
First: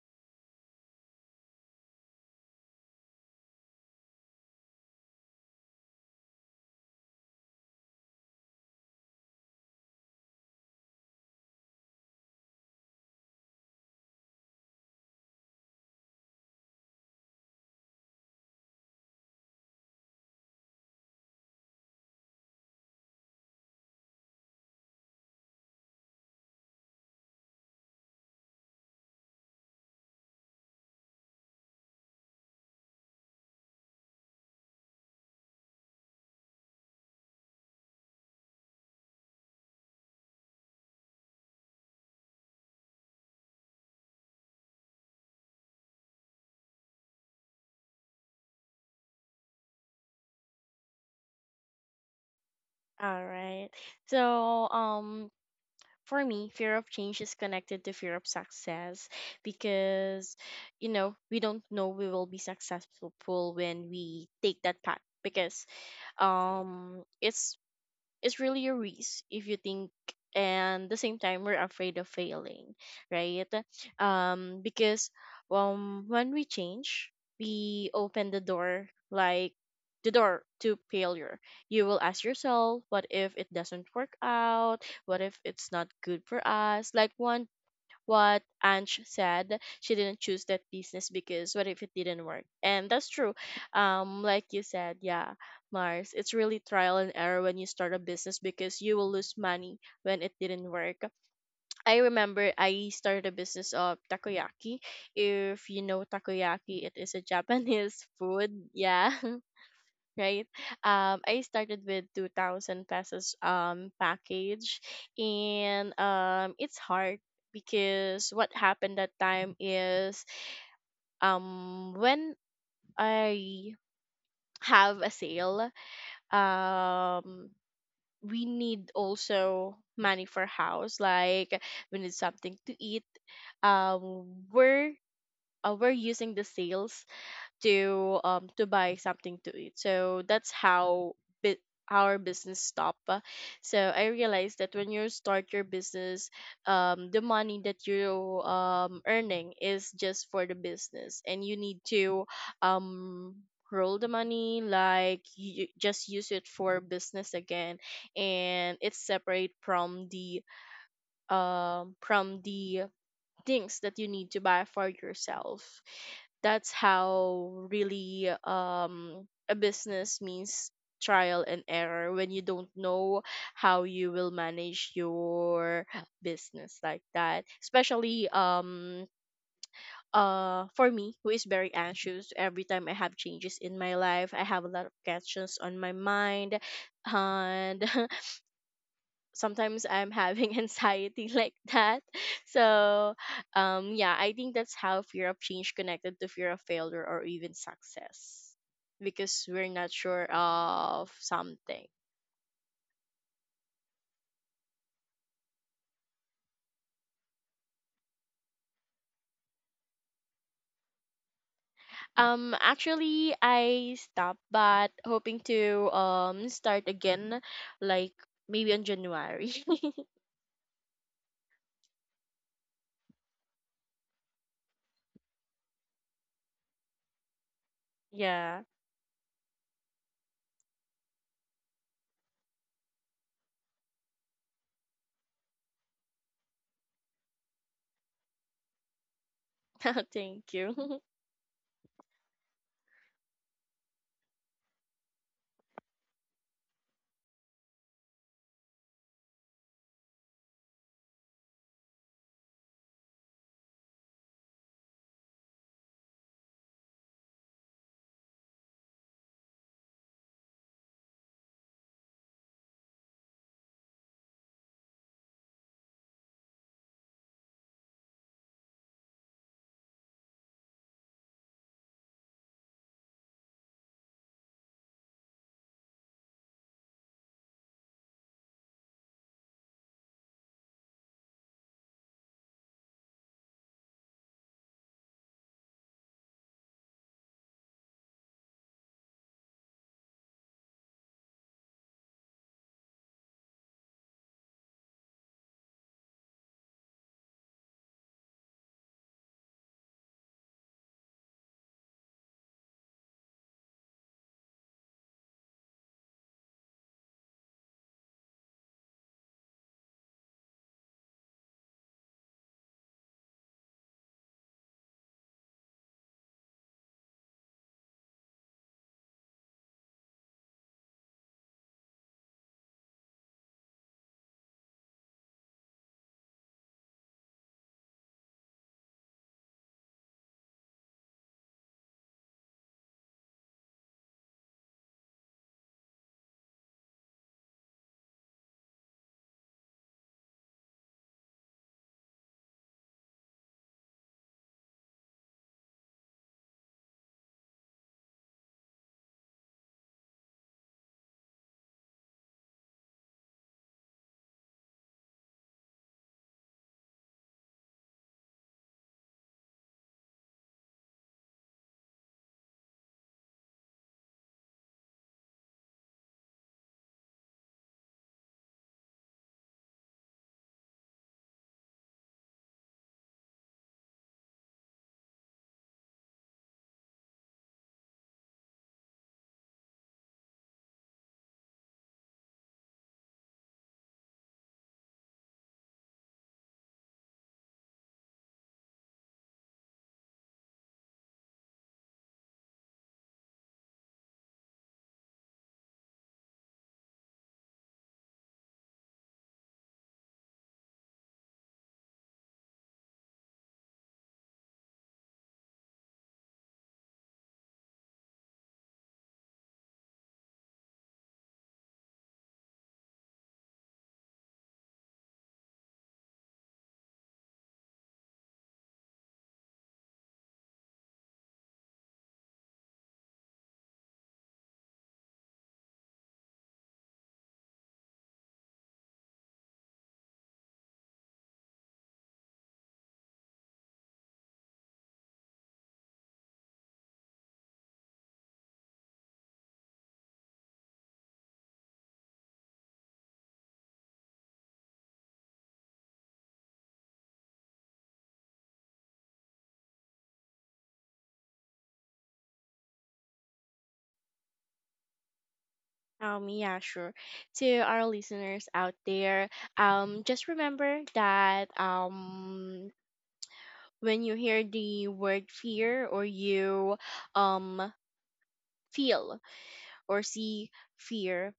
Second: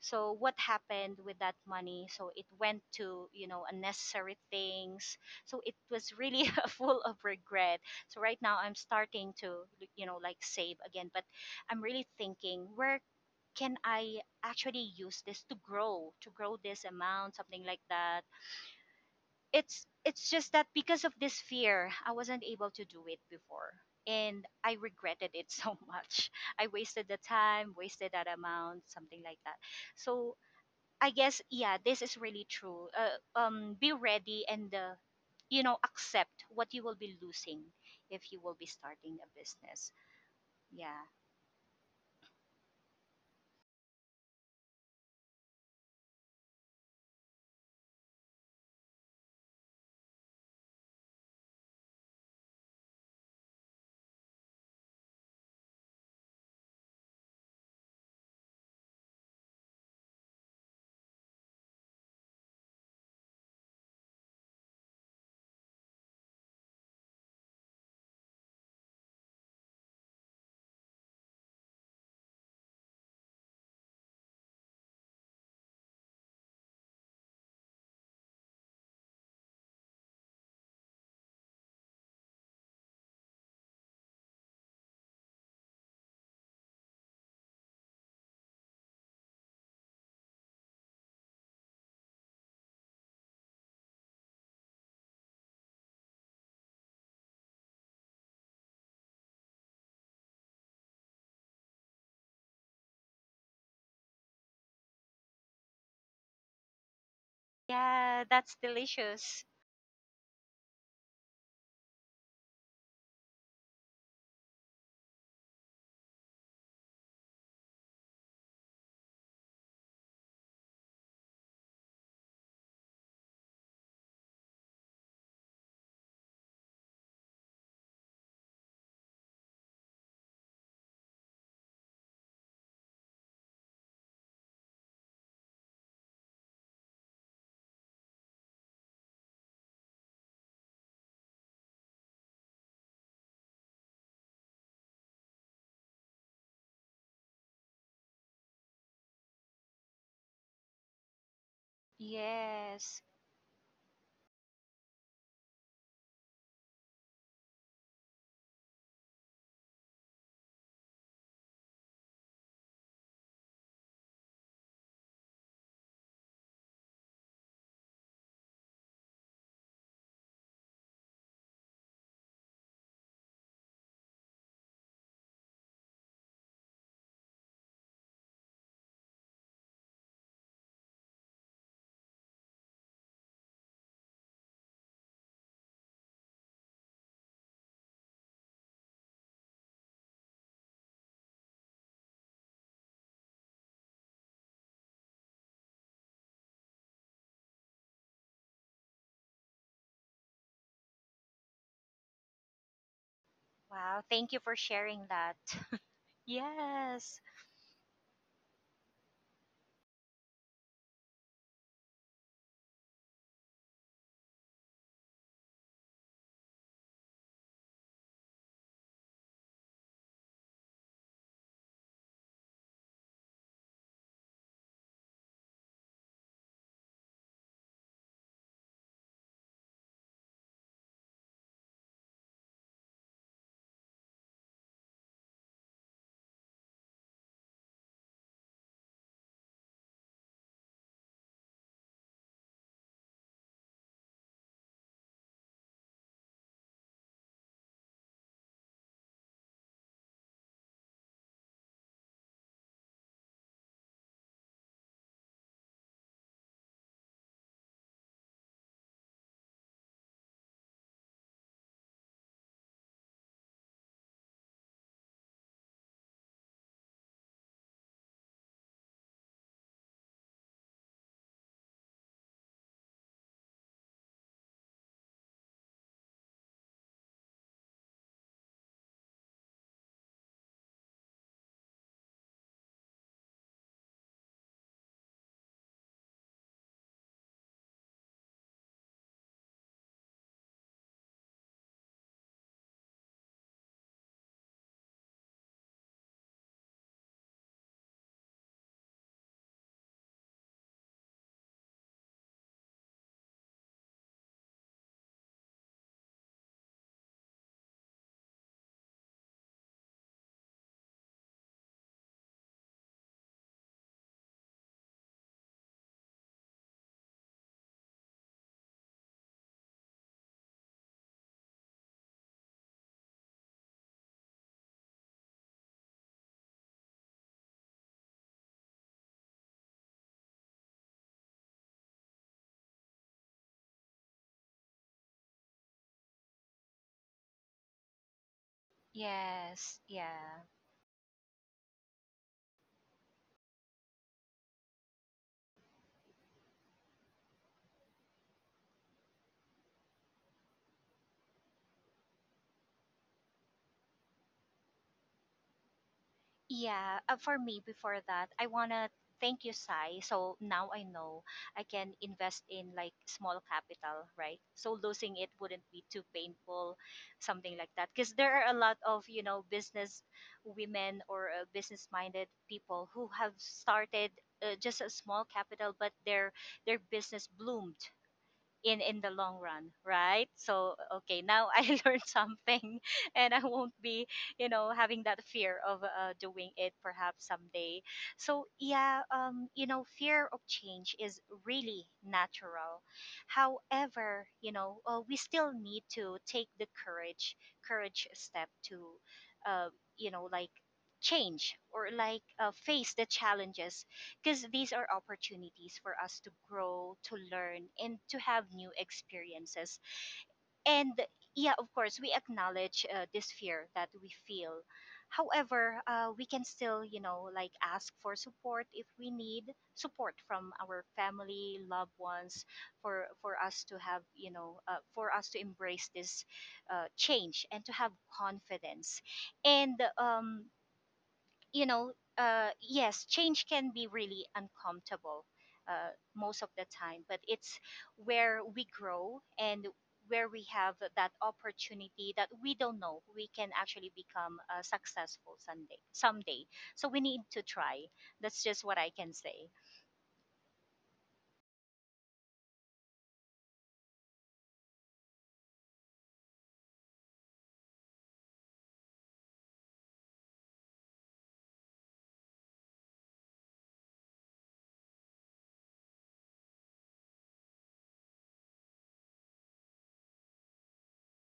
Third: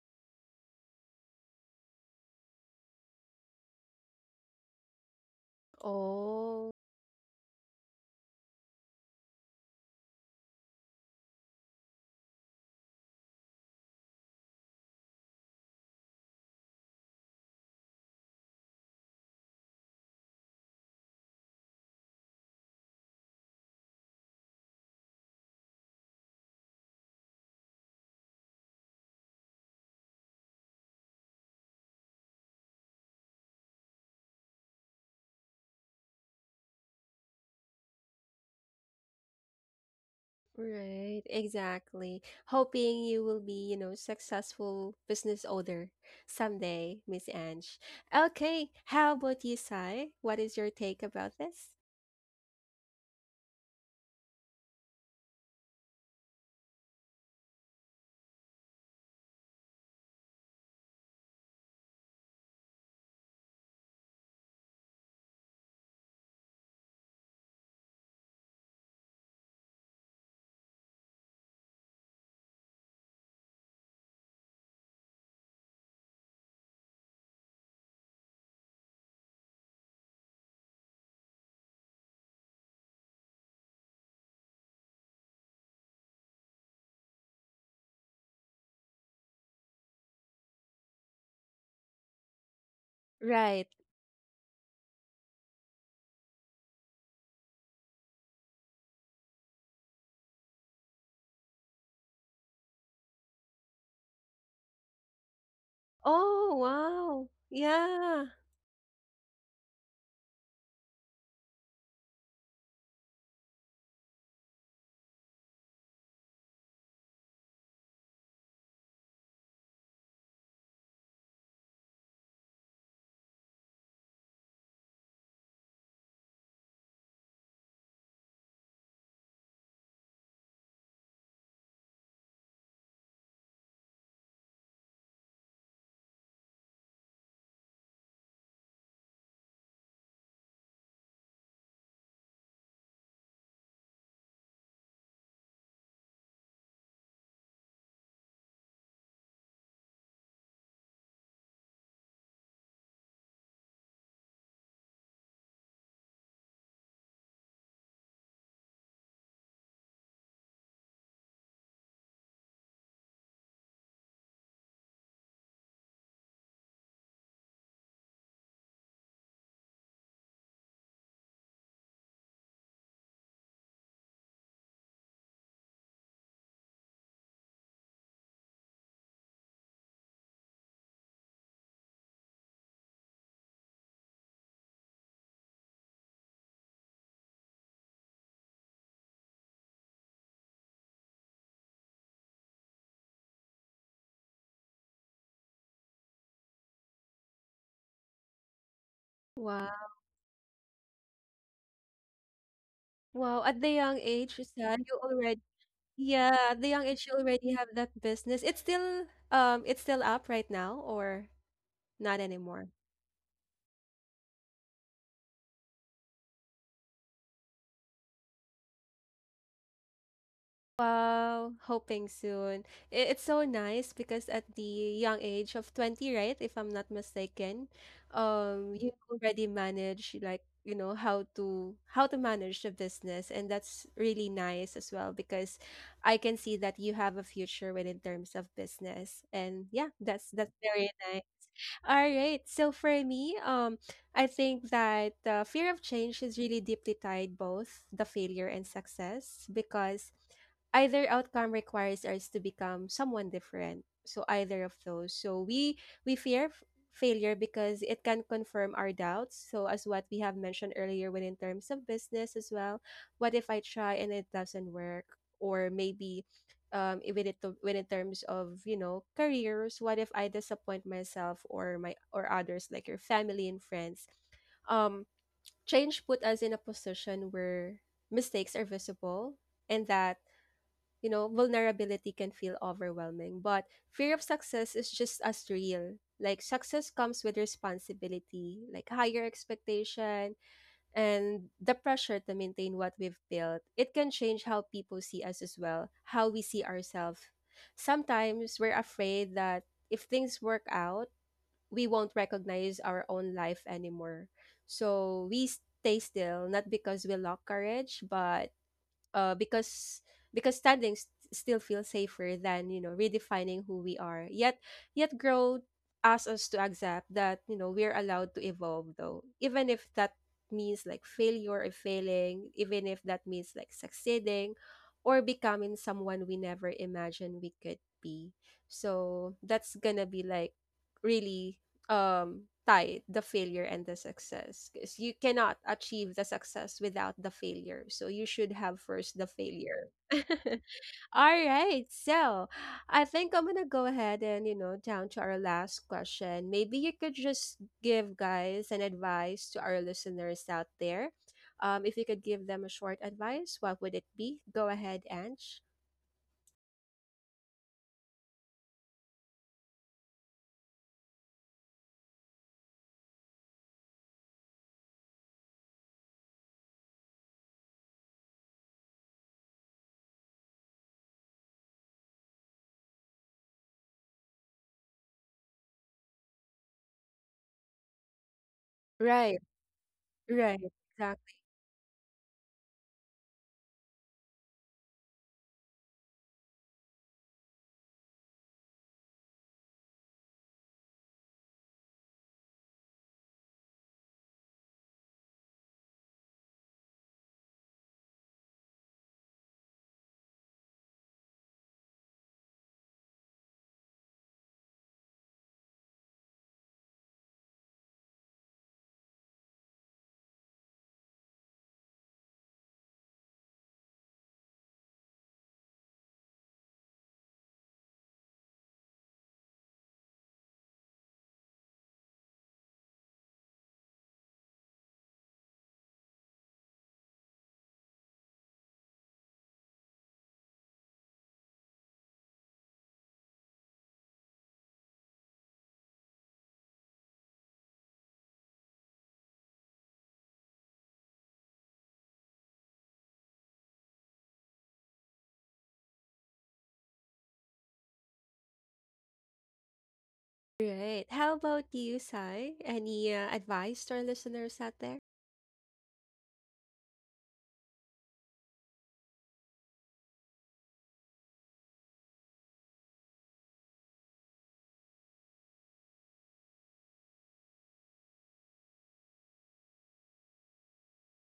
[SPEAKER 2] So what happened with that money? So it went to, you know, unnecessary things. So it was really
[SPEAKER 1] Oh,
[SPEAKER 2] full of regret. So right now I'm starting to, you know, like save again, but I'm really thinking where can I actually use this to grow this amount, something like that. It's just that, because of this fear, I wasn't able to do it before. And I regretted it so much. I wasted the time, wasted that amount, something like that. So, I guess, yeah, this is really true. Be ready and you know, accept what you will be losing if you will be starting a business. Yeah,
[SPEAKER 1] right. Exactly. Hoping you will be, you know, successful business owner someday, Miss Ange. Okay, how about you, Sai? What is your take about this?
[SPEAKER 3] All right. So, for me, fear of change is connected to fear of success because, we don't know we will be successful when we take that path, because, it's is really a risk if you think. And the same time we're afraid of failing, right? Because, when we change we open the door, like the door to failure. You will ask yourself, what if it doesn't work out? What if it's not good for us? Like one, what Ange said. She didn't choose that business because what if it didn't work? And that's true.
[SPEAKER 1] Right.
[SPEAKER 3] Like you said, yeah, Mars, it's really trial and error when you start a business because you will lose money when it didn't work. I remember I started a business of takoyaki. If you know
[SPEAKER 1] Oh,
[SPEAKER 3] takoyaki, it is a
[SPEAKER 1] wow.
[SPEAKER 3] Japanese
[SPEAKER 2] yeah,
[SPEAKER 1] Yeah.
[SPEAKER 3] food.
[SPEAKER 2] that's
[SPEAKER 3] Yeah,
[SPEAKER 2] delicious.
[SPEAKER 3] right? I started with 2,000 pesos package, and, it's hard because what happened that time is, when I have a sale, um, we need also money for house, like we need something to eat. Um, we're we're using the sales to buy something to eat. So that's how bi- our business stop. So I realized that when you start your business, the money that you earning is just for the business, and you need to
[SPEAKER 2] Yes.
[SPEAKER 3] um roll the money, like you just use it for business again, and it's separate from the things that you need to buy for yourself. That's how really, a business means trial and error, when you don't know how you will manage your business like that, especially, for me who is very anxious every time I have changes in my life. I have a lot of questions on my mind, and sometimes I'm having anxiety like that. So, yeah, I think that's how fear of change connected to fear of failure or even success, because we're
[SPEAKER 1] Wow.
[SPEAKER 3] not sure of something.
[SPEAKER 1] Wow, at the young
[SPEAKER 2] Wow. Thank
[SPEAKER 1] age,
[SPEAKER 2] you for
[SPEAKER 1] Sai, you
[SPEAKER 2] sharing that.
[SPEAKER 1] already, yeah, at the young age, you
[SPEAKER 2] Yes.
[SPEAKER 1] already have that business. It's still up right now or not anymore?
[SPEAKER 3] Actually, I stopped, but hoping to start again, like maybe on January.
[SPEAKER 1] Wow, hoping soon. It's so nice because at the young age of 20, right, if I'm not mistaken,
[SPEAKER 3] Yeah.
[SPEAKER 1] you already manage like, you know, how to manage the business, and that's really nice as well because I can see that you have a future within terms of business. And yeah, that's
[SPEAKER 3] Thank
[SPEAKER 1] that's very
[SPEAKER 3] you.
[SPEAKER 1] nice. All right, so for me, I think that fear of change is really deeply tied both the failure and success because either outcome requires us to become someone different. So either of those. So we, we fear f- failure because it can confirm our doubts. So as what we have mentioned earlier, when in terms of business as well, what if I try and it doesn't work? Or maybe even it to, when in terms of you know careers, what if I disappoint myself or my, or others like your family and friends. um change put us in a position where mistakes are visible, and that you know vulnerability can feel overwhelming. But fear of success is just as real, like success comes with responsibility, like higher expectation and the pressure to maintain what we've built. It can change how people see us as well, how we see ourselves. Sometimes we're afraid that if things work out, we won't recognize our own life anymore. So we stay still, not because we lack courage, but because because standing still feels safer than you know redefining who we are. Yet, yet growth asks us to accept that you know we're allowed to evolve though, even if that means like failure or failing, even if that means like succeeding or becoming someone we never imagined we could be. So that's gonna be like really tie the failure and the success because you cannot achieve the success without the failure, so you should have first the
[SPEAKER 2] Yes.
[SPEAKER 1] failure.
[SPEAKER 2] Yeah.
[SPEAKER 1] All right, so I think I'm gonna go ahead and you know down to our last question. Maybe you could just give guys an advice to our listeners out there. If you could give them a short advice, what would it be? Go ahead, Ange.
[SPEAKER 2] Yeah, for me, before that, I wanna thank you, Sai. So now I know I can invest in like small capital, right? So losing it wouldn't be too painful, something like that. Because there are a lot of, you know, business women or business-minded people who have started just a small capital, but their business bloomed in the long
[SPEAKER 1] Right,
[SPEAKER 2] run, right?
[SPEAKER 1] right.
[SPEAKER 2] So, okay, now I learned something, and I won't be, you know, having that fear of doing it perhaps someday. So yeah, you know, fear of change is really natural. However, you know, we still need to take the courage step to uh, you know, like change, or like face the challenges, because these are opportunities for us to grow, to learn, and to have new experiences. And yeah, of course, we acknowledge this fear that we feel. However, we can still, you know, like ask for support if we need support from our family, loved ones, for us to have, you know, for us to embrace this change and to have confidence. And you know, yes, change can be really uncomfortable most of the time, but it's where we grow, and where we have that opportunity that we don't know we can actually become successful someday. Someday, so we need to try. That's just what I can say.
[SPEAKER 1] Right. How about you, Sai? Any advice to our listeners out there?
[SPEAKER 3] Yeah, sure. To our listeners out there, just remember that, when you hear the word fear, or you um feel or see fear,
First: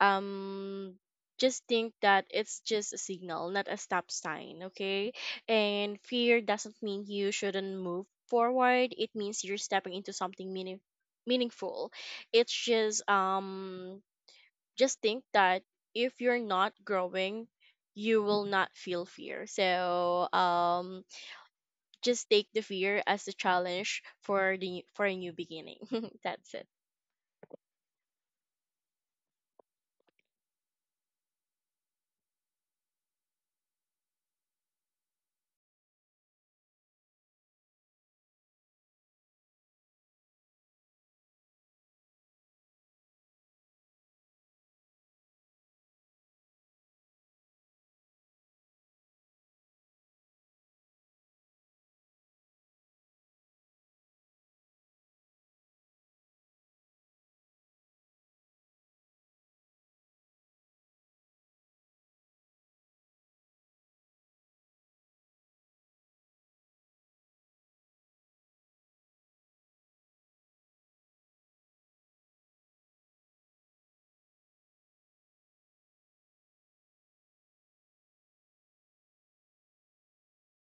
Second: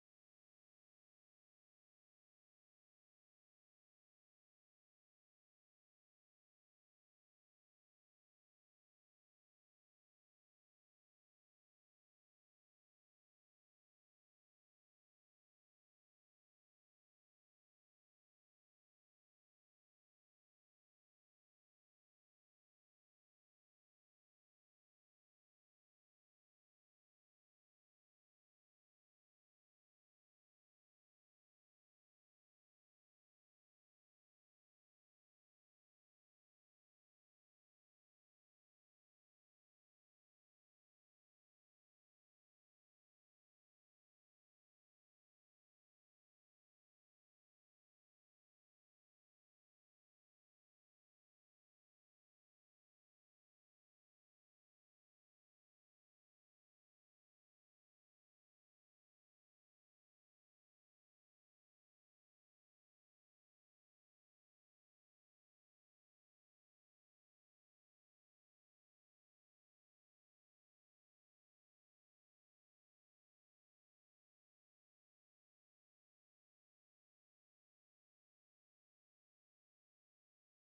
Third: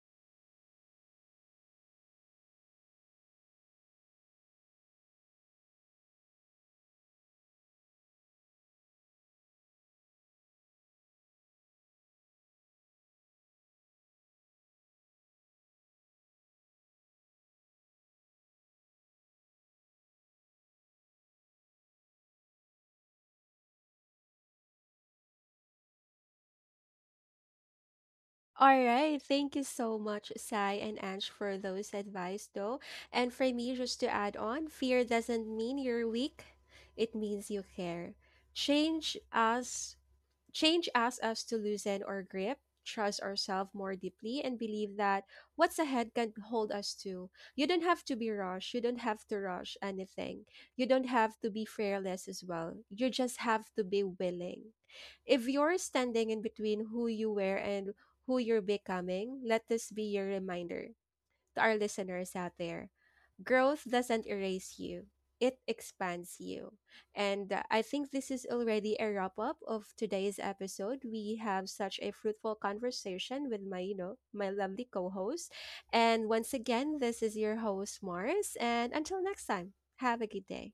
[SPEAKER 3] um just think that it's just a signal, not a stop sign. Okay? And fear doesn't mean you shouldn't move forward, it means you're stepping into something meaningful. It's just, just think that if you're not growing, you will not feel fear. So, just take the fear as a challenge for the for a new beginning. That's it.
[SPEAKER 1] All right, thank you so much, Sai and Ange, for those advice, though. And for me, just to add on, fear doesn't mean you're weak. It means you care. Change us change asks us to loosen our grip, trust ourselves more deeply, and believe that what's ahead can hold us too. You don't have to be rushed. You don't have to rush anything. You don't have to be fearless as well. You just have to be willing. If you're standing in between who you were and who you're becoming, let this be your reminder, to our listeners out there, growth doesn't erase you, it expands you. And I think this is already a wrap up of today's episode. We have such a fruitful conversation with my, you know, my lovely co-host. And once again, this is your host Mars, and until next time, have a good day.